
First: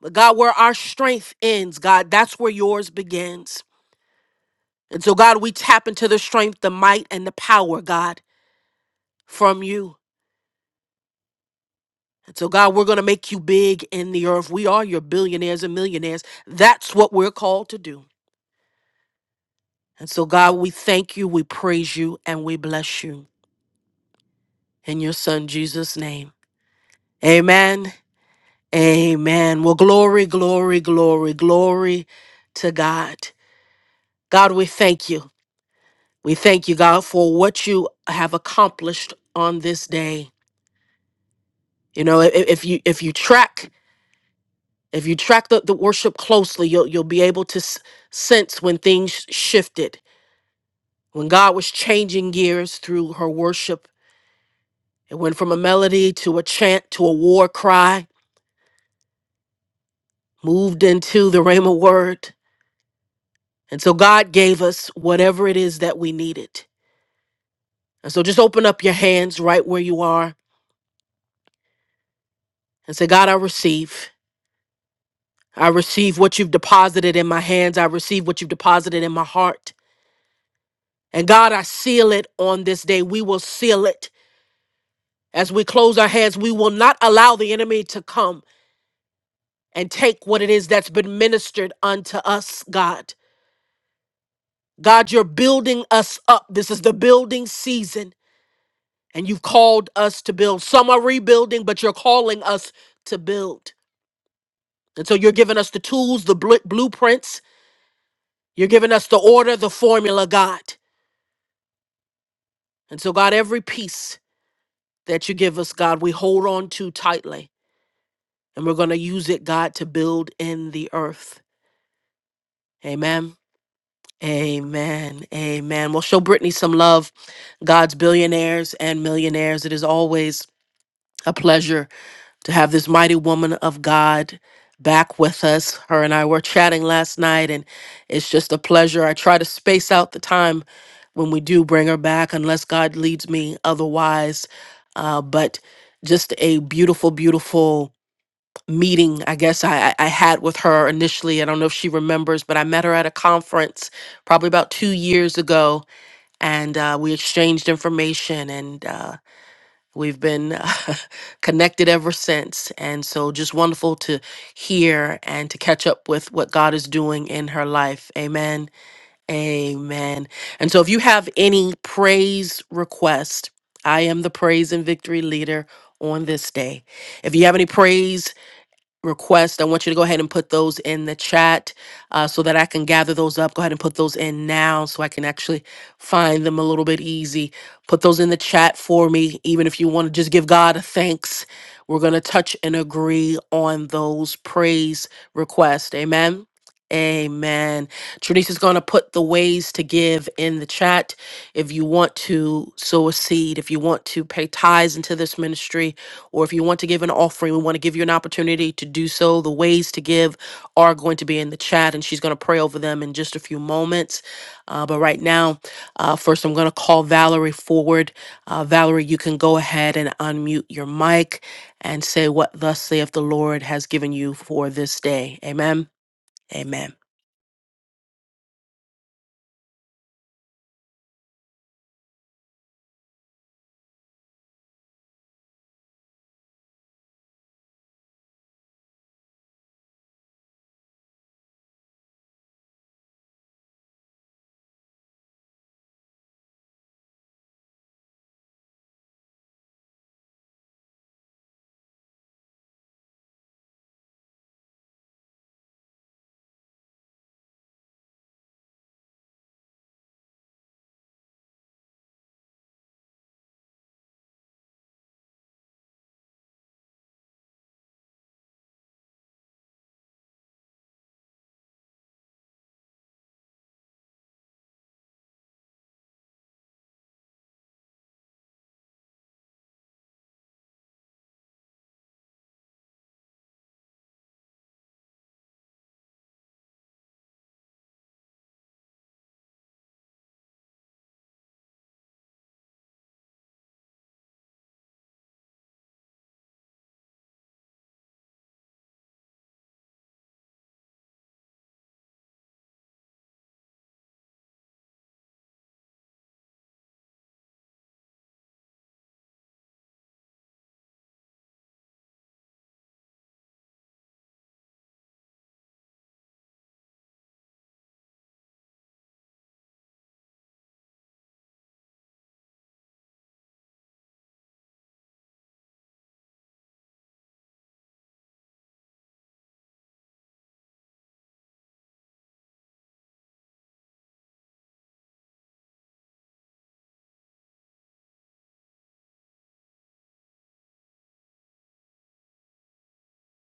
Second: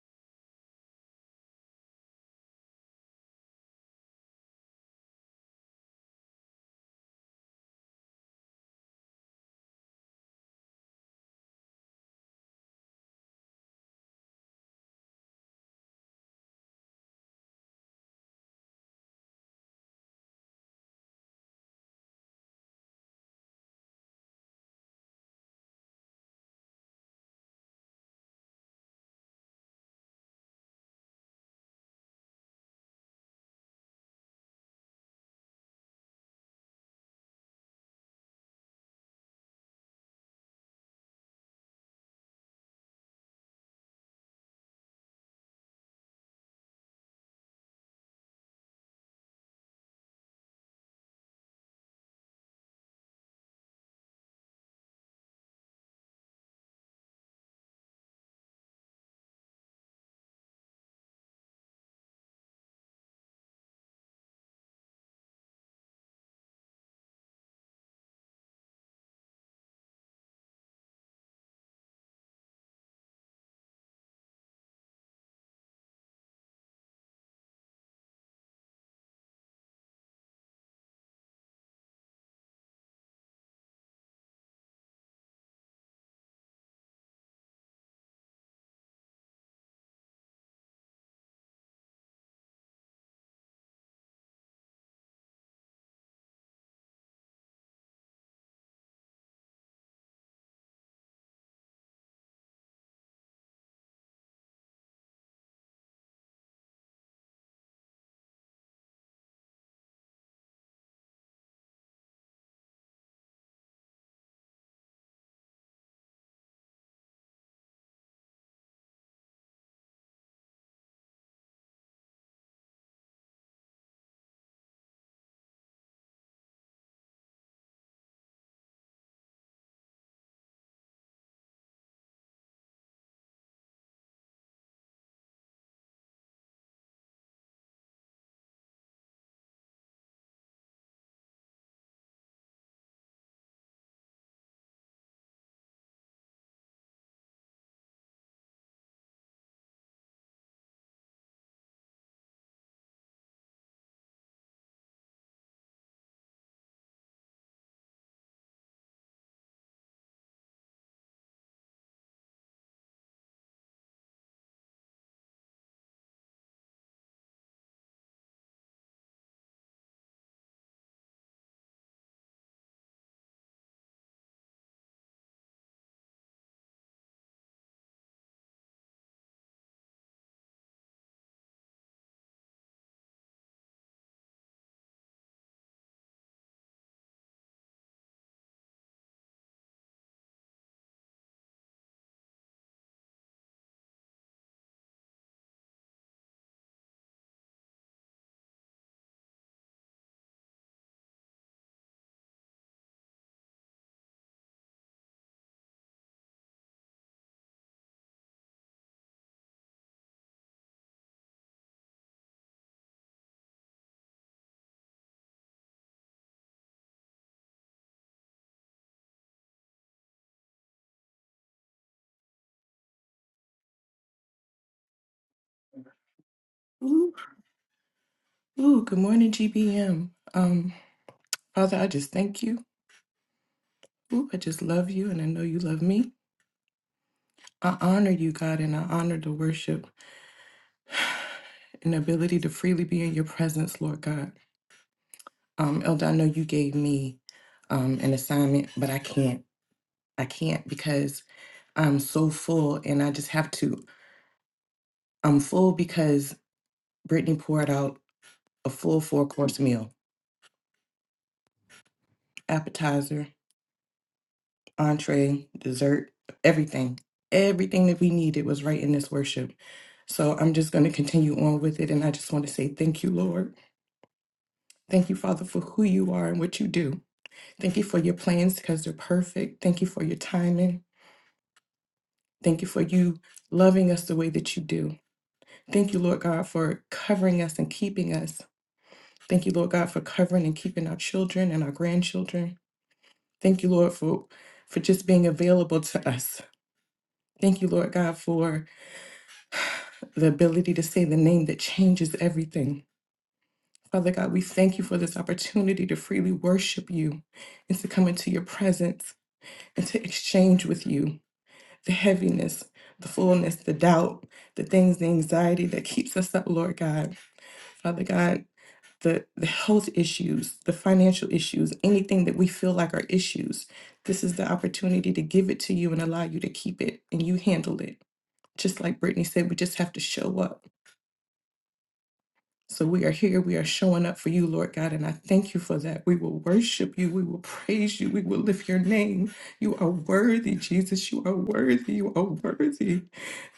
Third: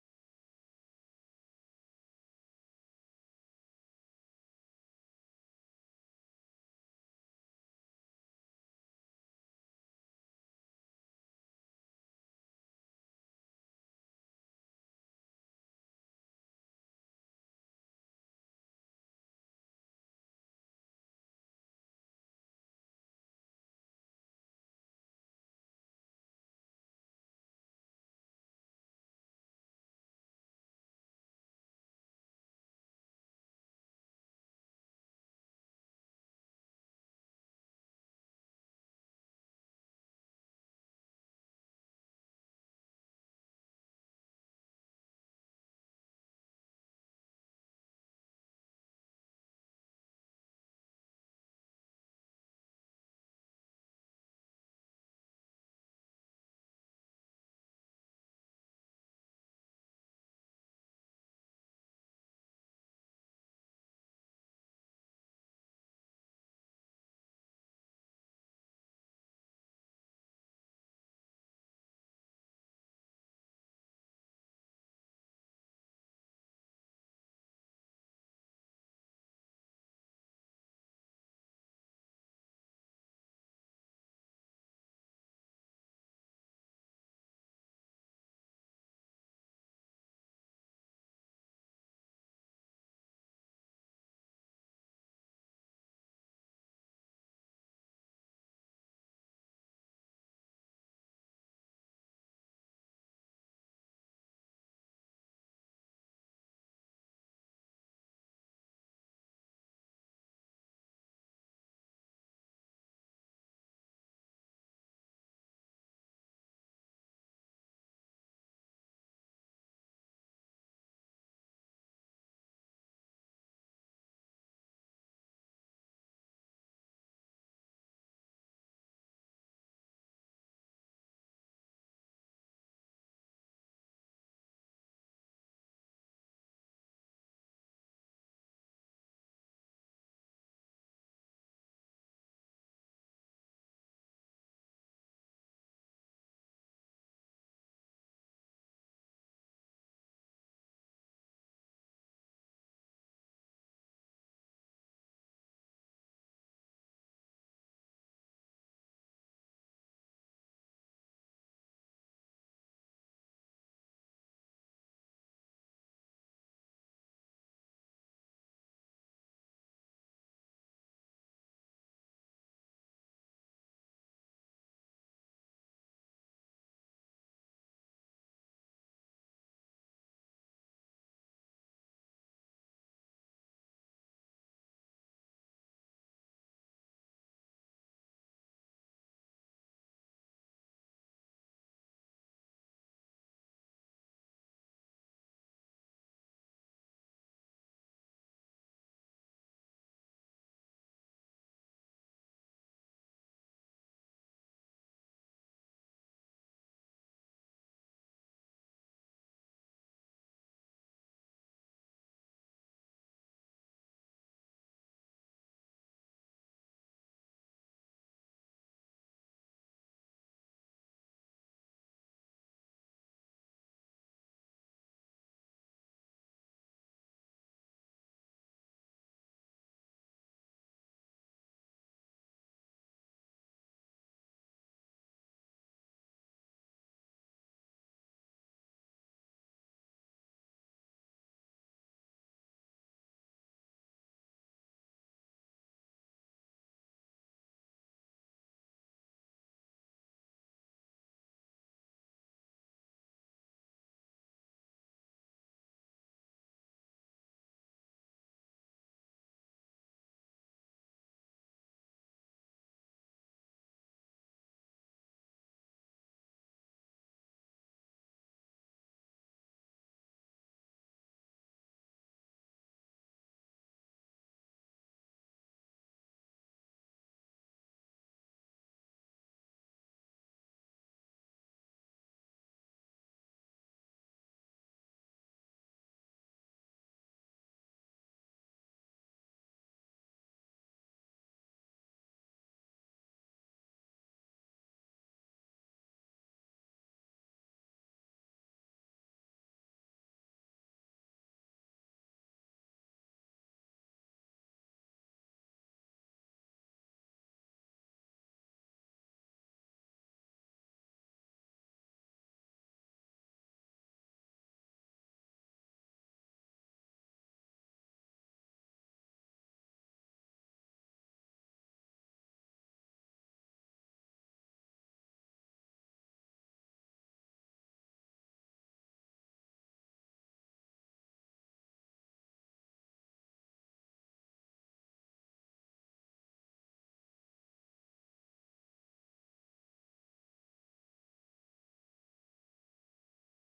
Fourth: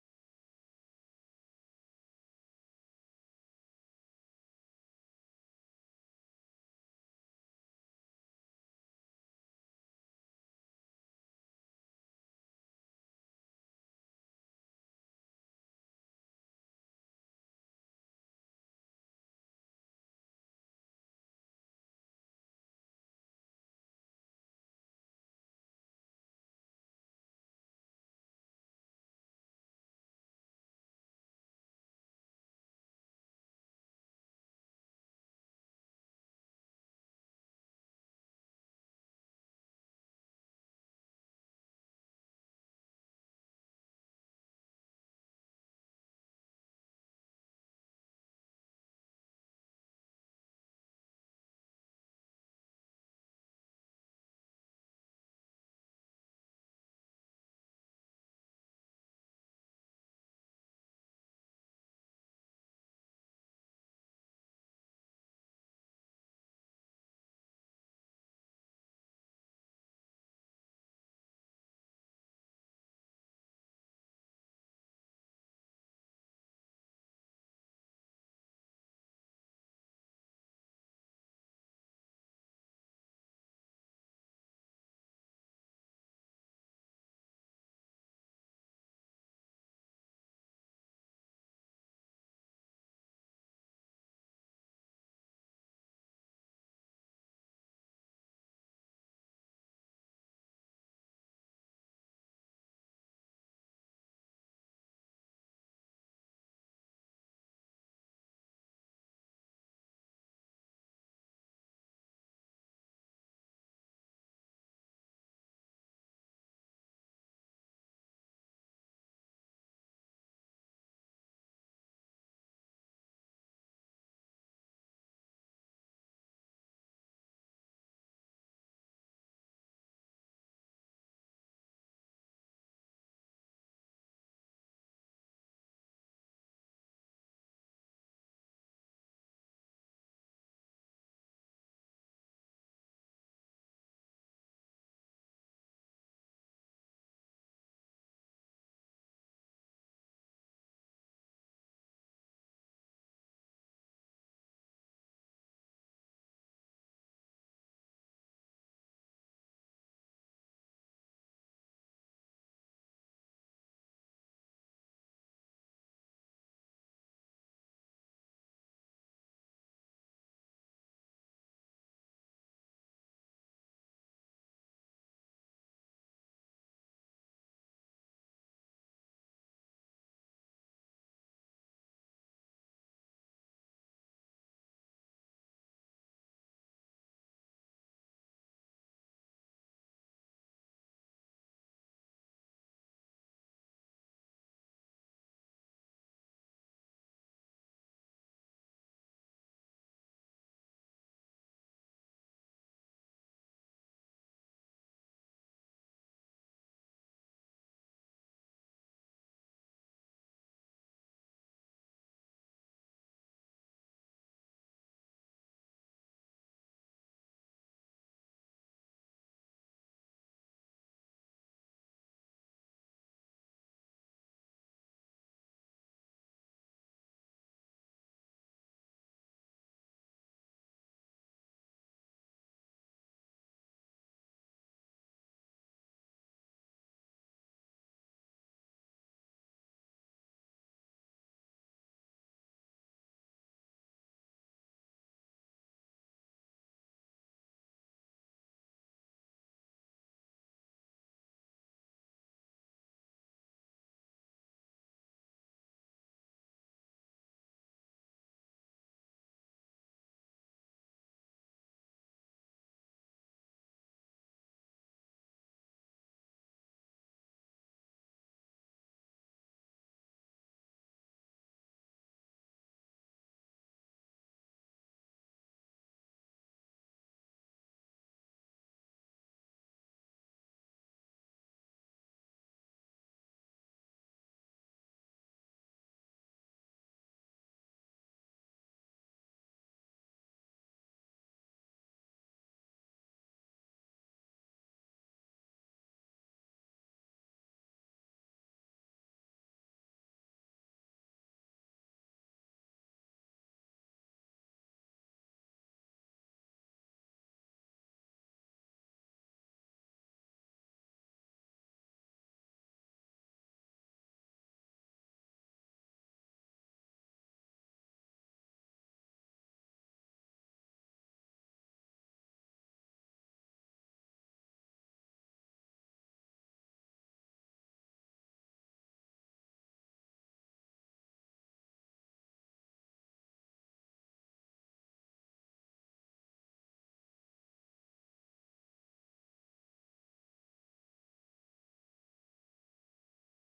S2: but God, where our strength ends, God, that's where yours begins. And so, God, we tap into the strength, the might, and the power, God, from you. And so, God, we're going to make you big in the earth. We are your billionaires and millionaires. That's what we're called to do. And so, God, we thank you, we praise you, and we bless you in your son, Jesus' name. Amen. Amen. Well, glory, glory, glory, glory to God. God, we thank you. We thank you, God, for what you have accomplished on this day. You know, i- if you if you track If you track the, the worship closely, you'll, you'll be able to s- sense when things shifted, when God was changing gears through her worship. It went from a melody to a chant to a war cry, moved into the Rhema word. And so God gave us whatever it is that we needed. And so just open up your hands right where you are and say, God, I receive. I receive what you've deposited in my hands. I receive what you've deposited in my heart. And God, I seal it on this day. We will seal it As we close our heads, we will not allow the enemy to come and take what it is that's been ministered unto us, God. God, you're building us up. This is the building season, and you've called us to build. Some are rebuilding, but you're calling us to build. And so you're giving us the tools, the bl- blueprints. You're giving us the order, the formula, God. And so, God, every piece that you give us, God, we hold on to tightly, and we're going to use it, God, to build in the earth. Amen. Amen. Amen. Well, show Brittany some love, God's billionaires and millionaires. It is always a pleasure to have this mighty woman of God back with us. Her and I were chatting last night, and it's just a pleasure. I try to space out the time when we do bring her back, unless God leads me otherwise. Uh, but just a beautiful, beautiful meeting i guess I, I I had with her initially i don't know if she remembers but i met her at a conference probably about two years ago and uh, we exchanged information and uh, we've been connected ever since and so just wonderful to hear and to catch up with what god is doing in her life amen amen and so if you have any praise request i am the praise and victory leader on this day if you have any praise request, I want you to go ahead and put those in the chat uh, so that I can gather those up. Go ahead and put those in now so I can actually find them a little bit easy. Put those in the chat for me, even if you want to just give God a thanks. We're going to touch and agree on those praise requests. Amen. Amen. Trinice going to put the ways to give in the chat. If you want to sow a seed, if you want to pay tithes into this ministry, or if you want to give an offering, we want to give you an opportunity to do so. The ways to give are going to be in the chat, and she's going to pray over them in just a few moments. Uh, but right now, uh, first, I'm going to call Valerie forward. Uh, Valerie, you can go ahead and unmute your mic and say what thus saith the Lord has given you for this day. Amen. Amen.
S4: Ooh, ooh, good morning, GBM. Um, Father, I just thank you. Ooh, I just love you, and I know you love me. I honor you, God, and I honor the worship and ability to freely be in your presence, Lord God. Um, Elder, I know you gave me um an assignment, but I can't. I can't because I'm so full, and I just have to. I'm full because Brittany poured out a full four course meal, appetizer. entree, dessert, everything. Everything that we needed was right in this worship. So I'm just going to continue on with it. And I just want to say thank you, Lord. Thank you, Father, for who you are and what you do. Thank you for your plans because they're perfect. Thank you for your timing. Thank you for you loving us the way that you do. Thank you, Lord God, for covering us and keeping us. Thank you, Lord God, for covering and keeping our children and our grandchildren. Thank you, Lord, for, for just being available to us. Thank you, Lord God, for the ability to say the name that changes everything. Father God, we thank you for this opportunity to freely worship you and to come into your presence and to exchange with you the heaviness, the fullness, the doubt, the things, the anxiety that keeps us up, Lord God. Father God, the, the health issues, the financial issues, anything that we feel like are issues, this is the opportunity to give it to you and allow you to keep it and you handle it. Just like Brittany said, we just have to show up. So we are here. We are showing up for you, Lord God. And I thank you for that. We will worship you. We will praise you. We will lift your name. You are worthy, Jesus. You are worthy. You are worthy.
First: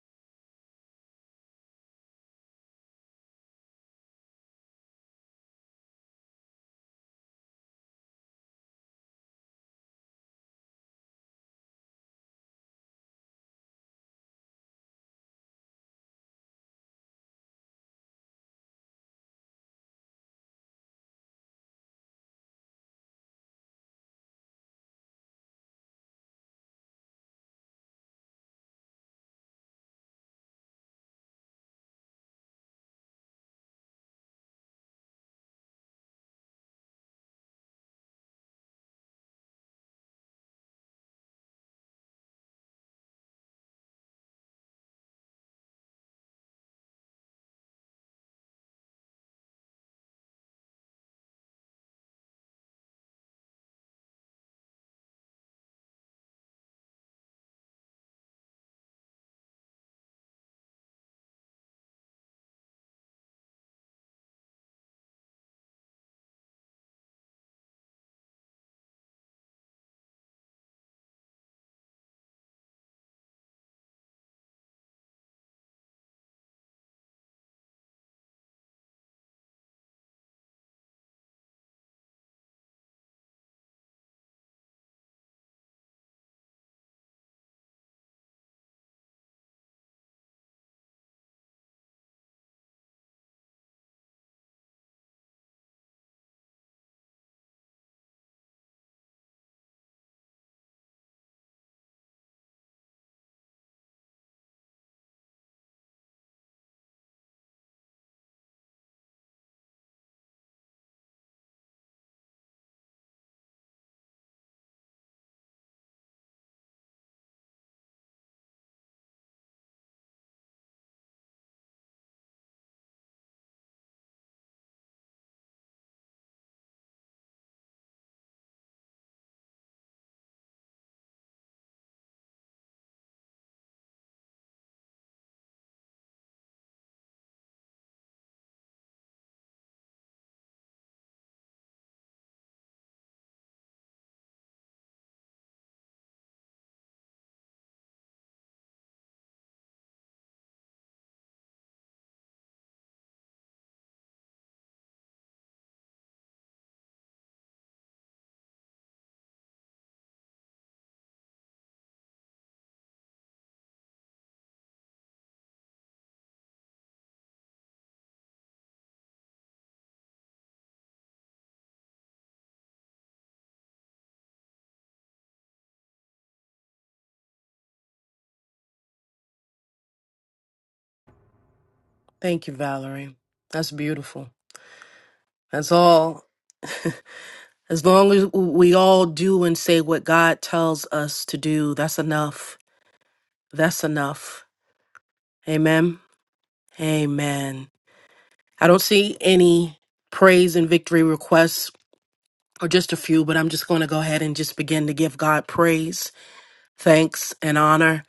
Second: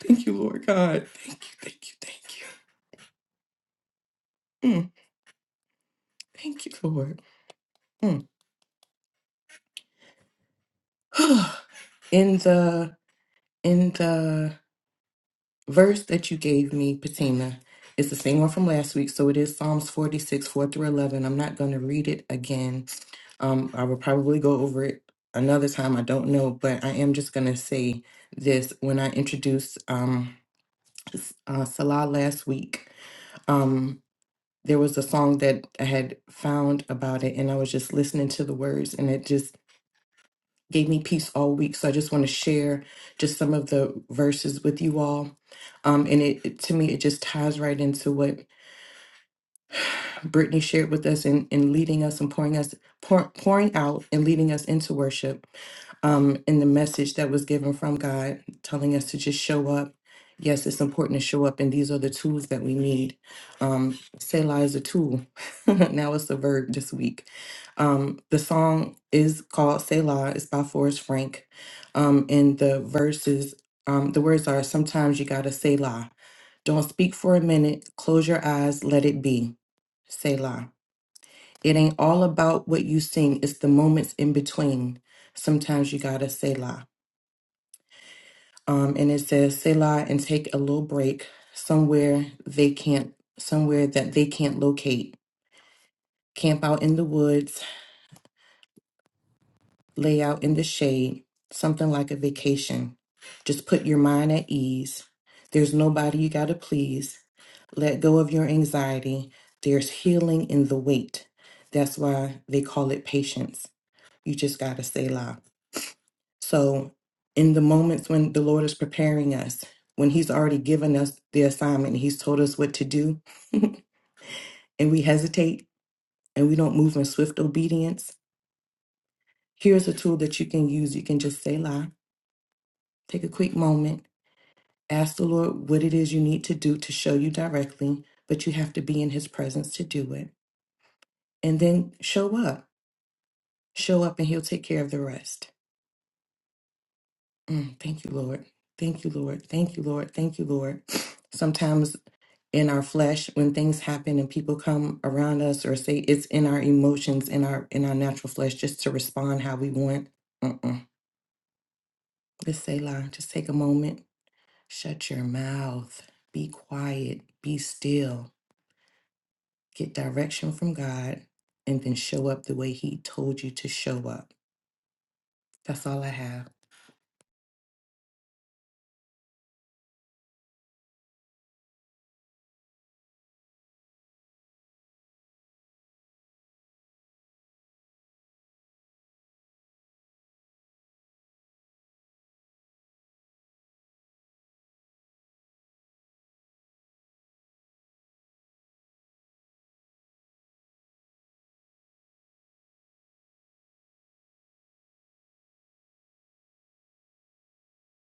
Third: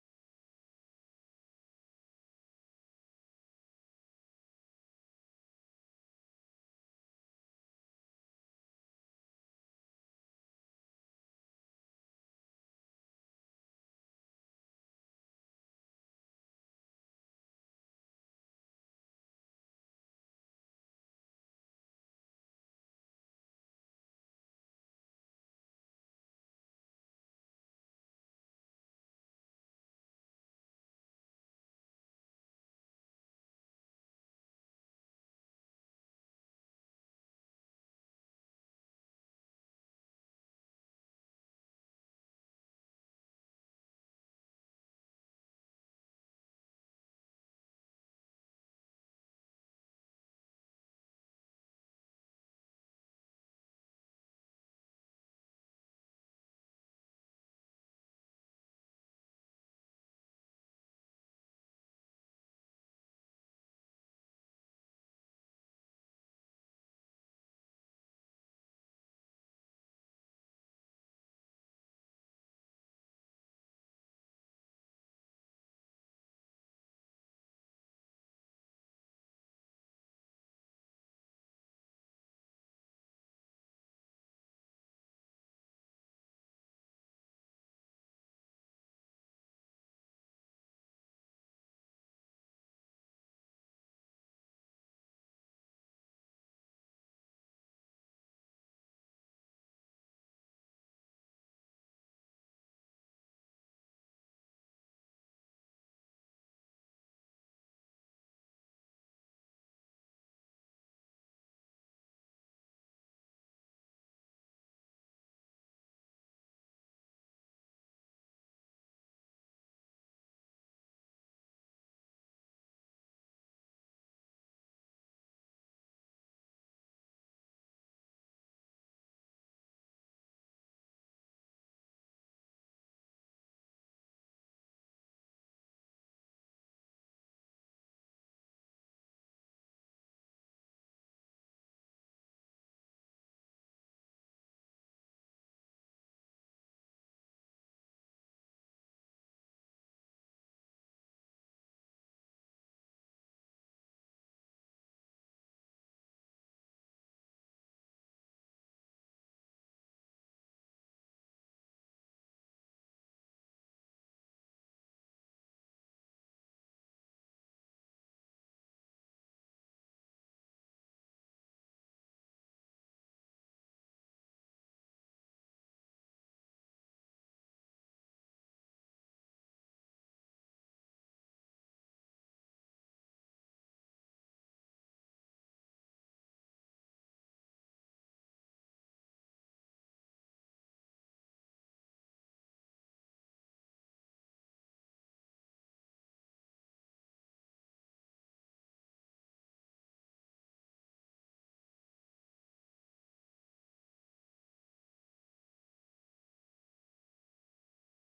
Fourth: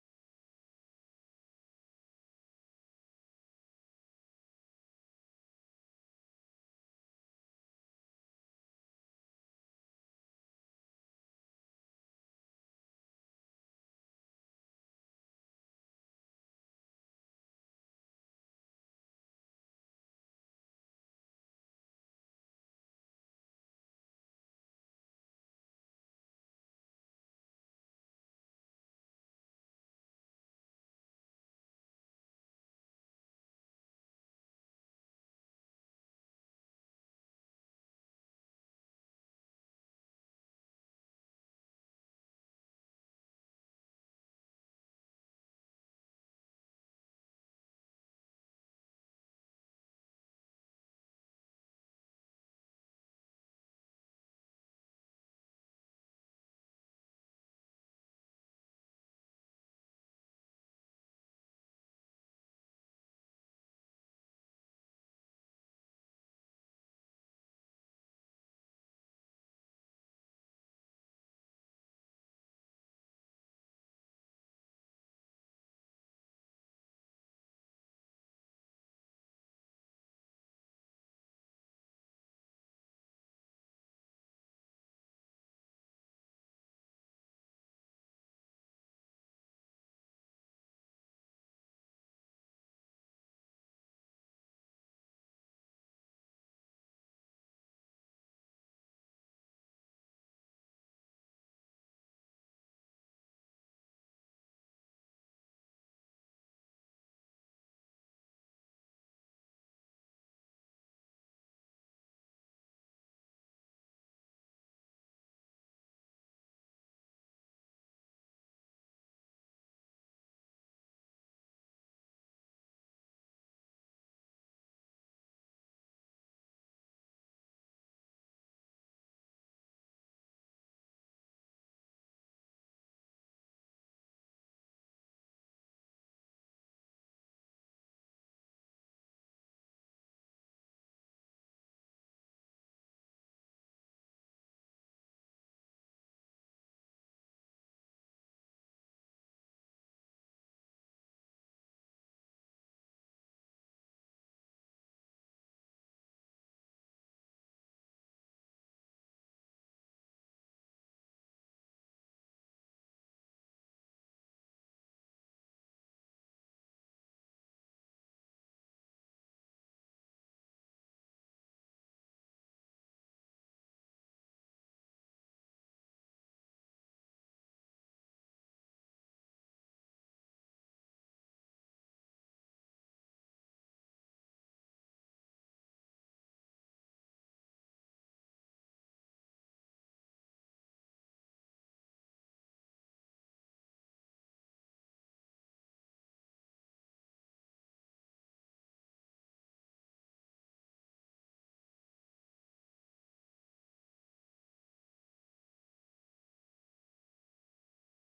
S4: Thank you, Lord God. Thank you. Thank you. Thank you. Mm, thank you, Lord. Mm. in the in the verse that you gave me, Patina, it's the same one from last week. So it is Psalms 46, 4 through 11. I'm not going to read it again Um, I will probably go over it another time. I don't know, but I am just going to say this. When I introduced um, S- uh, Salah last week, um, there was a song that I had found about it, and I was just listening to the words, and it just gave me peace all week. So I just want to share just some of the verses with you all. Um, and it it- to me, it just ties right into what Brittany shared with us in, in leading us and pouring us pour, pouring out and leading us into worship. Um, and the message that was given from God, telling us to just show up. Yes, it's important to show up, and these are the tools that we need. Um, Selah is a tool. now it's a verb this week. Um, the song is called Selah. It's by Forrest Frank. Um, and the verses, um, the words are sometimes you gotta Selah. Don't speak for a minute. Close your eyes. Let it be. Selah. It ain't all about what you sing, it's the moments in between. Sometimes you gotta Selah. Um, and it says Selah and take a little break somewhere they can't, somewhere that they can't locate. Camp out in the woods, lay out in the shade, something like a vacation. Just put your mind at ease. There's nobody you gotta please. Let go of your anxiety. There's healing in the wait. That's why they call it patience. You just got to say la. So, in the moments when the Lord is preparing us, when He's already given us the assignment, He's told us what to do, and we hesitate and we don't move in swift obedience, here's a tool that you can use. You can just say la, take a quick moment, ask the Lord what it is you need to do to show you directly, but you have to be in His presence to do it. And then show up. Show up, and He'll take care of the rest. Mm, thank you, Lord. Thank you, Lord. Thank you, Lord. Thank you, Lord. Sometimes in our flesh, when things happen and people come around us or say it's in our emotions, in our in our natural flesh, just to respond how we want. Mm-mm. Just say, "La." Just take a moment. Shut your mouth. Be quiet. Be still. Get direction from God, and then show up the way He told you to show up. That's all I have.
S2: Thank you, Valerie. That's beautiful. That's all. As long as we all do and say what God tells us to do, that's enough. That's enough. Amen. Amen. I don't see any praise and victory requests or just a few, but I'm just going to go ahead and just begin to give God praise, thanks, and honor.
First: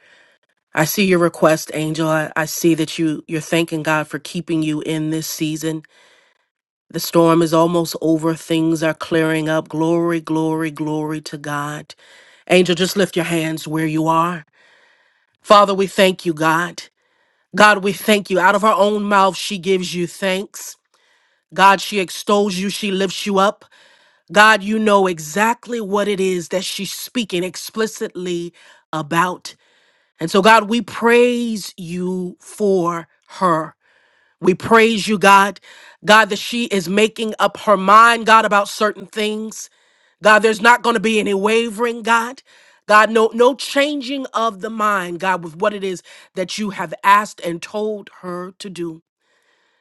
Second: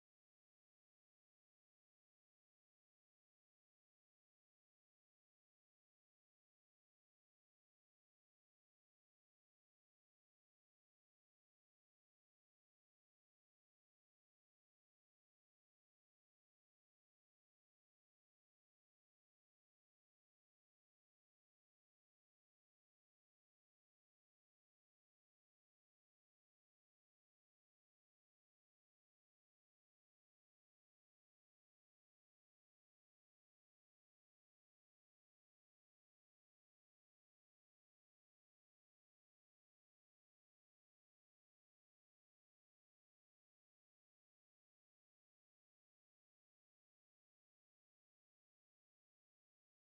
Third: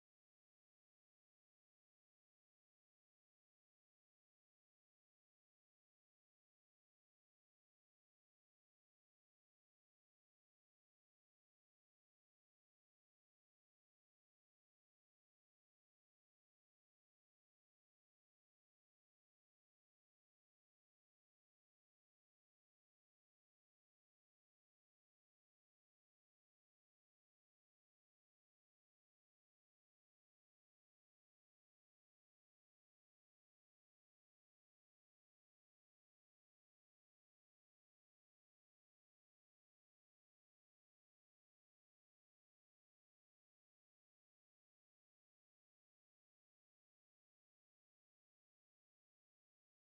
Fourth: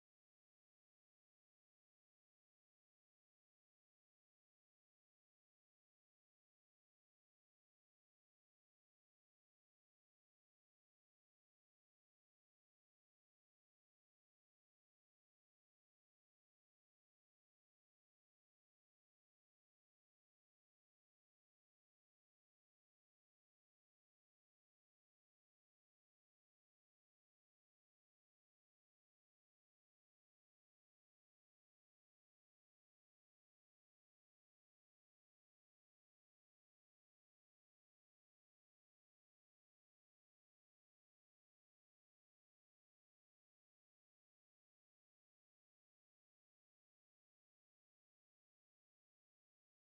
S2: I see your request, Angel. I, I see that you you're thanking God for keeping you in this season. The storm is almost over. Things are clearing up. Glory, glory, glory to God. Angel, just lift your hands where you are. Father, we thank you, God. God, we thank you. Out of her own mouth, she gives you thanks. God, she extols you, she lifts you up. God, you know exactly what it is that she's speaking explicitly about. And so, God, we praise you for her. We praise you, God. God, that she is making up her mind, God, about certain things. God, there's not going to be any wavering, God. God, no, no changing of the mind, God, with what it is that you have asked and told her to do.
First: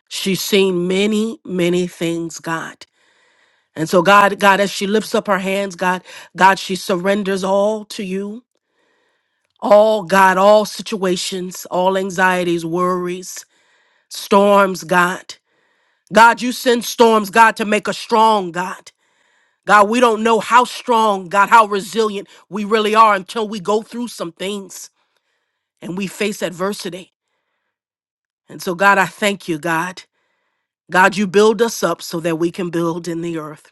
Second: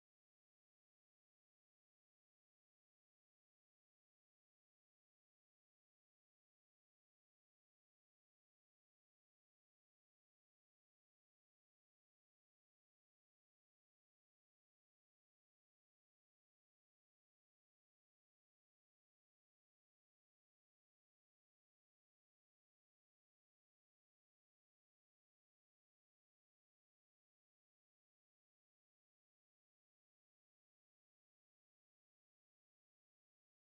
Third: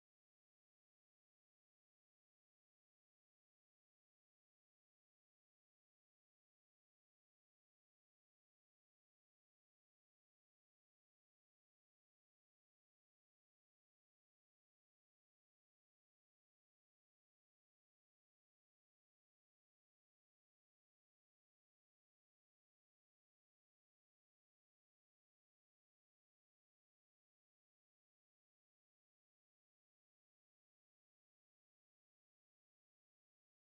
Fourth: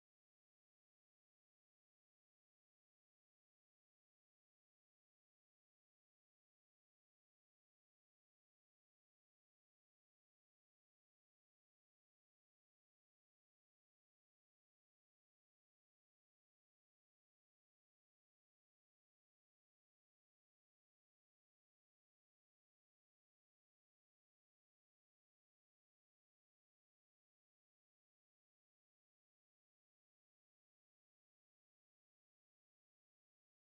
S2: She's seen many, many things, God. And so, God, God, as she lifts up her hands, God, God, she surrenders all to you. All, God, all situations, all anxieties, worries, storms, God. God, you send storms, God, to make us strong, God. God, we don't know how strong, God, how resilient we really are until we go through some things and we face adversity. And so, God, I thank you, God. God, you build us up so that we can build in the earth.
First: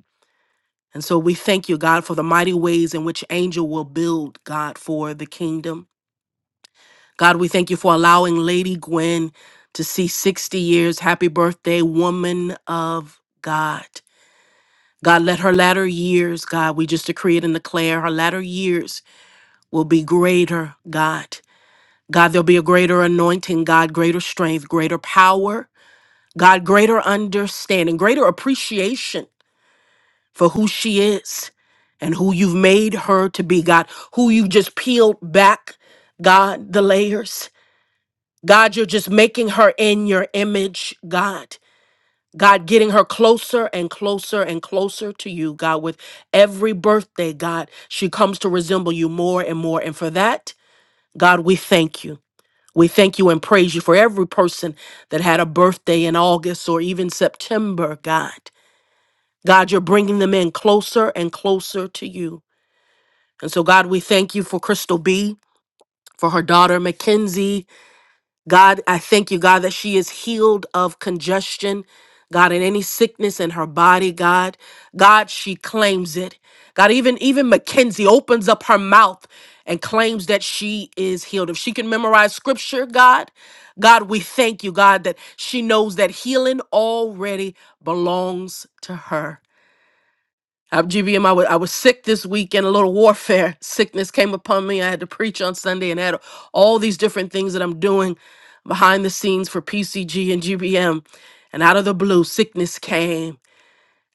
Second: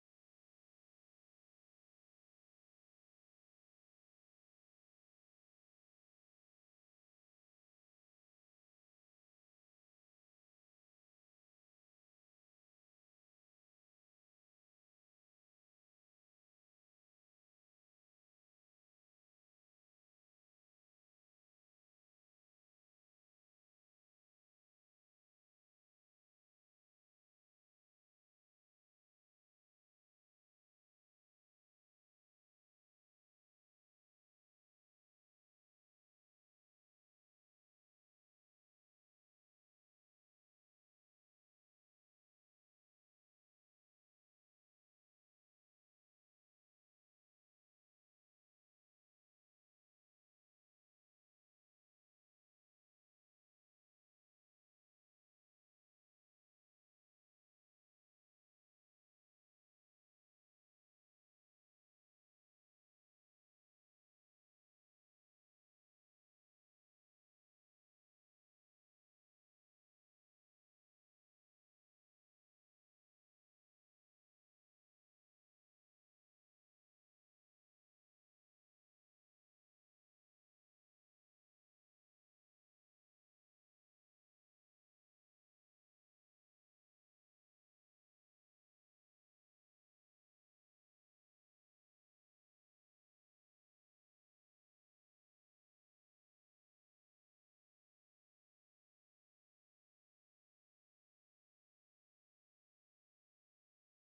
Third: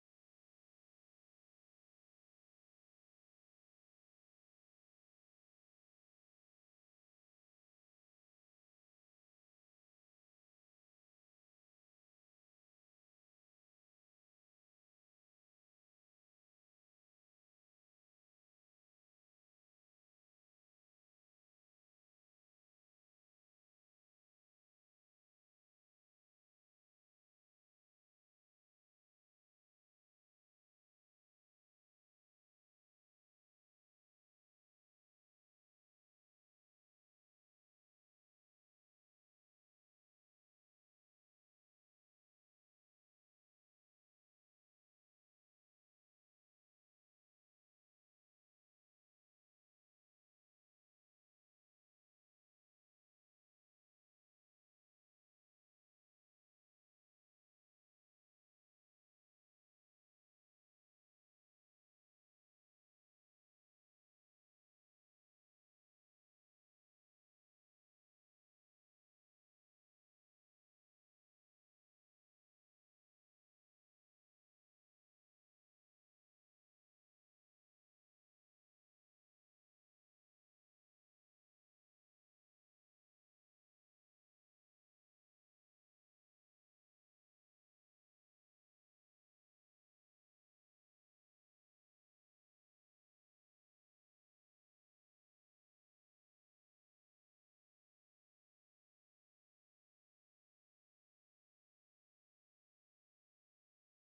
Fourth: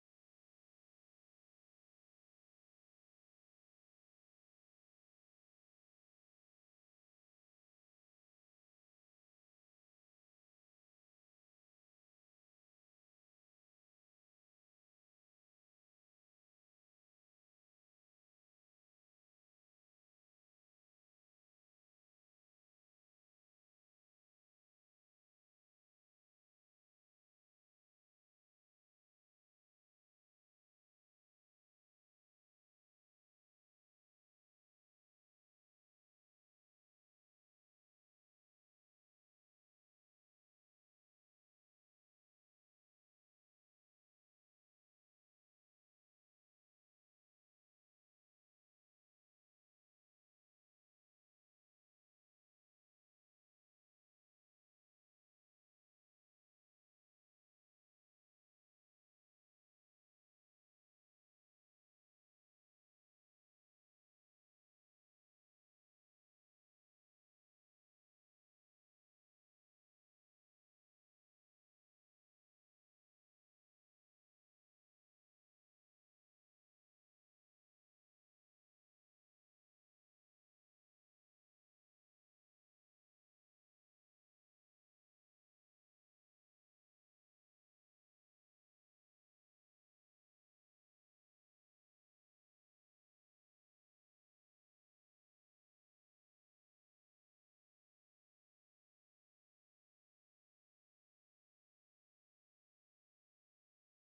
S2: And so we thank you, God, for the mighty ways in which Angel will build, God, for the kingdom. God, we thank you for allowing Lady Gwen to see 60 years. Happy birthday, woman of God. God, let her latter years, God, we just decree it and declare her latter years will be greater, God. God, there'll be a greater anointing, God, greater strength, greater power, God, greater understanding, greater appreciation for who she is and who you've made her to be, God, who you've just peeled back, God, the layers. God, you're just making her in your image, God. God, getting her closer and closer and closer to you, God, with every birthday, God, she comes to resemble you more and more. And for that, God, we thank you. We thank you and praise you for every person that had a birthday in August or even September, God. God, you're bringing them in closer and closer to you. And so, God, we thank you for Crystal B, for her daughter, Mackenzie. God, I thank you, God, that she is healed of congestion, God, and any sickness in her body, God. God, she claims it. God, even, even Mackenzie opens up her mouth and claims that she is healed. If she can memorize scripture, God, God, we thank you, God, that she knows that healing already belongs to her. I'm GBM. I was, I was sick this weekend, a little warfare sickness came upon me. I had to preach on Sunday and had all these different things that I'm doing behind the scenes for PCG and GBM. And out of the blue, sickness came.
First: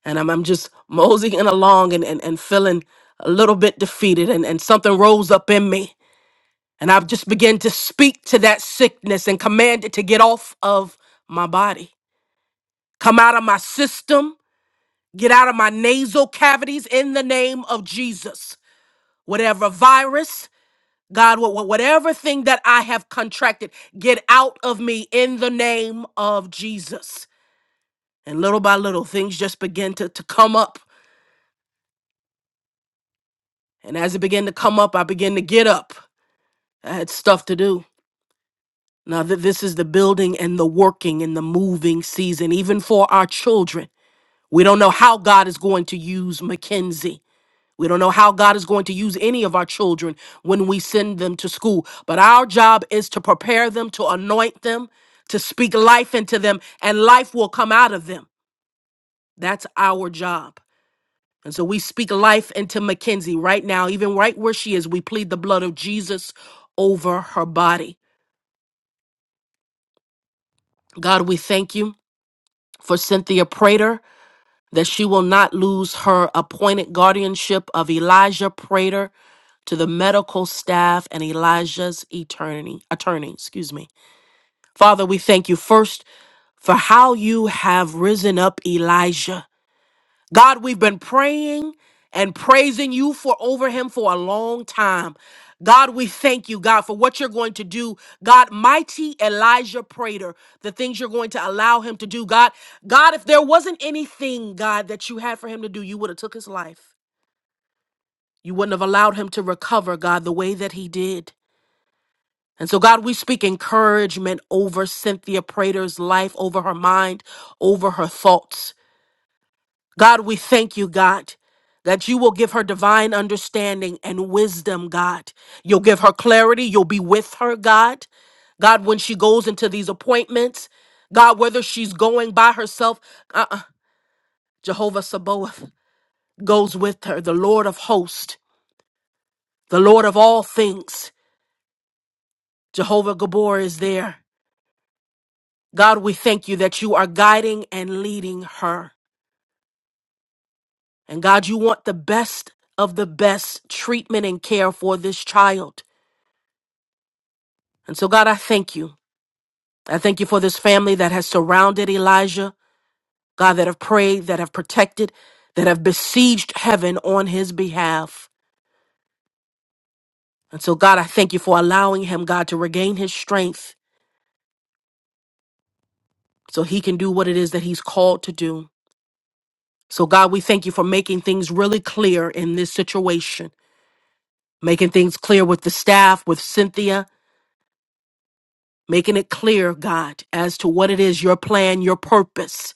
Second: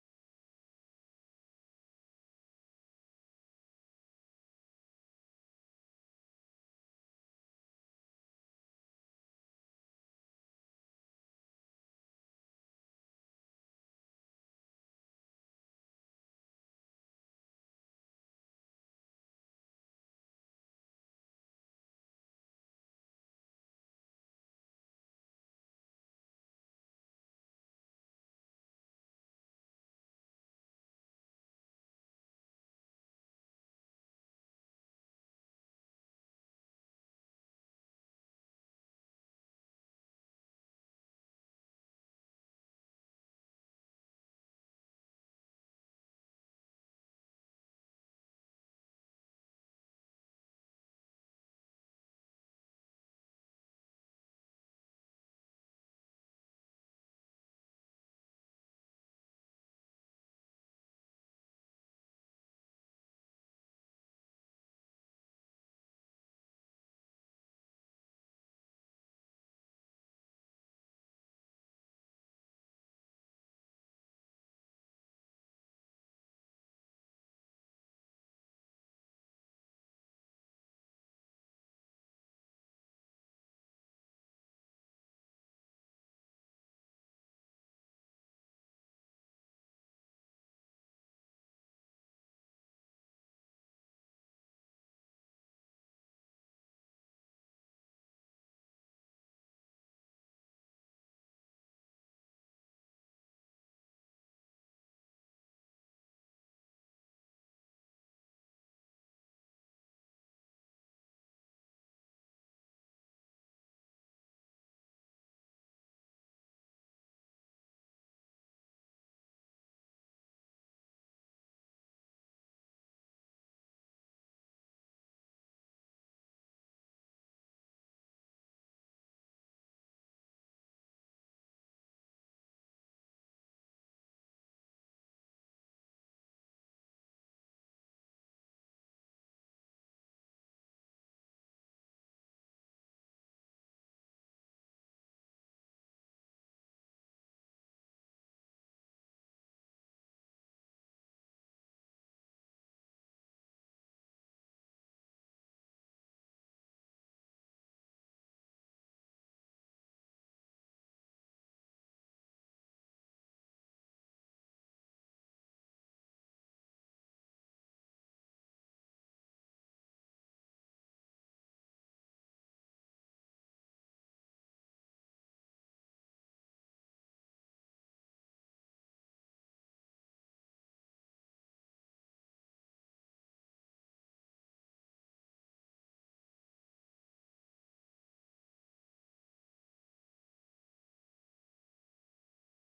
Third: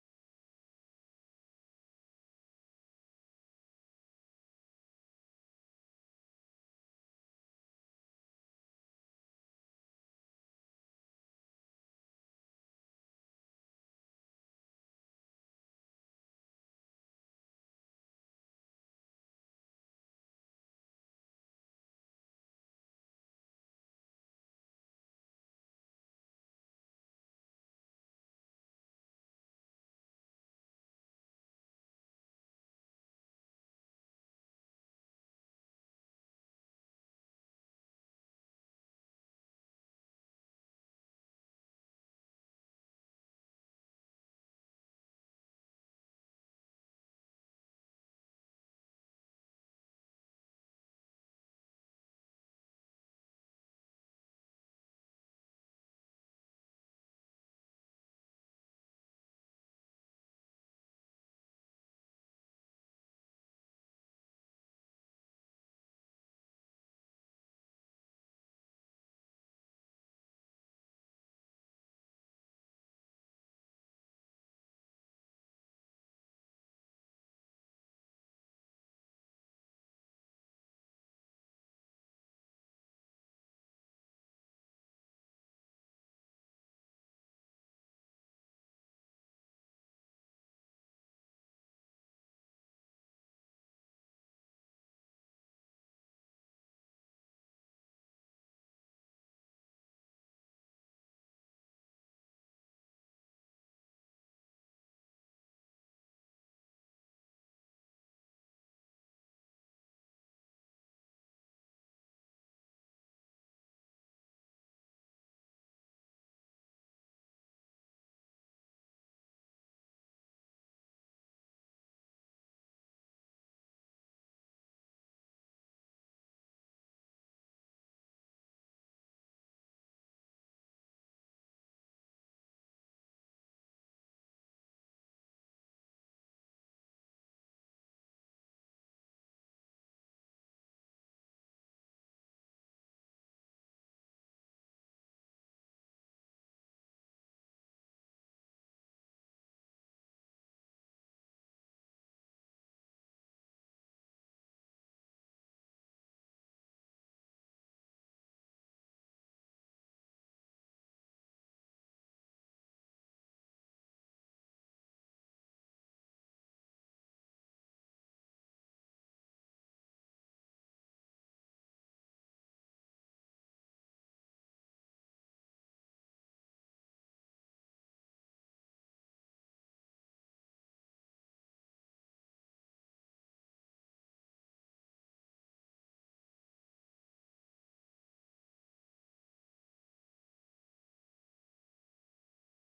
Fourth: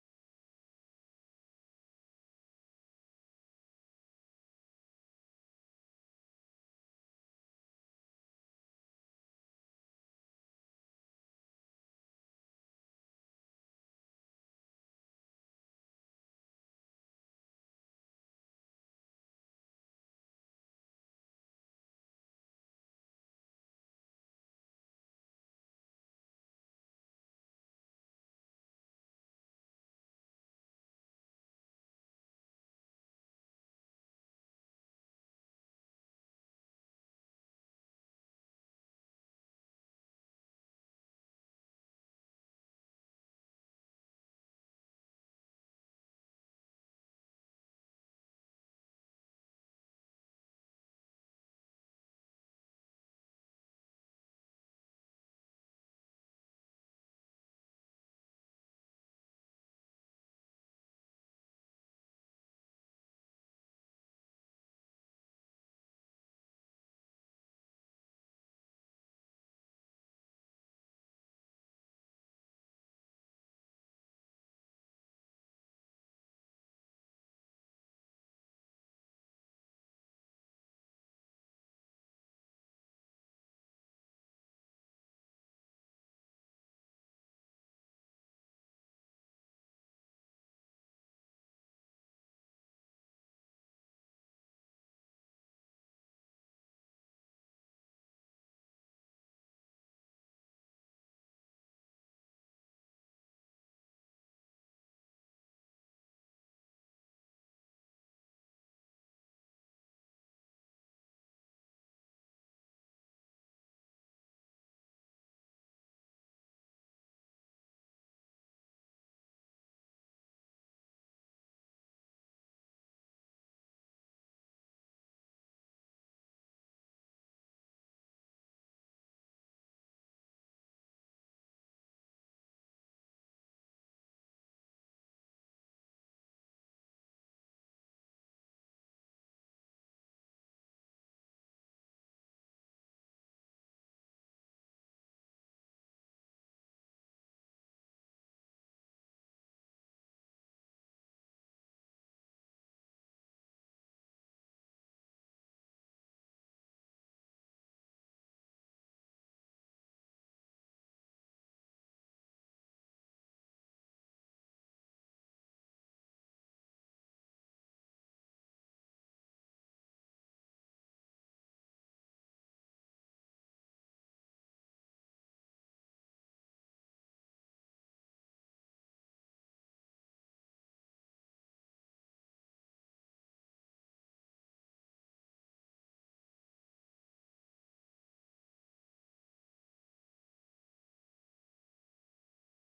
S2: And I'm, I'm just moseying along and, and, and feeling a little bit defeated. And, and something rose up in me. And I've just began to speak to that sickness and command it to get off of my body, come out of my system, get out of my nasal cavities in the name of Jesus whatever virus, God, wha- wha- whatever thing that I have contracted, get out of me in the name of Jesus. And little by little, things just begin to, to come up. And as it began to come up, I began to get up. I had stuff to do. Now that this is the building and the working and the moving season, even for our children. We don't know how God is going to use Mackenzie. We don't know how God is going to use any of our children when we send them to school, but our job is to prepare them, to anoint them, to speak life into them, and life will come out of them. That's our job. And so we speak life into Mackenzie right now, even right where she is. We plead the blood of Jesus over her body. God, we thank you for Cynthia Prater, that she will not lose her appointed guardianship of Elijah Prater to the medical staff and Elijah's attorney, attorney, excuse me. Father, we thank you first for how you have risen up Elijah. God, we've been praying and praising you for over him for a long time. God, we thank you, God, for what you're going to do. God, mighty Elijah Prater, the things you're going to allow him to do. God, God, if there wasn't anything, God, that you had for him to do, you would have took his life. You wouldn't have allowed him to recover, God, the way that he did. And so, God, we speak encouragement over Cynthia Prater's life, over her mind, over her thoughts. God, we thank you, God, that you will give her divine understanding and wisdom, God. You'll give her clarity. You'll be with her, God. God, when she goes into these appointments, God, whether she's going by herself, uh-uh, Jehovah Sabaoth goes with her, the Lord of hosts, the Lord of all things. Jehovah Gabor is there. God, we thank you that you are guiding and leading her. And God, you want the best of the best treatment and care for this child. And so, God, I thank you. I thank you for this family that has surrounded Elijah, God, that have prayed, that have protected, that have besieged heaven on his behalf. And so, God, I thank you for allowing him, God, to regain his strength so he can do what it is that he's called to do. So, God, we thank you for making things really clear in this situation. making things clear with the staff, with Cynthia, making it clear, God, as to what it is your plan, your purpose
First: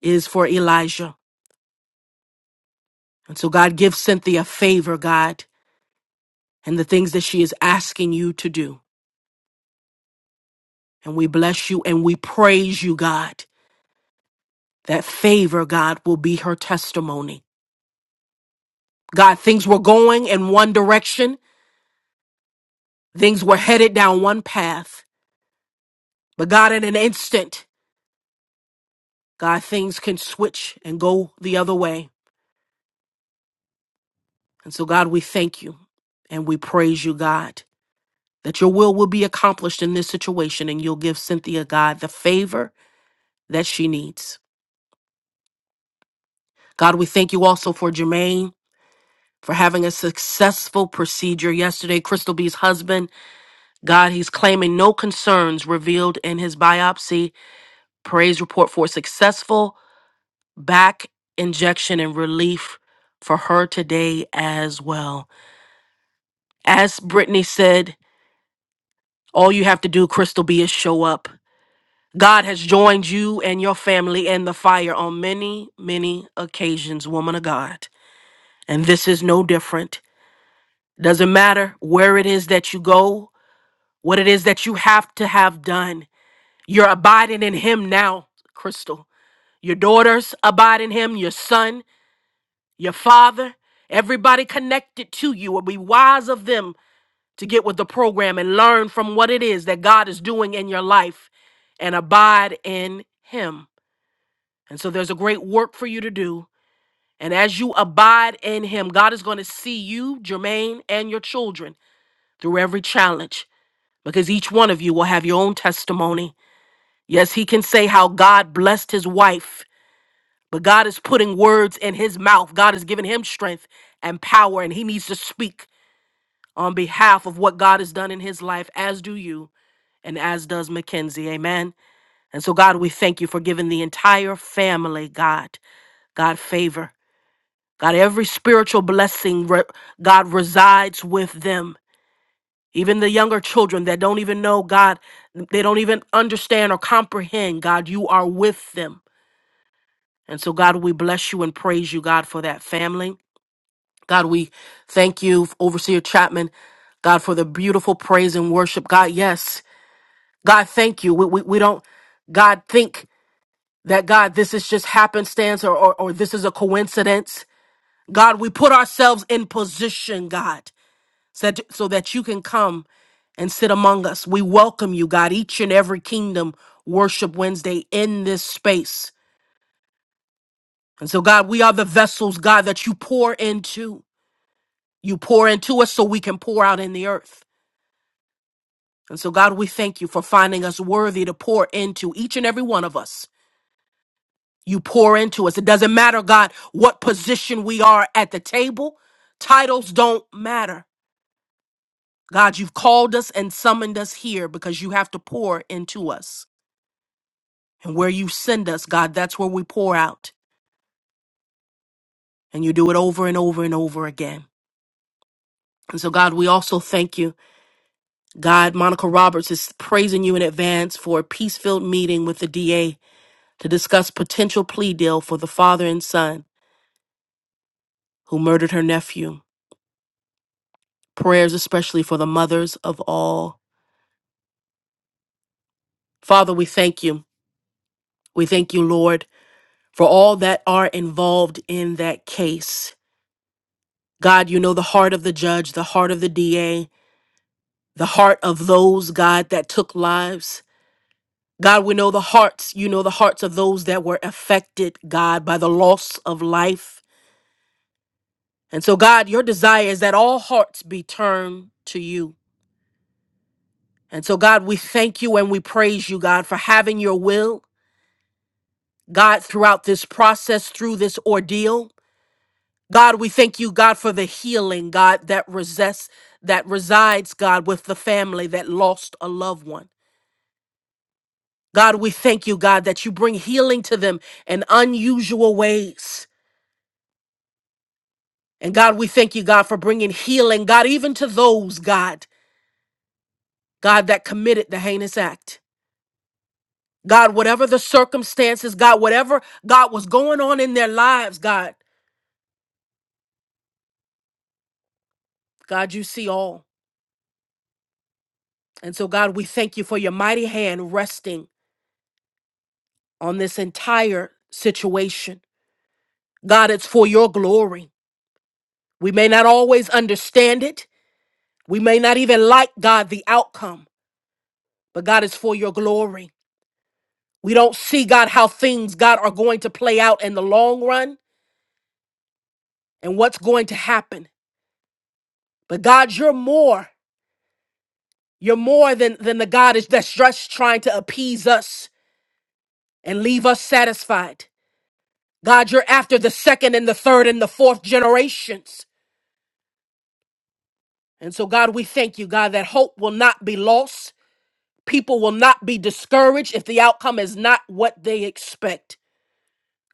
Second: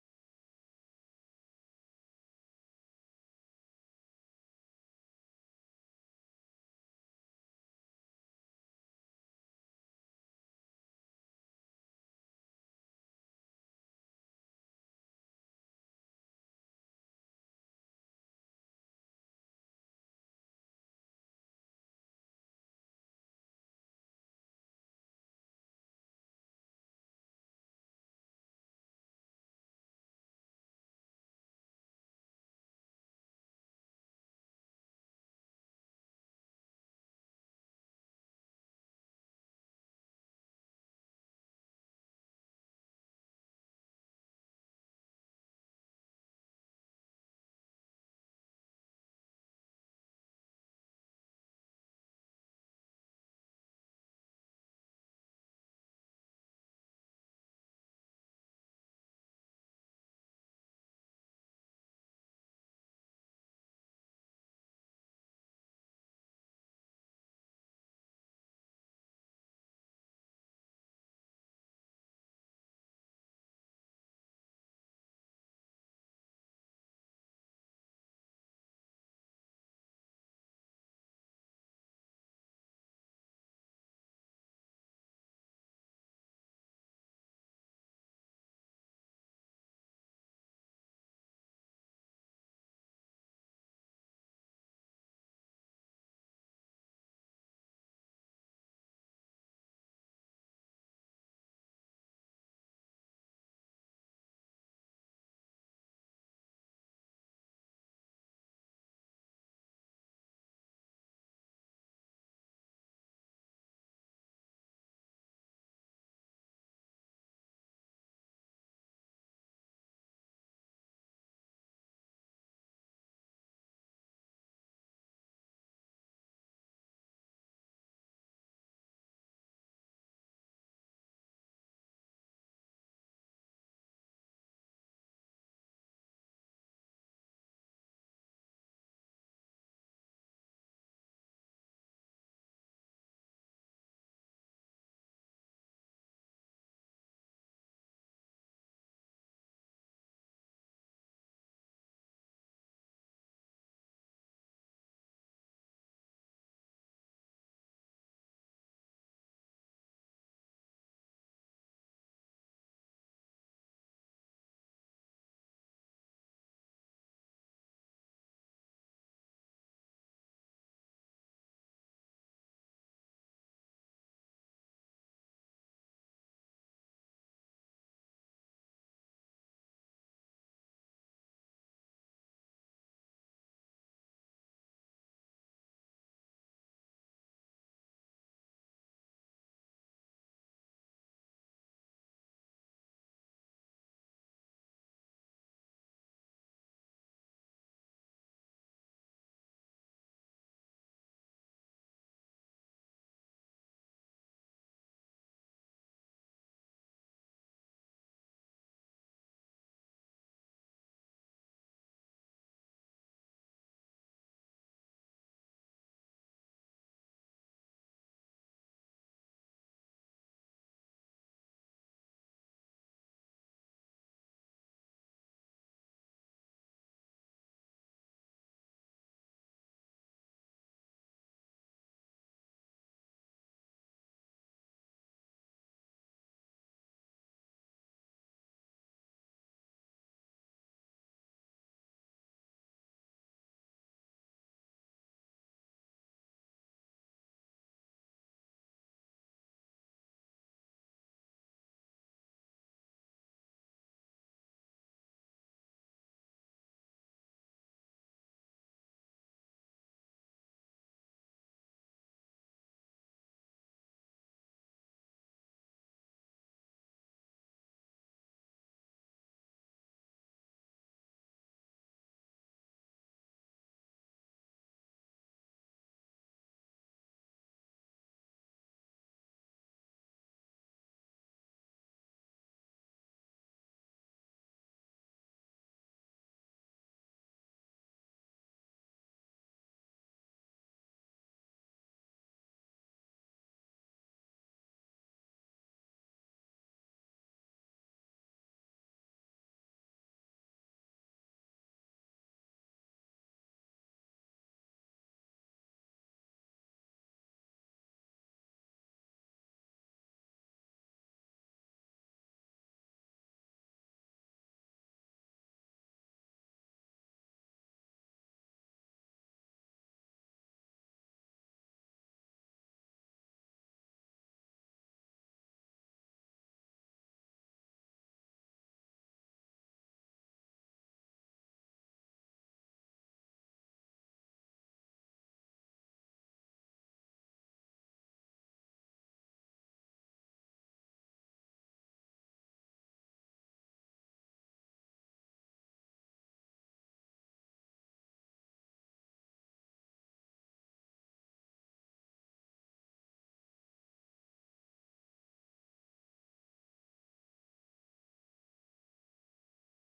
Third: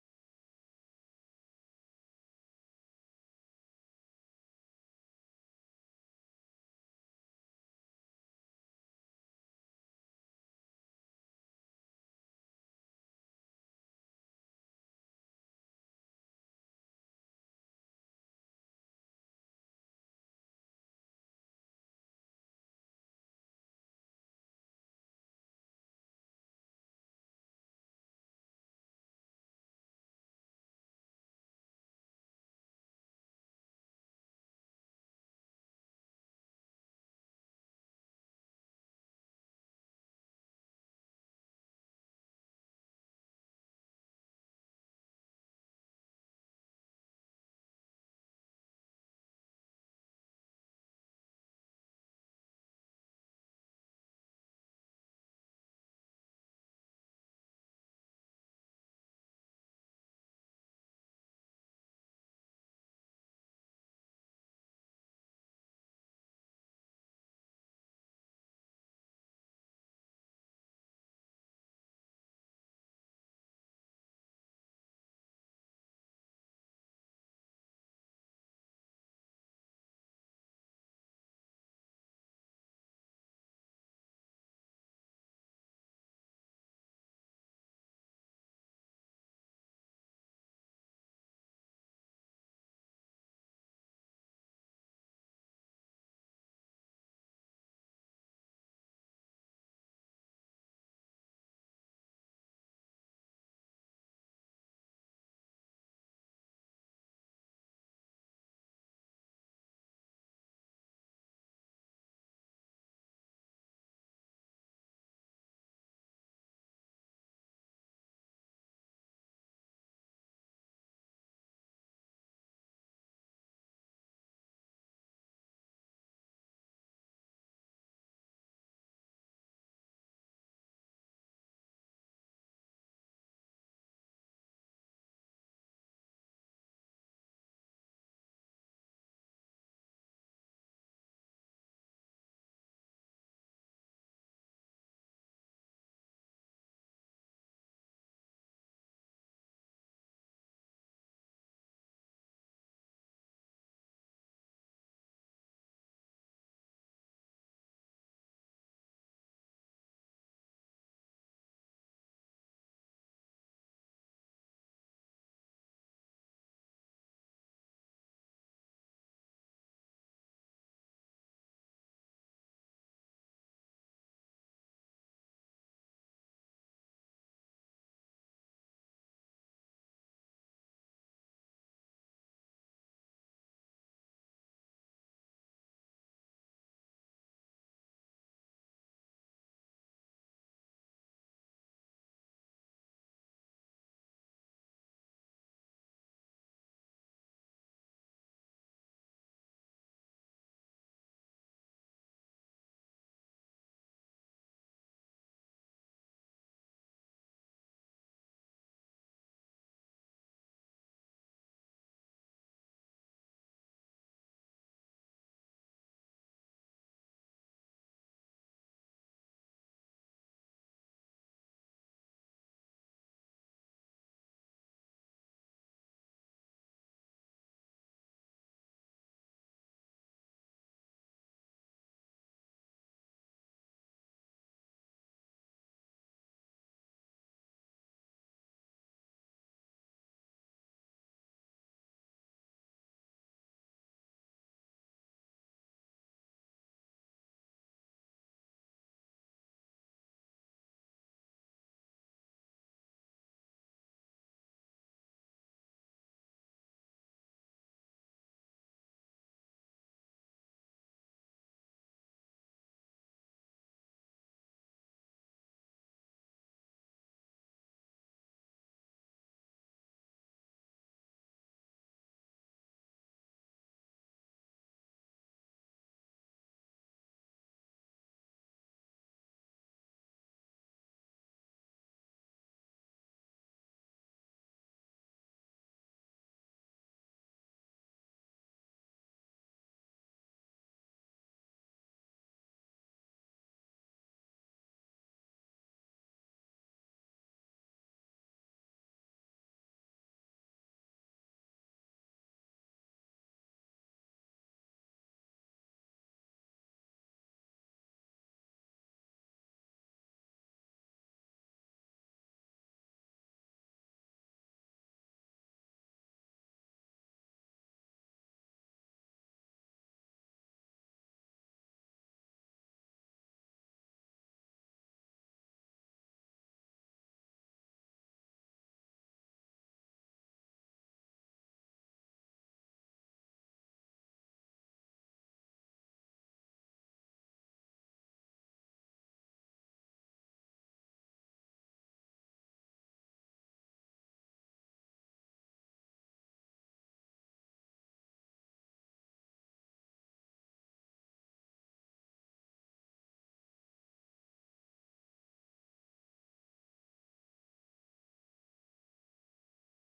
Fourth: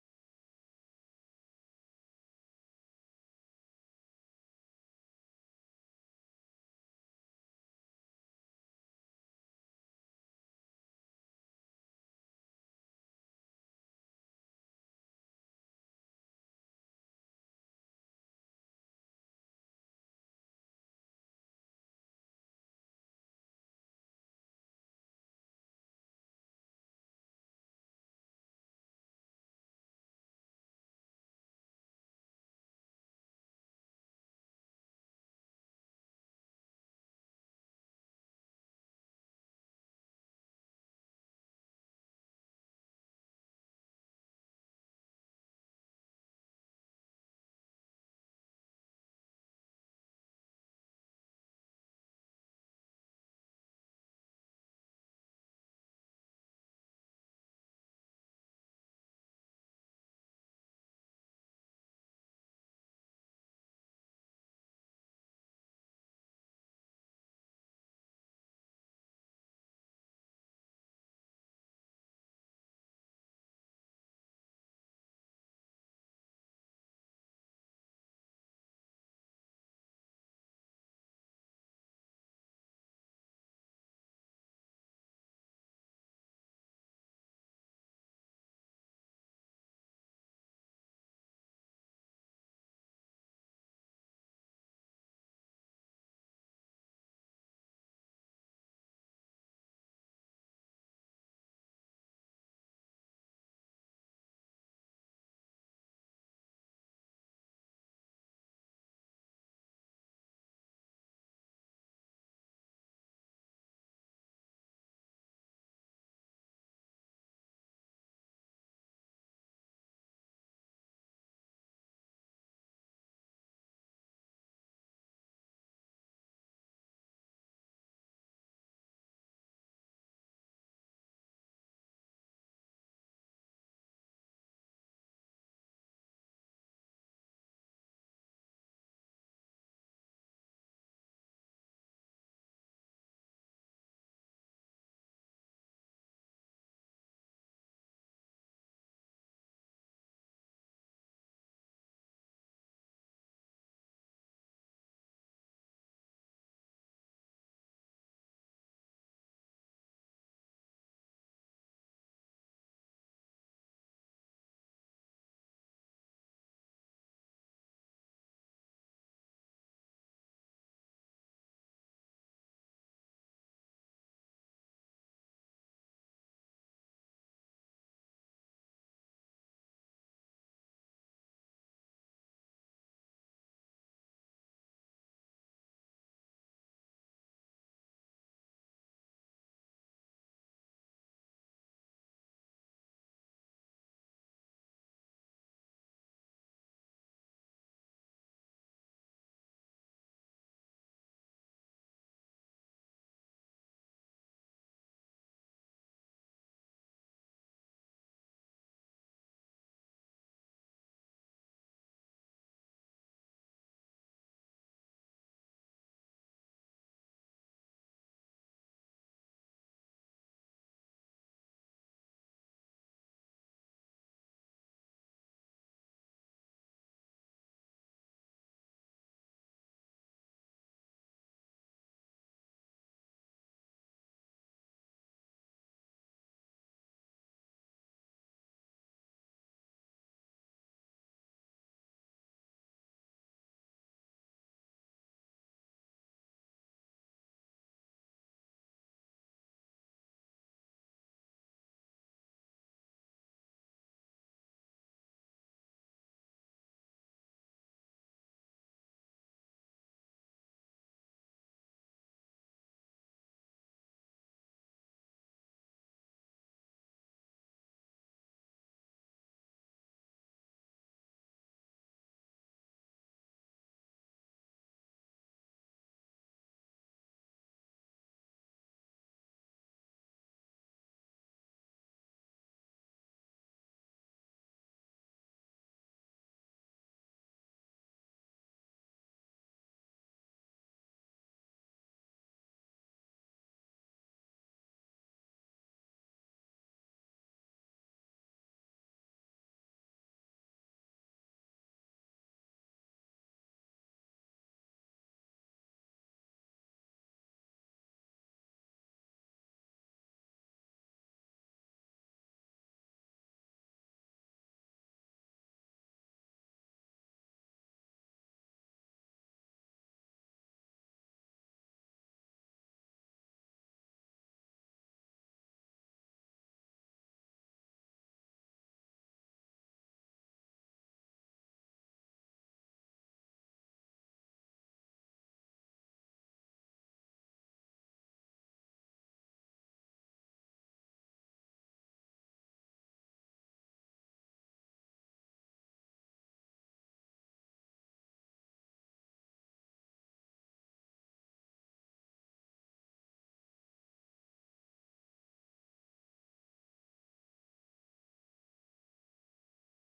S2: is for Elijah. And so, God, give Cynthia favor, God, and the things that she is asking you to do. And we bless you and we praise you, God. That favor, God, will be her testimony. God, things were going in one direction, things were headed down one path. But God, in an instant, God, things can switch and go the other way. And so, God, we thank you and we praise you, God, that your will will be accomplished in this situation and you'll give Cynthia, God, the favor that she needs. God, we thank you also for Jermaine for having a successful procedure yesterday. Crystal B's husband, God, he's claiming no concerns revealed in his biopsy. Praise report for successful back injection and relief for her today as well. As Brittany said, all you have to do, Crystal B, is show up God has joined you and your family in the fire on many, many occasions, woman of God. And this is no different. Doesn't matter where it is that you go, what it is that you have to have done. You're abiding in Him now, Crystal. Your daughters abide in Him, your son, your father, everybody connected to you will be wise of them to get with the program and learn from what it is that God is doing in your life and abide in Him. And so there's a great work for you to do. And as you abide in Him, God is going to see you, Jermaine, and your children through every challenge because each one of you will have your own testimony. Yes, He can say how God blessed His wife, but God is putting words in His mouth. God has given Him strength and power, and He needs to speak on behalf of what God has done in His life, as do you and as does Mackenzie. Amen. And so, God, we thank you for giving the entire family, God, God favor. God, every spiritual blessing, re- God resides with them. Even the younger children that don't even know God, they don't even understand or comprehend, God, you are with them. And so, God, we bless you and praise you, God, for that family. God, we thank you, Overseer Chapman, God, for the beautiful praise and worship. God, yes. God, thank you. We, we, we don't, God, think that, God, this is just happenstance or, or, or this is a coincidence. God, we put ourselves in position, God. so that, so that you can come and sit among us. We welcome you, God, each and every kingdom worship Wednesday in this space. And so, God, we are the vessels, God, that you pour into. You pour into us so we can pour out in the earth. And so, God, we thank you for finding us worthy to pour into each and every one of us. You pour into us. It doesn't matter, God, what position we are at the table. Titles don't matter. God, you've called us and summoned us here because you have to pour into us. And where you send us, God, that's where we pour out. And you do it over and over and over again. And so, God, we also thank you. God, Monica Roberts is praising you in advance for a peace filled meeting with the DA to discuss potential plea deal for the father and son who murdered her nephew. Prayers, especially for the mothers of all. Father, we thank you. We thank you, Lord, for all that are involved in that case. God, you know the heart of the judge, the heart of the DA, the heart of those, God, that took lives. God, we know the hearts, you know the hearts of those that were affected, God, by the loss of life. And so, God, your desire is that all hearts be turned to you. And so, God, we thank you and we praise you, God, for having your will, God, throughout this process, through this ordeal. God, we thank you, God, for the healing, God, that resides, that resides, God, with the family that lost a loved one. God, we thank you, God, that you bring healing to them in unusual ways. And God, we thank you, God, for bringing healing, God, even to those, God, God, that committed the heinous act. God, whatever the circumstances, God, whatever, God, was going on in their lives, God, God, you see all. And so, God, we thank you for your mighty hand resting on this entire situation. God, it's for your glory. We may not always understand it. We may not even like, God, the outcome. but God is for your glory. We don't see, God, how things, God, are going to play out in the long run and what's going to happen. But God, you're more. You're more than, than the God is that's just trying to appease us and leave us satisfied. God, you're after the second and the third and the fourth generations. And so, God, we thank you, God, that hope will not be lost. People will not be discouraged if the outcome is not what they expect.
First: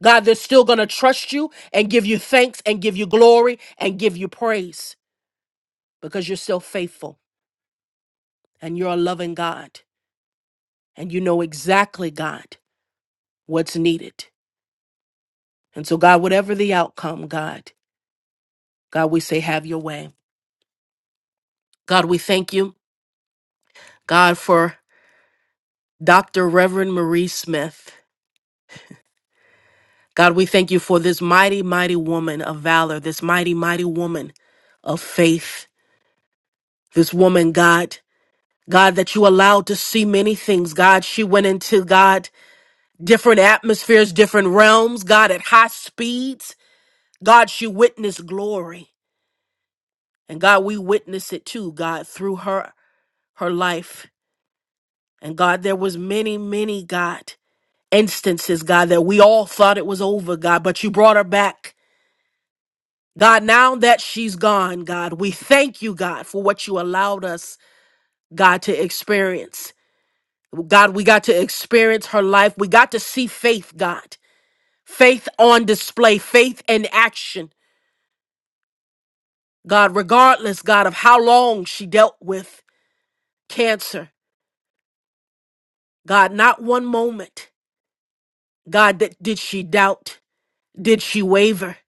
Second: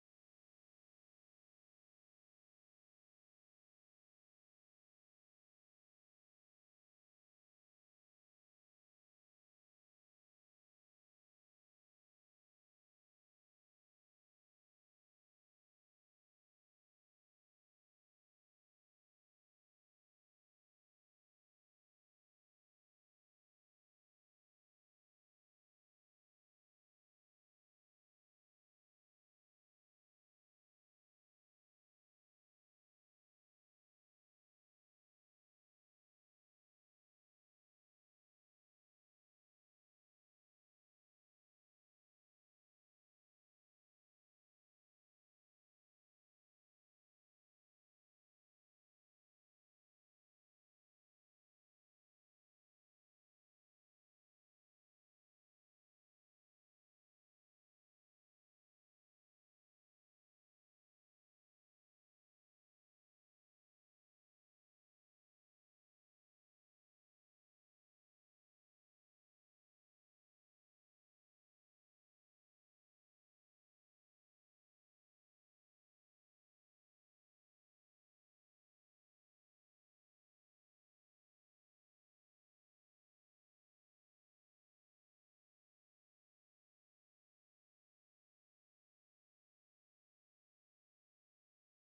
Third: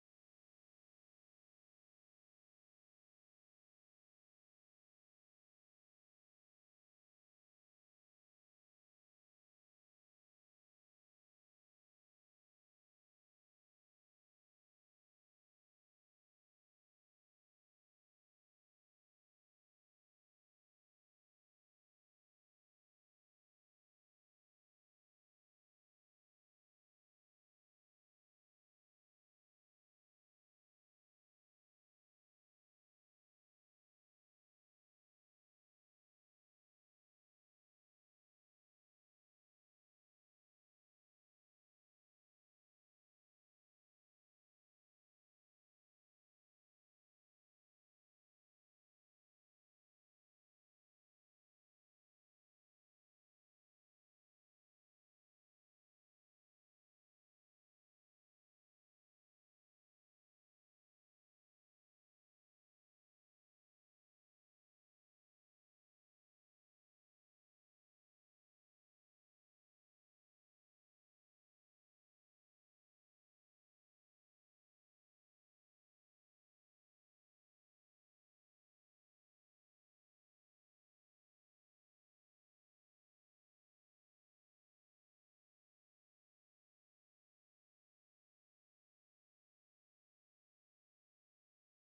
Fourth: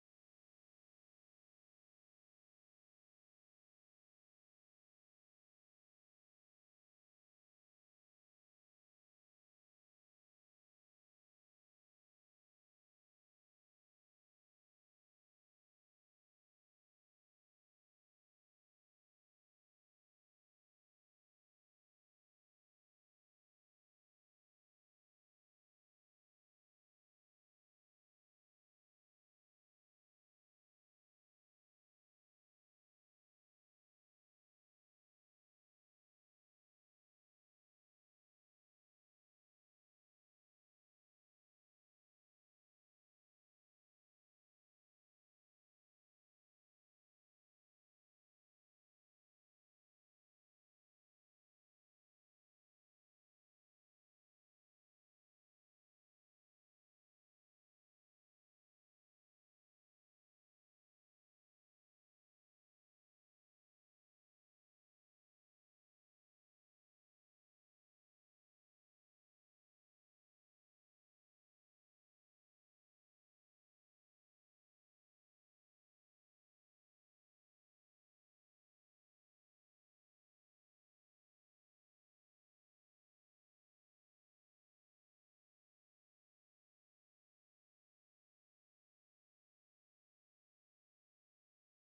S2: God, they're still going to trust you and give you thanks and give you glory and give you praise because you're still faithful and you're a loving God and you know exactly, God, what's needed. And so, God, whatever the outcome, God, God, we say, have your way. God, we thank you, God, for Dr. Reverend Marie Smith. God, we thank you for this mighty, mighty woman of valor, this mighty, mighty woman of faith, this woman, God. God, that you allowed to see many things. God, she went into, God, different atmospheres, different realms, God, at high speeds. God, she witnessed glory. And God, we witness it too, God, through her, her life. And God, there was many, many, God, instances, God, that we all thought it was over, God, but you brought her back. God, now that she's gone, God, we thank you, God, for what you allowed us, God, to experience. God, we got to experience her life. We got to see faith, God. Faith on display, faith in action. God, regardless, God, of how long she dealt with cancer, God, not one moment, God, that did she doubt? Did she waver?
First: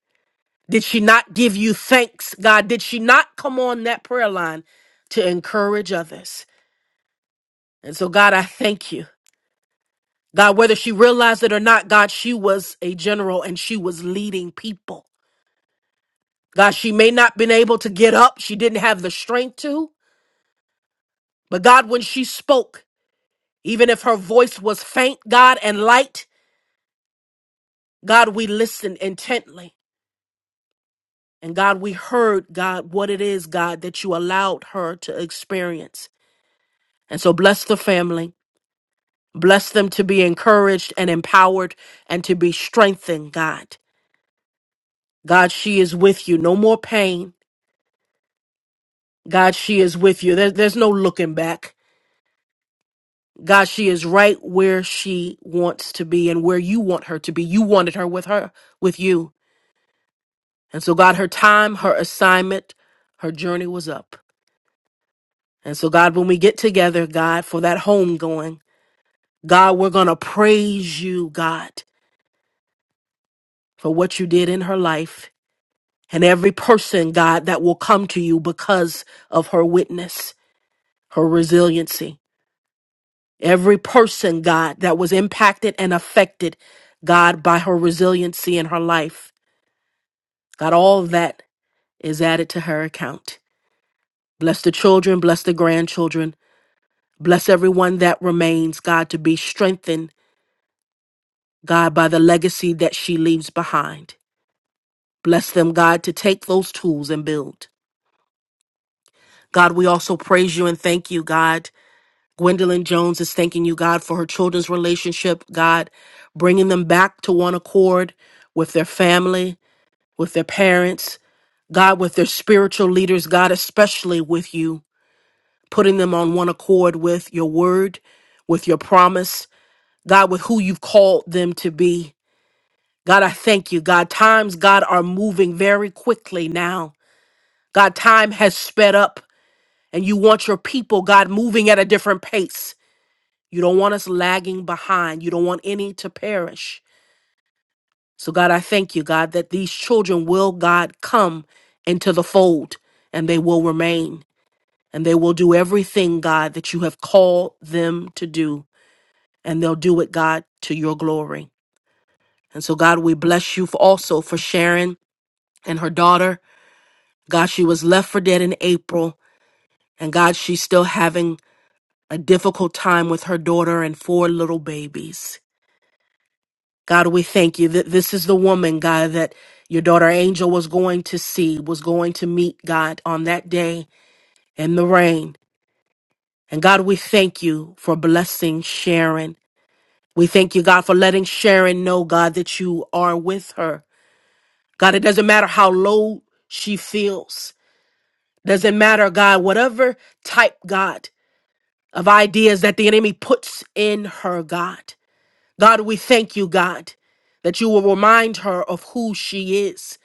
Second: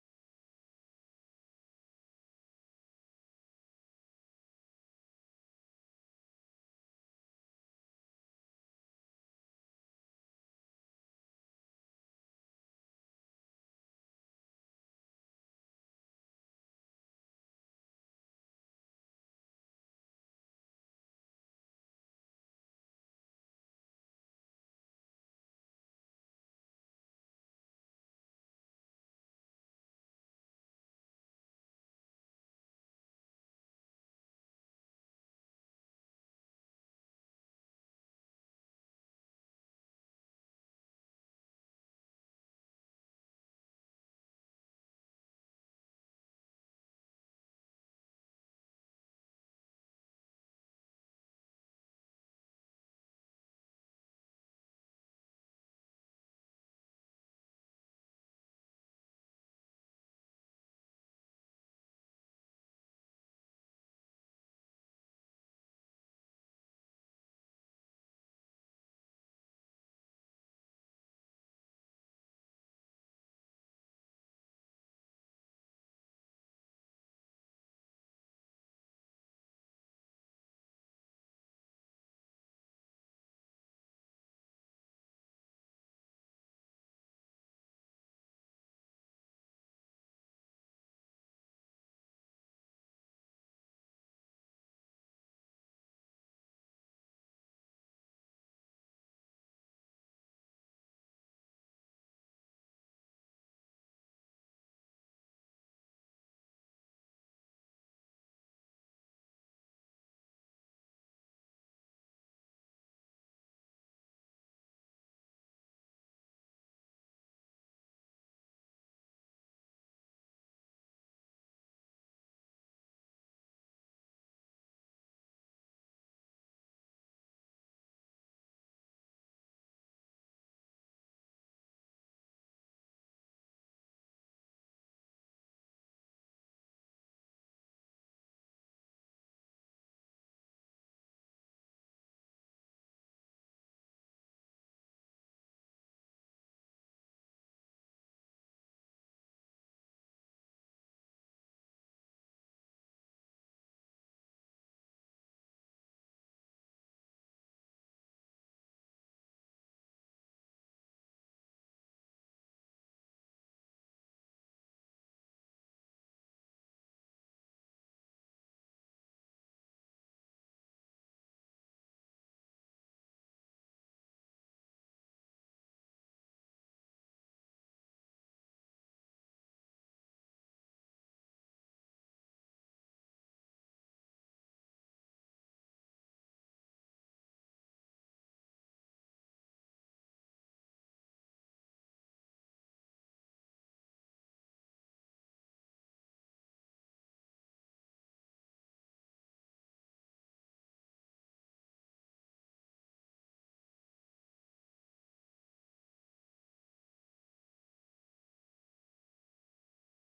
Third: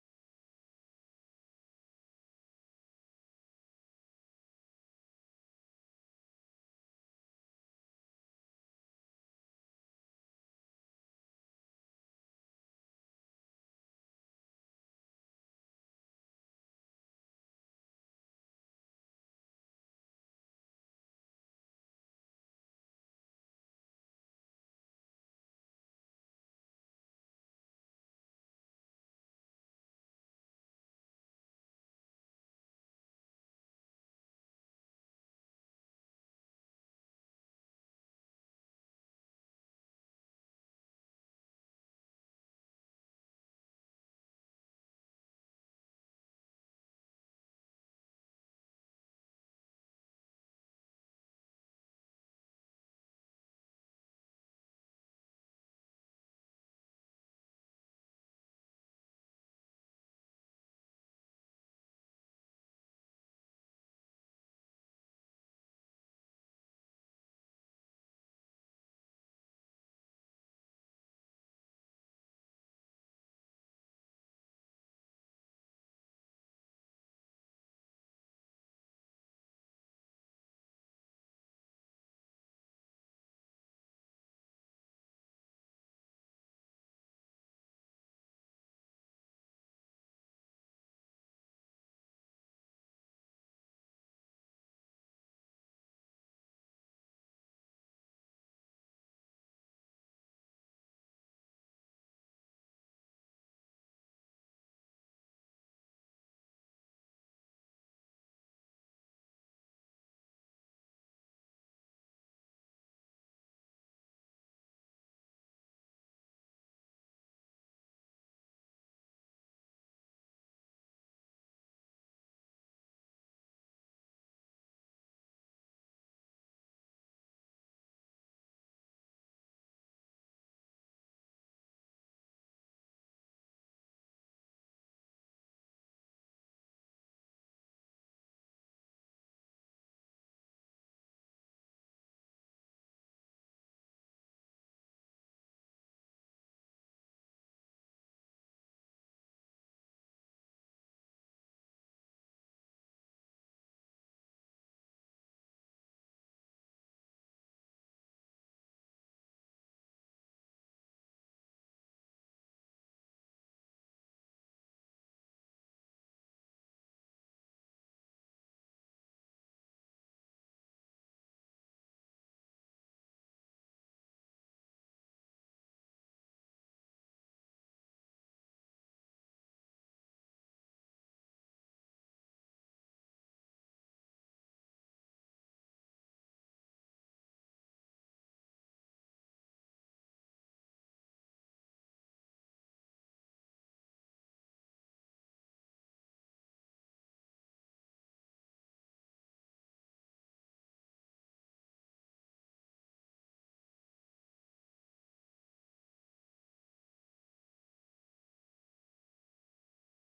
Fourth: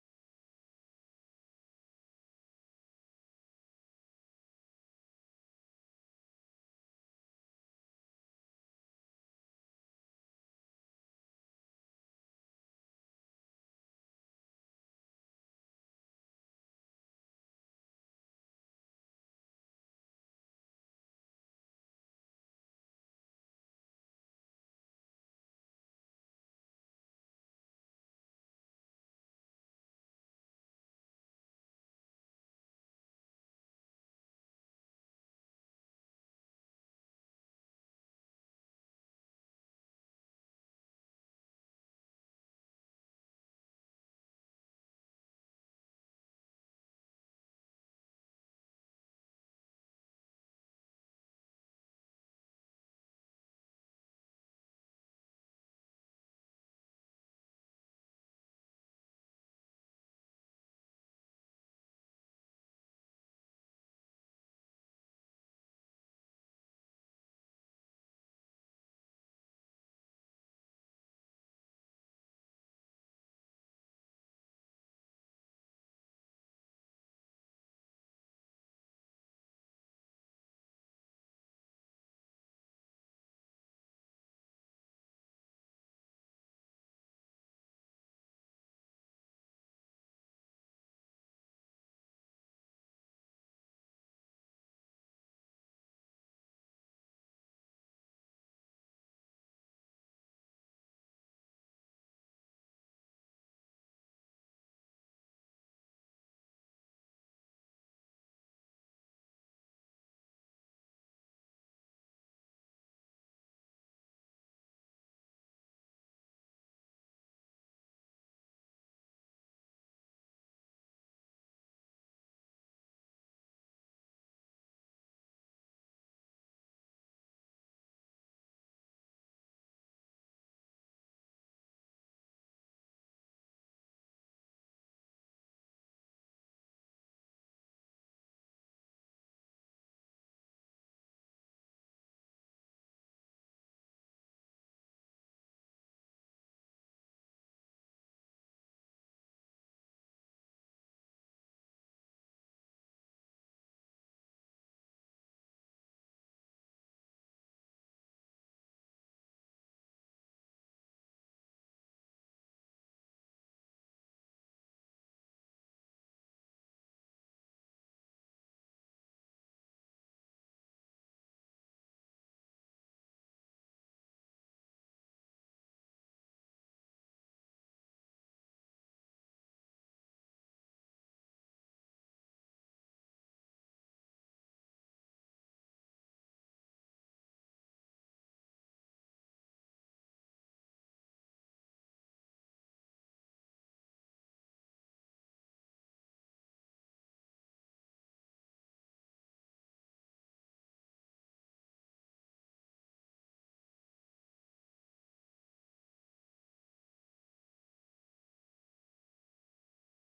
S2: Did she not give you thanks? God, did she not come on that prayer line to encourage others? And so, God, I thank you. God, whether she realized it or not, God, she was a general and she was leading people. God, she may not been able to get up. She didn't have the strength to. But God, when she spoke, even if her voice was faint, God, and light, God, we listened intently. And God, we heard, God, what it is, God, that you allowed her to experience. And so bless the family. Bless them to be encouraged and empowered and to be strengthened, God. God, she is with you. No more pain. God, she is with you. There, there's no looking back. God, she is right where she wants to be and where you want her to be. You wanted her with her, with you. And so, God, her time, her assignment, her journey was up. And so, God, when we get together, God, for that home going, God, we're going to praise you, God, for what you did in her life and every person, God, that will come to you because of her witness, her resiliency. Every person, God, that was impacted and affected, God, by her resiliency in her life. God, all that is added to her account. Bless the children, bless the grandchildren, bless everyone that remains, God, to be strengthened, God, by the legacy that she leaves behind. Bless them, God, to take those tools and build. God, we also praise you and thank you, God. Gwendolyn Jones is thanking you, God, for her children's relationship, God, bringing them back to one accord with their family, with their parents, God, with their spiritual leaders, God, especially with you. putting them on one accord with your word, with your promise, God, with who you've called them to be. God, I thank you. God, times, God, are moving very quickly now. God, time has sped up, and you want your people, God, moving at a different pace. You don't want us lagging behind. You don't want any to perish. So, God, I thank you, God, that these children will, God, come into the fold and they will remain and they will do everything, God, that you have called them to do. and they'll do it, God, to your glory. And so, God, we bless you for also for Sharon and her daughter. God, she was left for dead in April, and God, she's still having a difficult time with her daughter and four little babies. God, we thank you that this is the woman, God, that your daughter Angel was going to see, was going to meet, God, on that day in the rain. And God, we thank you for blessing Sharon. We thank you, God, for letting Sharon know, God, that you are with her God, it doesn't matter how low she feels. Doesn't matter, God, whatever type, God, of ideas that the enemy puts in her, God. God, we thank you, God, that you will remind her of who she is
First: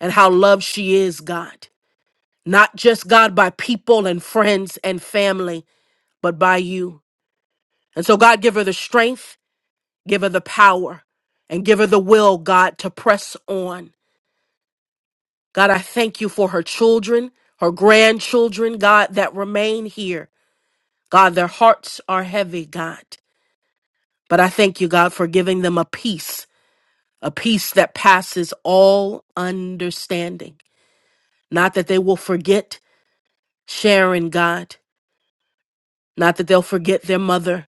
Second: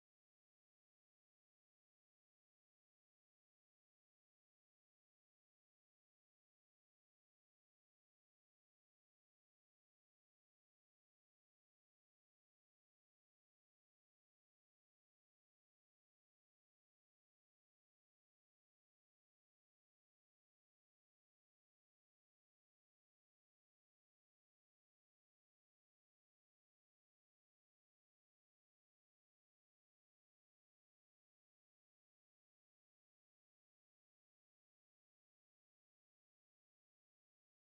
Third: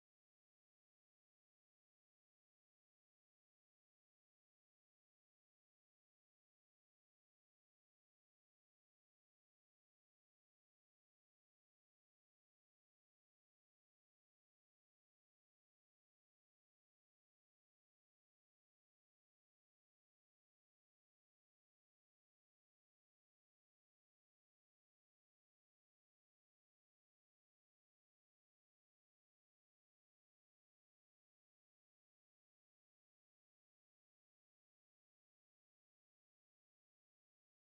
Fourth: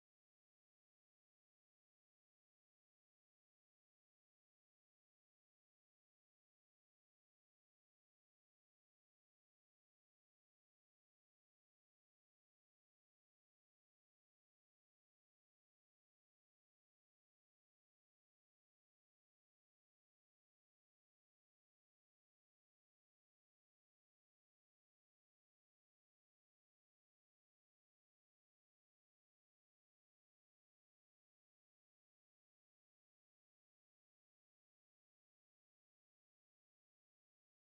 S2: and how loved she is, God. Not just, God, by people and friends and family, but by you. And so, God, give her the strength, give her the power, and give her the will, God, to press on God, I thank you for her children, her grandchildren, God, that remain here. God, their hearts are heavy, God. But I thank you, God, for giving them a peace, a peace that passes all understanding. Not that they will forget Sharon, God, not that they'll forget their mother,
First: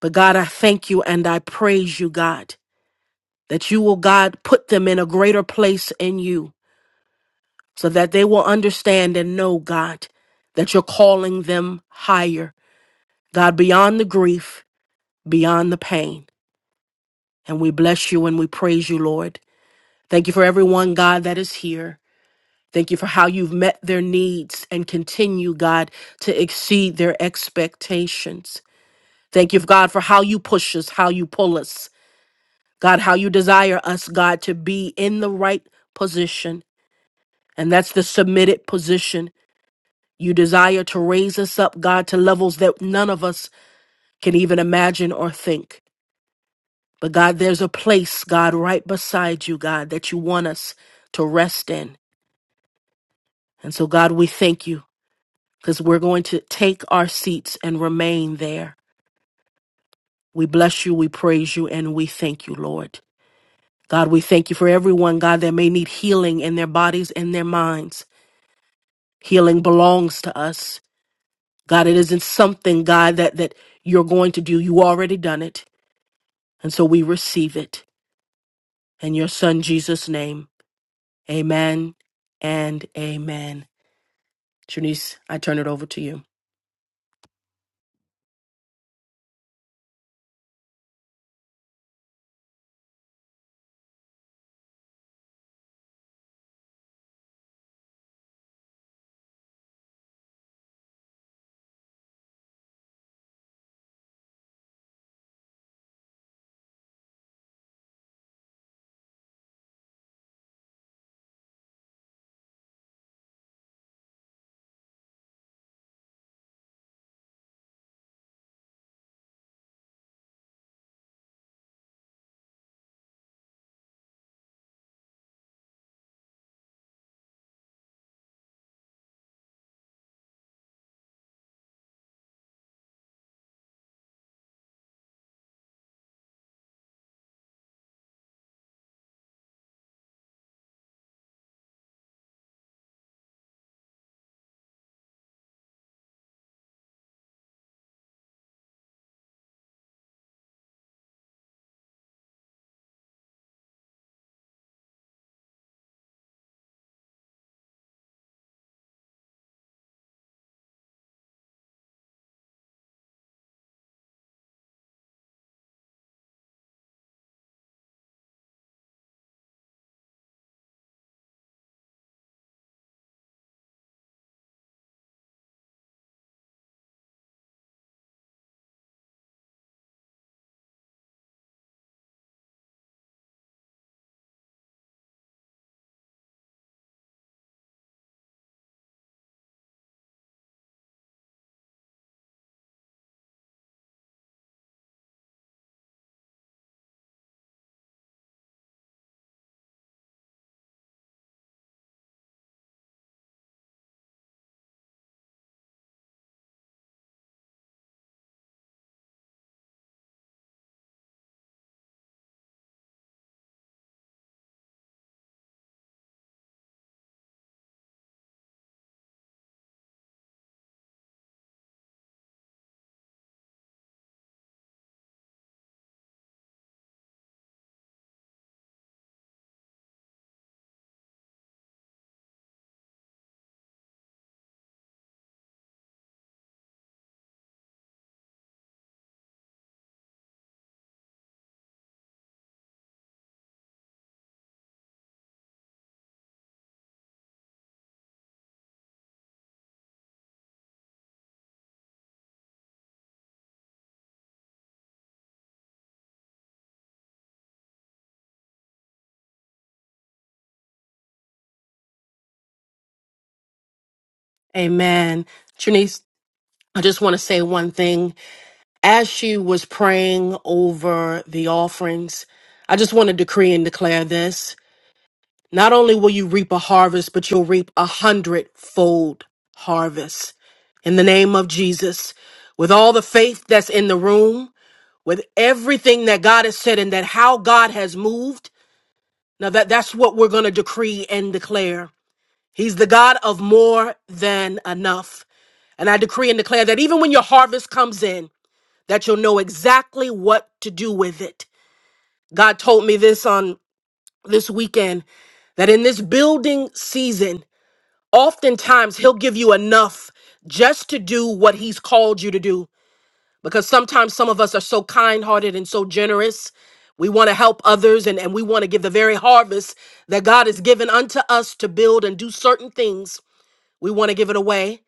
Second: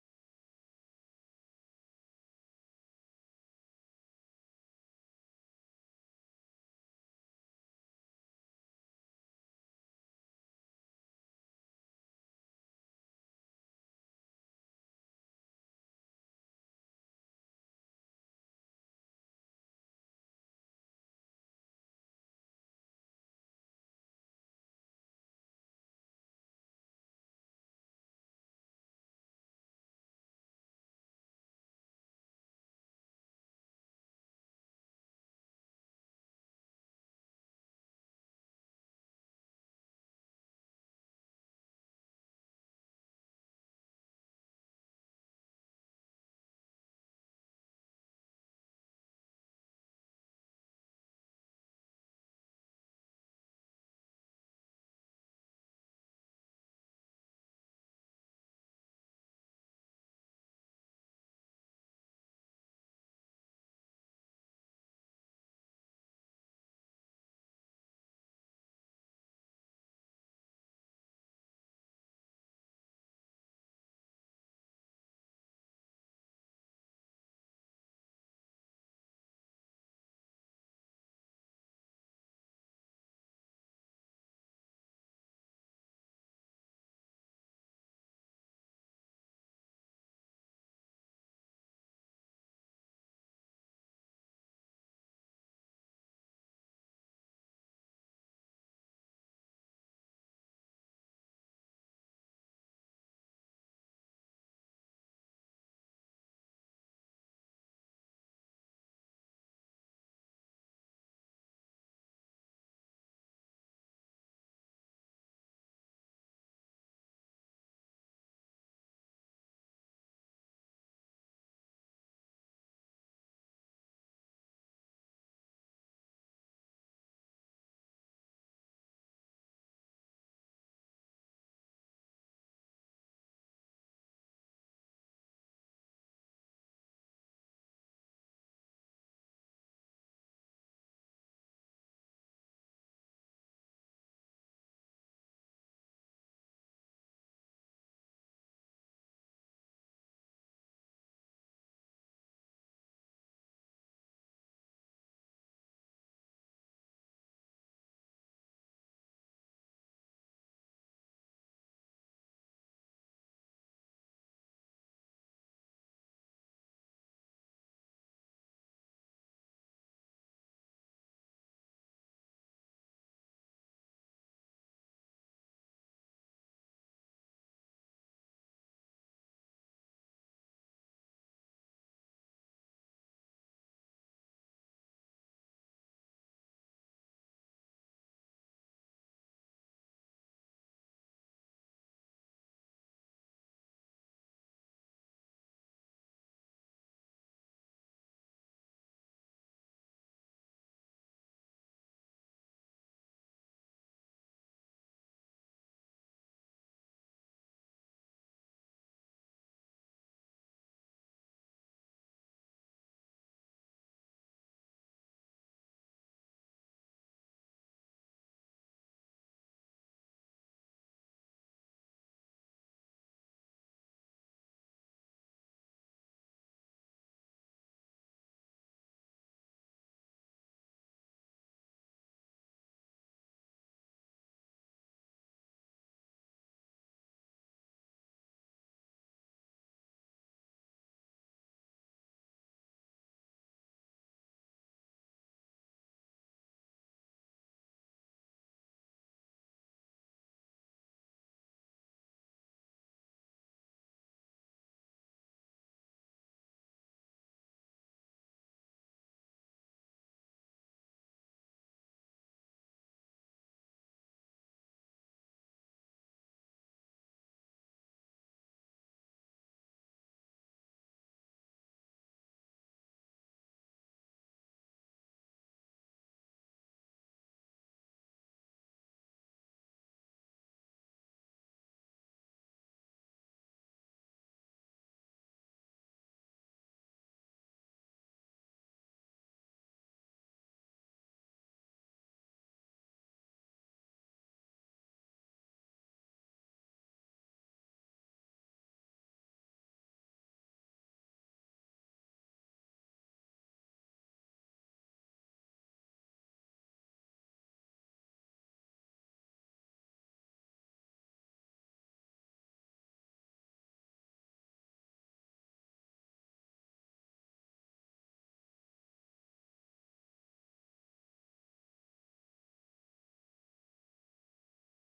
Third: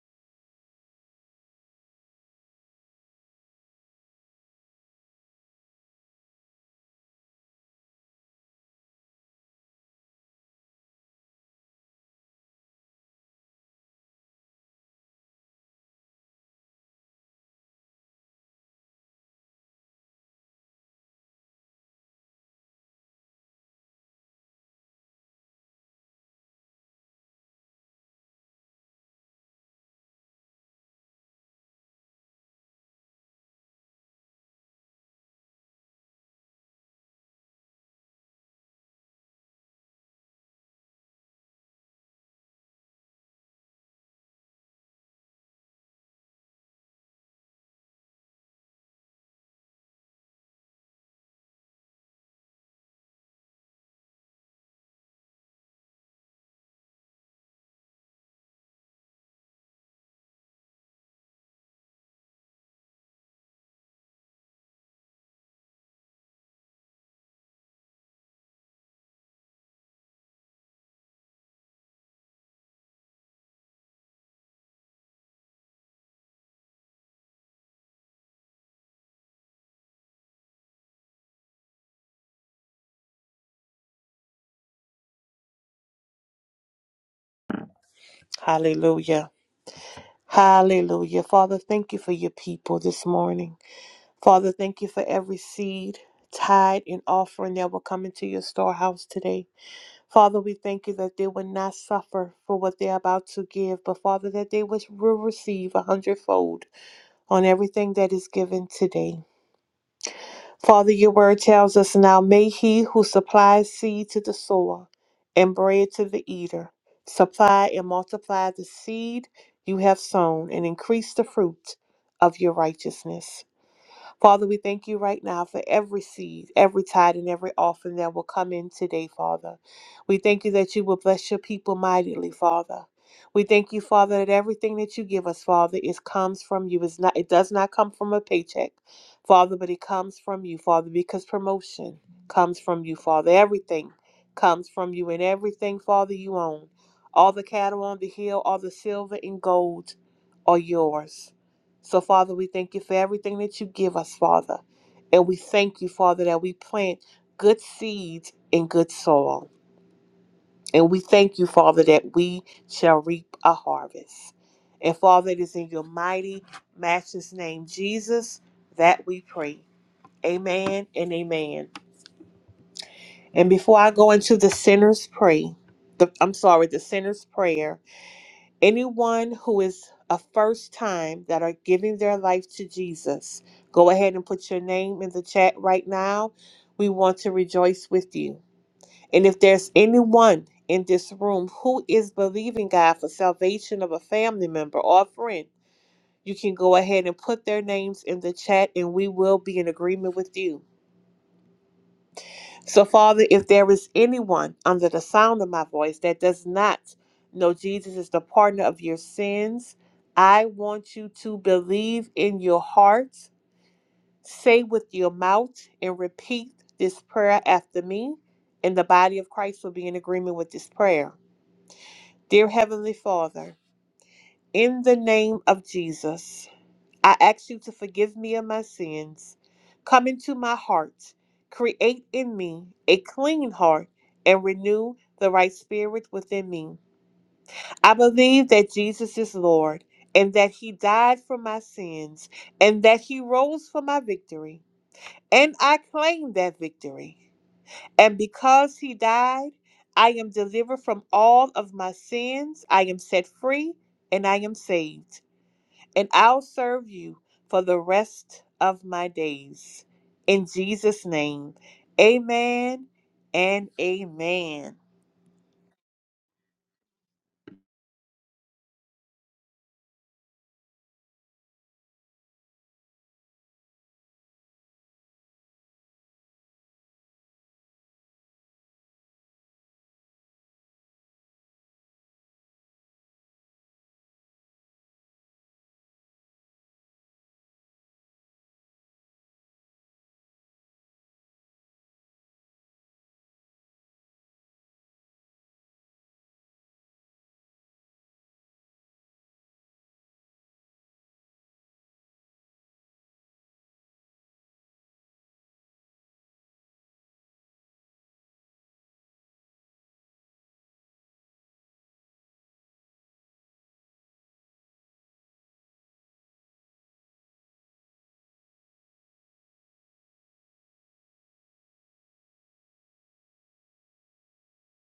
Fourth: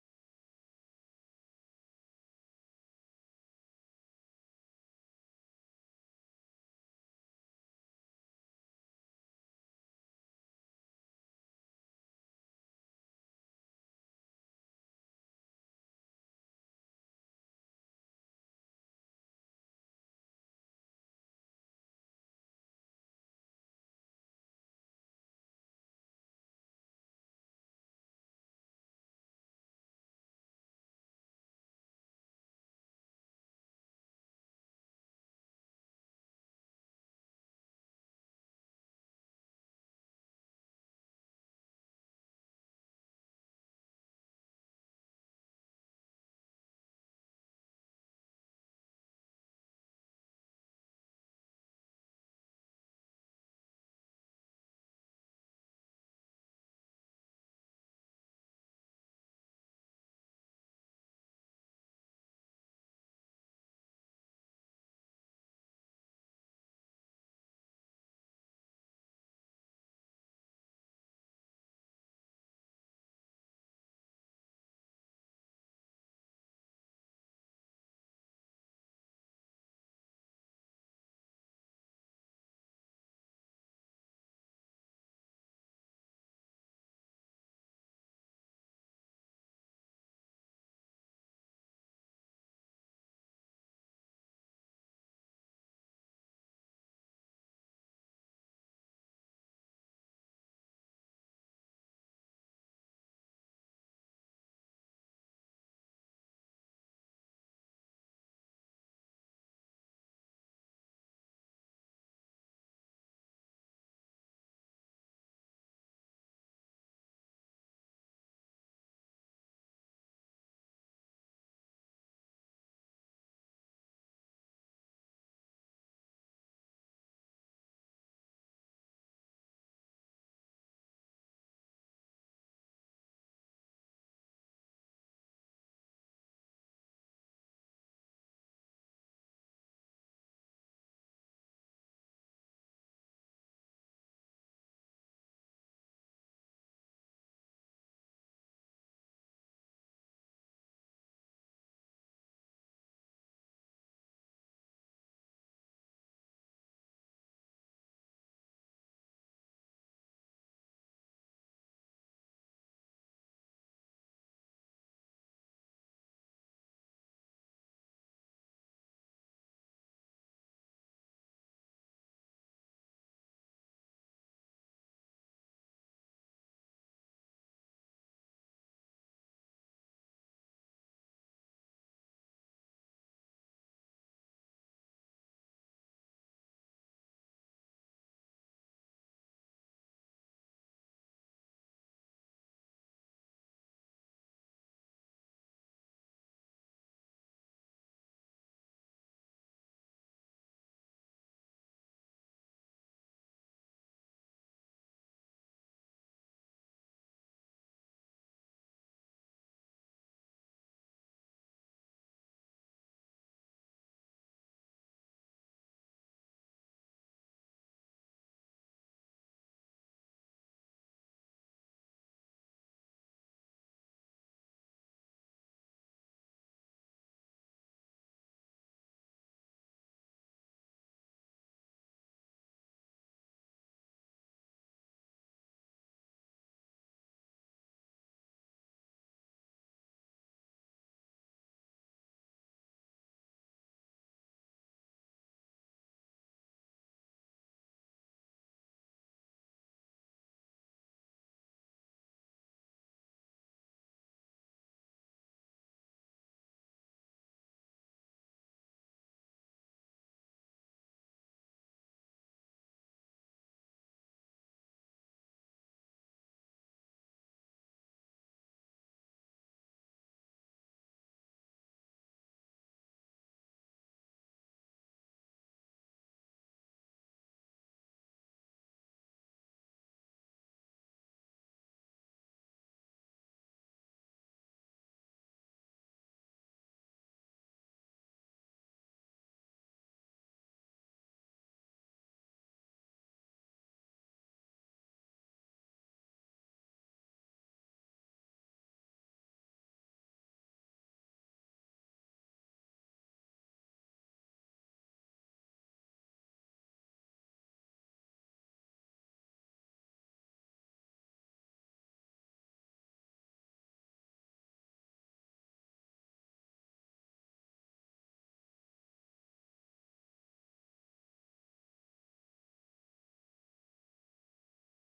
S2: but God, I thank you and I praise you, God, that you will, God, put them in a greater place in you so that they will understand and know, God, that you're calling them higher God, beyond the grief, beyond the pain. And we bless you and we praise you, Lord. Thank you for everyone, God, that is here. Thank you for how you've met their needs and continue, God, to exceed their expectations. Thank you, God, for how you push us, how you pull us, God, how you desire us, God, to be in the right position. And that's the submitted position. You desire to raise us up, God, to levels that none of us can even imagine or think. But God, there's a place, God, right beside you, God, that you want us to rest in. And so, God, we thank you because we're going to take our seats and remain there. We bless you, we praise you, and we thank you, Lord. God, we thank you for everyone, God, that may need healing in their bodies and their minds. Healing belongs to us. God, it isn't something, God, that, that you're going to do. You already done it. And so we receive it. In your son, Jesus' name, amen and amen. Trinice, I turn it over to you.
S1: Hallelujah. Hallelujah. Father, thank you for your people this morning. Father, thank you for every seed, tithe, and offering that will come into your storehouse today. Father, we thank you that they will not suffer for what they are about to give, but Father, that they will will receive a hundredfold on everything that is given today. Father, your word tells us now, may he who supplies seed to the sower and bread to the eater supply and multiply the seed you have sown and increase the fruit of your righteousness. Father, we thank you right now for every seed, every tithe, and every offering that will come in today, Father. We thank you that you will bless your people mightily, Father. We thank you, Father, that everything that you give us, Father, is comes from you. It's not, it does not come from a paycheck, Father, but it comes from you, Father, because promotion comes from you, Father. Everything comes from you, and everything, Father, you own. All the cattle on the hill, all the silver and gold are yours. So, Father, we thank you for everything that you give us, Father. And we thank you, Father, that we plant good seeds in good soil. And we thank you, Father, that we shall reap a harvest. And Father, it is in your mighty, matchless name, Jesus, that we pray. Amen and amen. And before I go into the sinner's pray, the, I'm sorry, the sinner's prayer, Anyone who is a first time that are giving their life to Jesus, go ahead and put your name in the chat right now. We want to rejoice with you. And if there's anyone in this room who is believing God for salvation of a family member or a friend, you can go ahead and put their names in the chat and we will be in agreement with you. So, Father, if there is anyone under the sound of my voice that does not know Jesus is the partner of your sins, I want you to believe in your heart, say with your mouth, and repeat this prayer after me. And the body of Christ will be in agreement with this prayer. Dear Heavenly Father, in the name of Jesus. I ask you to forgive me of my sins. Come into my heart. Create in me a clean heart and renew the right spirit within me. I believe that Jesus is Lord and that he died for my sins and that he rose for my victory. And I claim that victory. And because he died, I am delivered from all of my sins. I am set free and I am saved and I'll serve you for the rest of my days. In Jesus' name, amen and amen.
S2: Amen. Trinice, I just want to say one thing. As she was praying over the offerings, I just want to decree and declare this. Not only will you reap a harvest, but you'll reap a hundredfold harvest. In the name of Jesus, with all the faith that's in the room, with everything that God has said and that how God has moved, now that, that's what we're going to decree and declare. He's the God of more than enough. And I decree and declare that even when your harvest comes in, that you'll know exactly what to do with it. God told me this on this weekend that in this building season, oftentimes he'll give you enough just to do what he's called you to do. Because sometimes some of us are so kind hearted and so generous. We want to help others and, and we want to give the very harvest that God has given unto us to build and do certain things. We want to give it away.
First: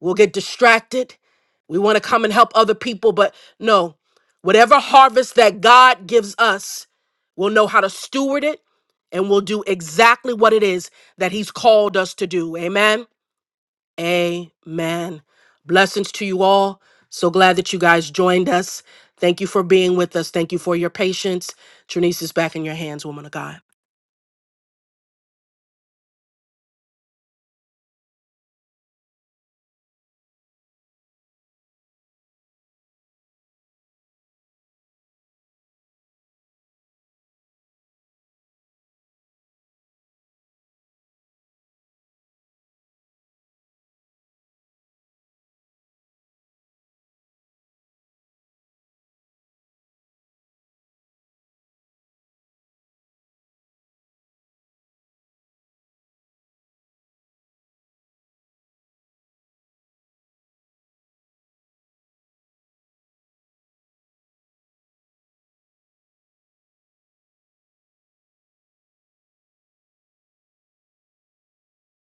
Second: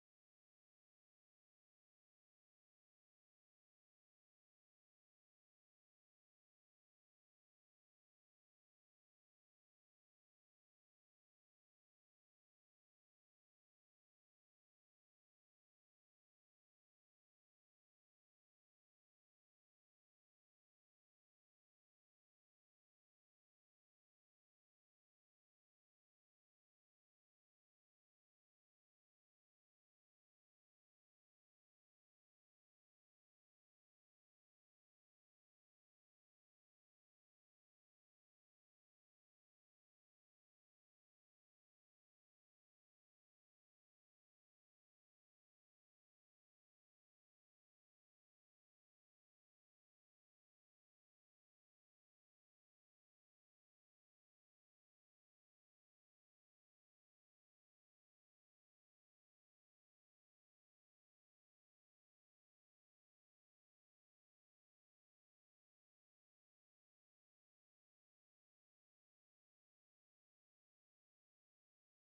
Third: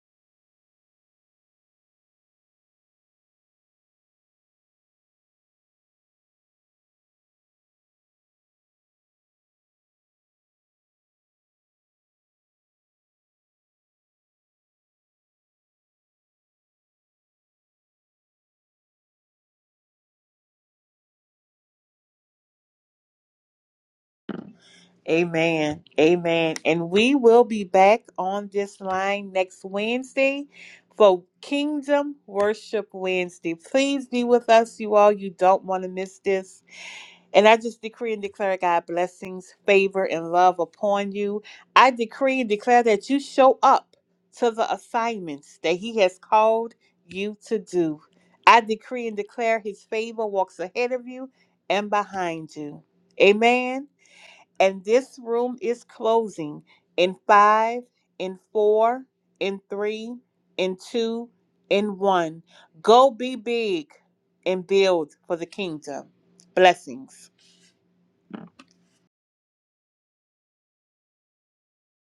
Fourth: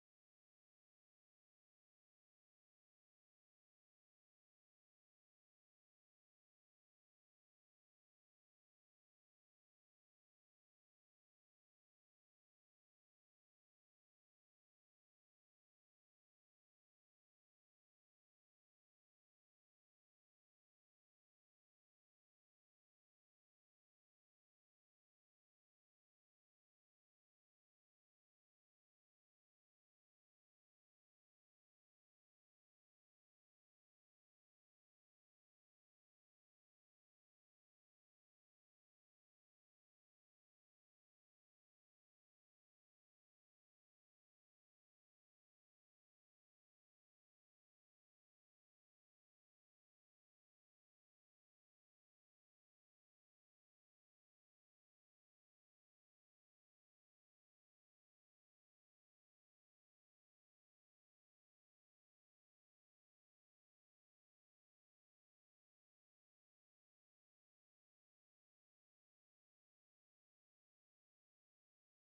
S2: We'll get distracted. We want to come and help other people, but no, whatever harvest that God gives us, we'll know how to steward it and we'll do exactly what it is that He's called us to do. Amen. Amen. Blessings to you all. So glad that you guys joined us. Thank you for being with us. Thank you for your patience. Trinice is back in your hands, woman of God.
S1: Amen. Amen. And we will be back on this line next Wednesday for Kingdom Worship Wednesday. Please be with us, you all. You don't want to miss this. And I just decree and declare, God, blessings, favor, and love upon you. I decree and declare that you show up to the assignments that He has called you to do. I decree and declare His favor walks ahead of you and behind you. Amen. And this room is closing in five, in four, in three, in two, in one. Go be big and build for the kingdom. Blessings.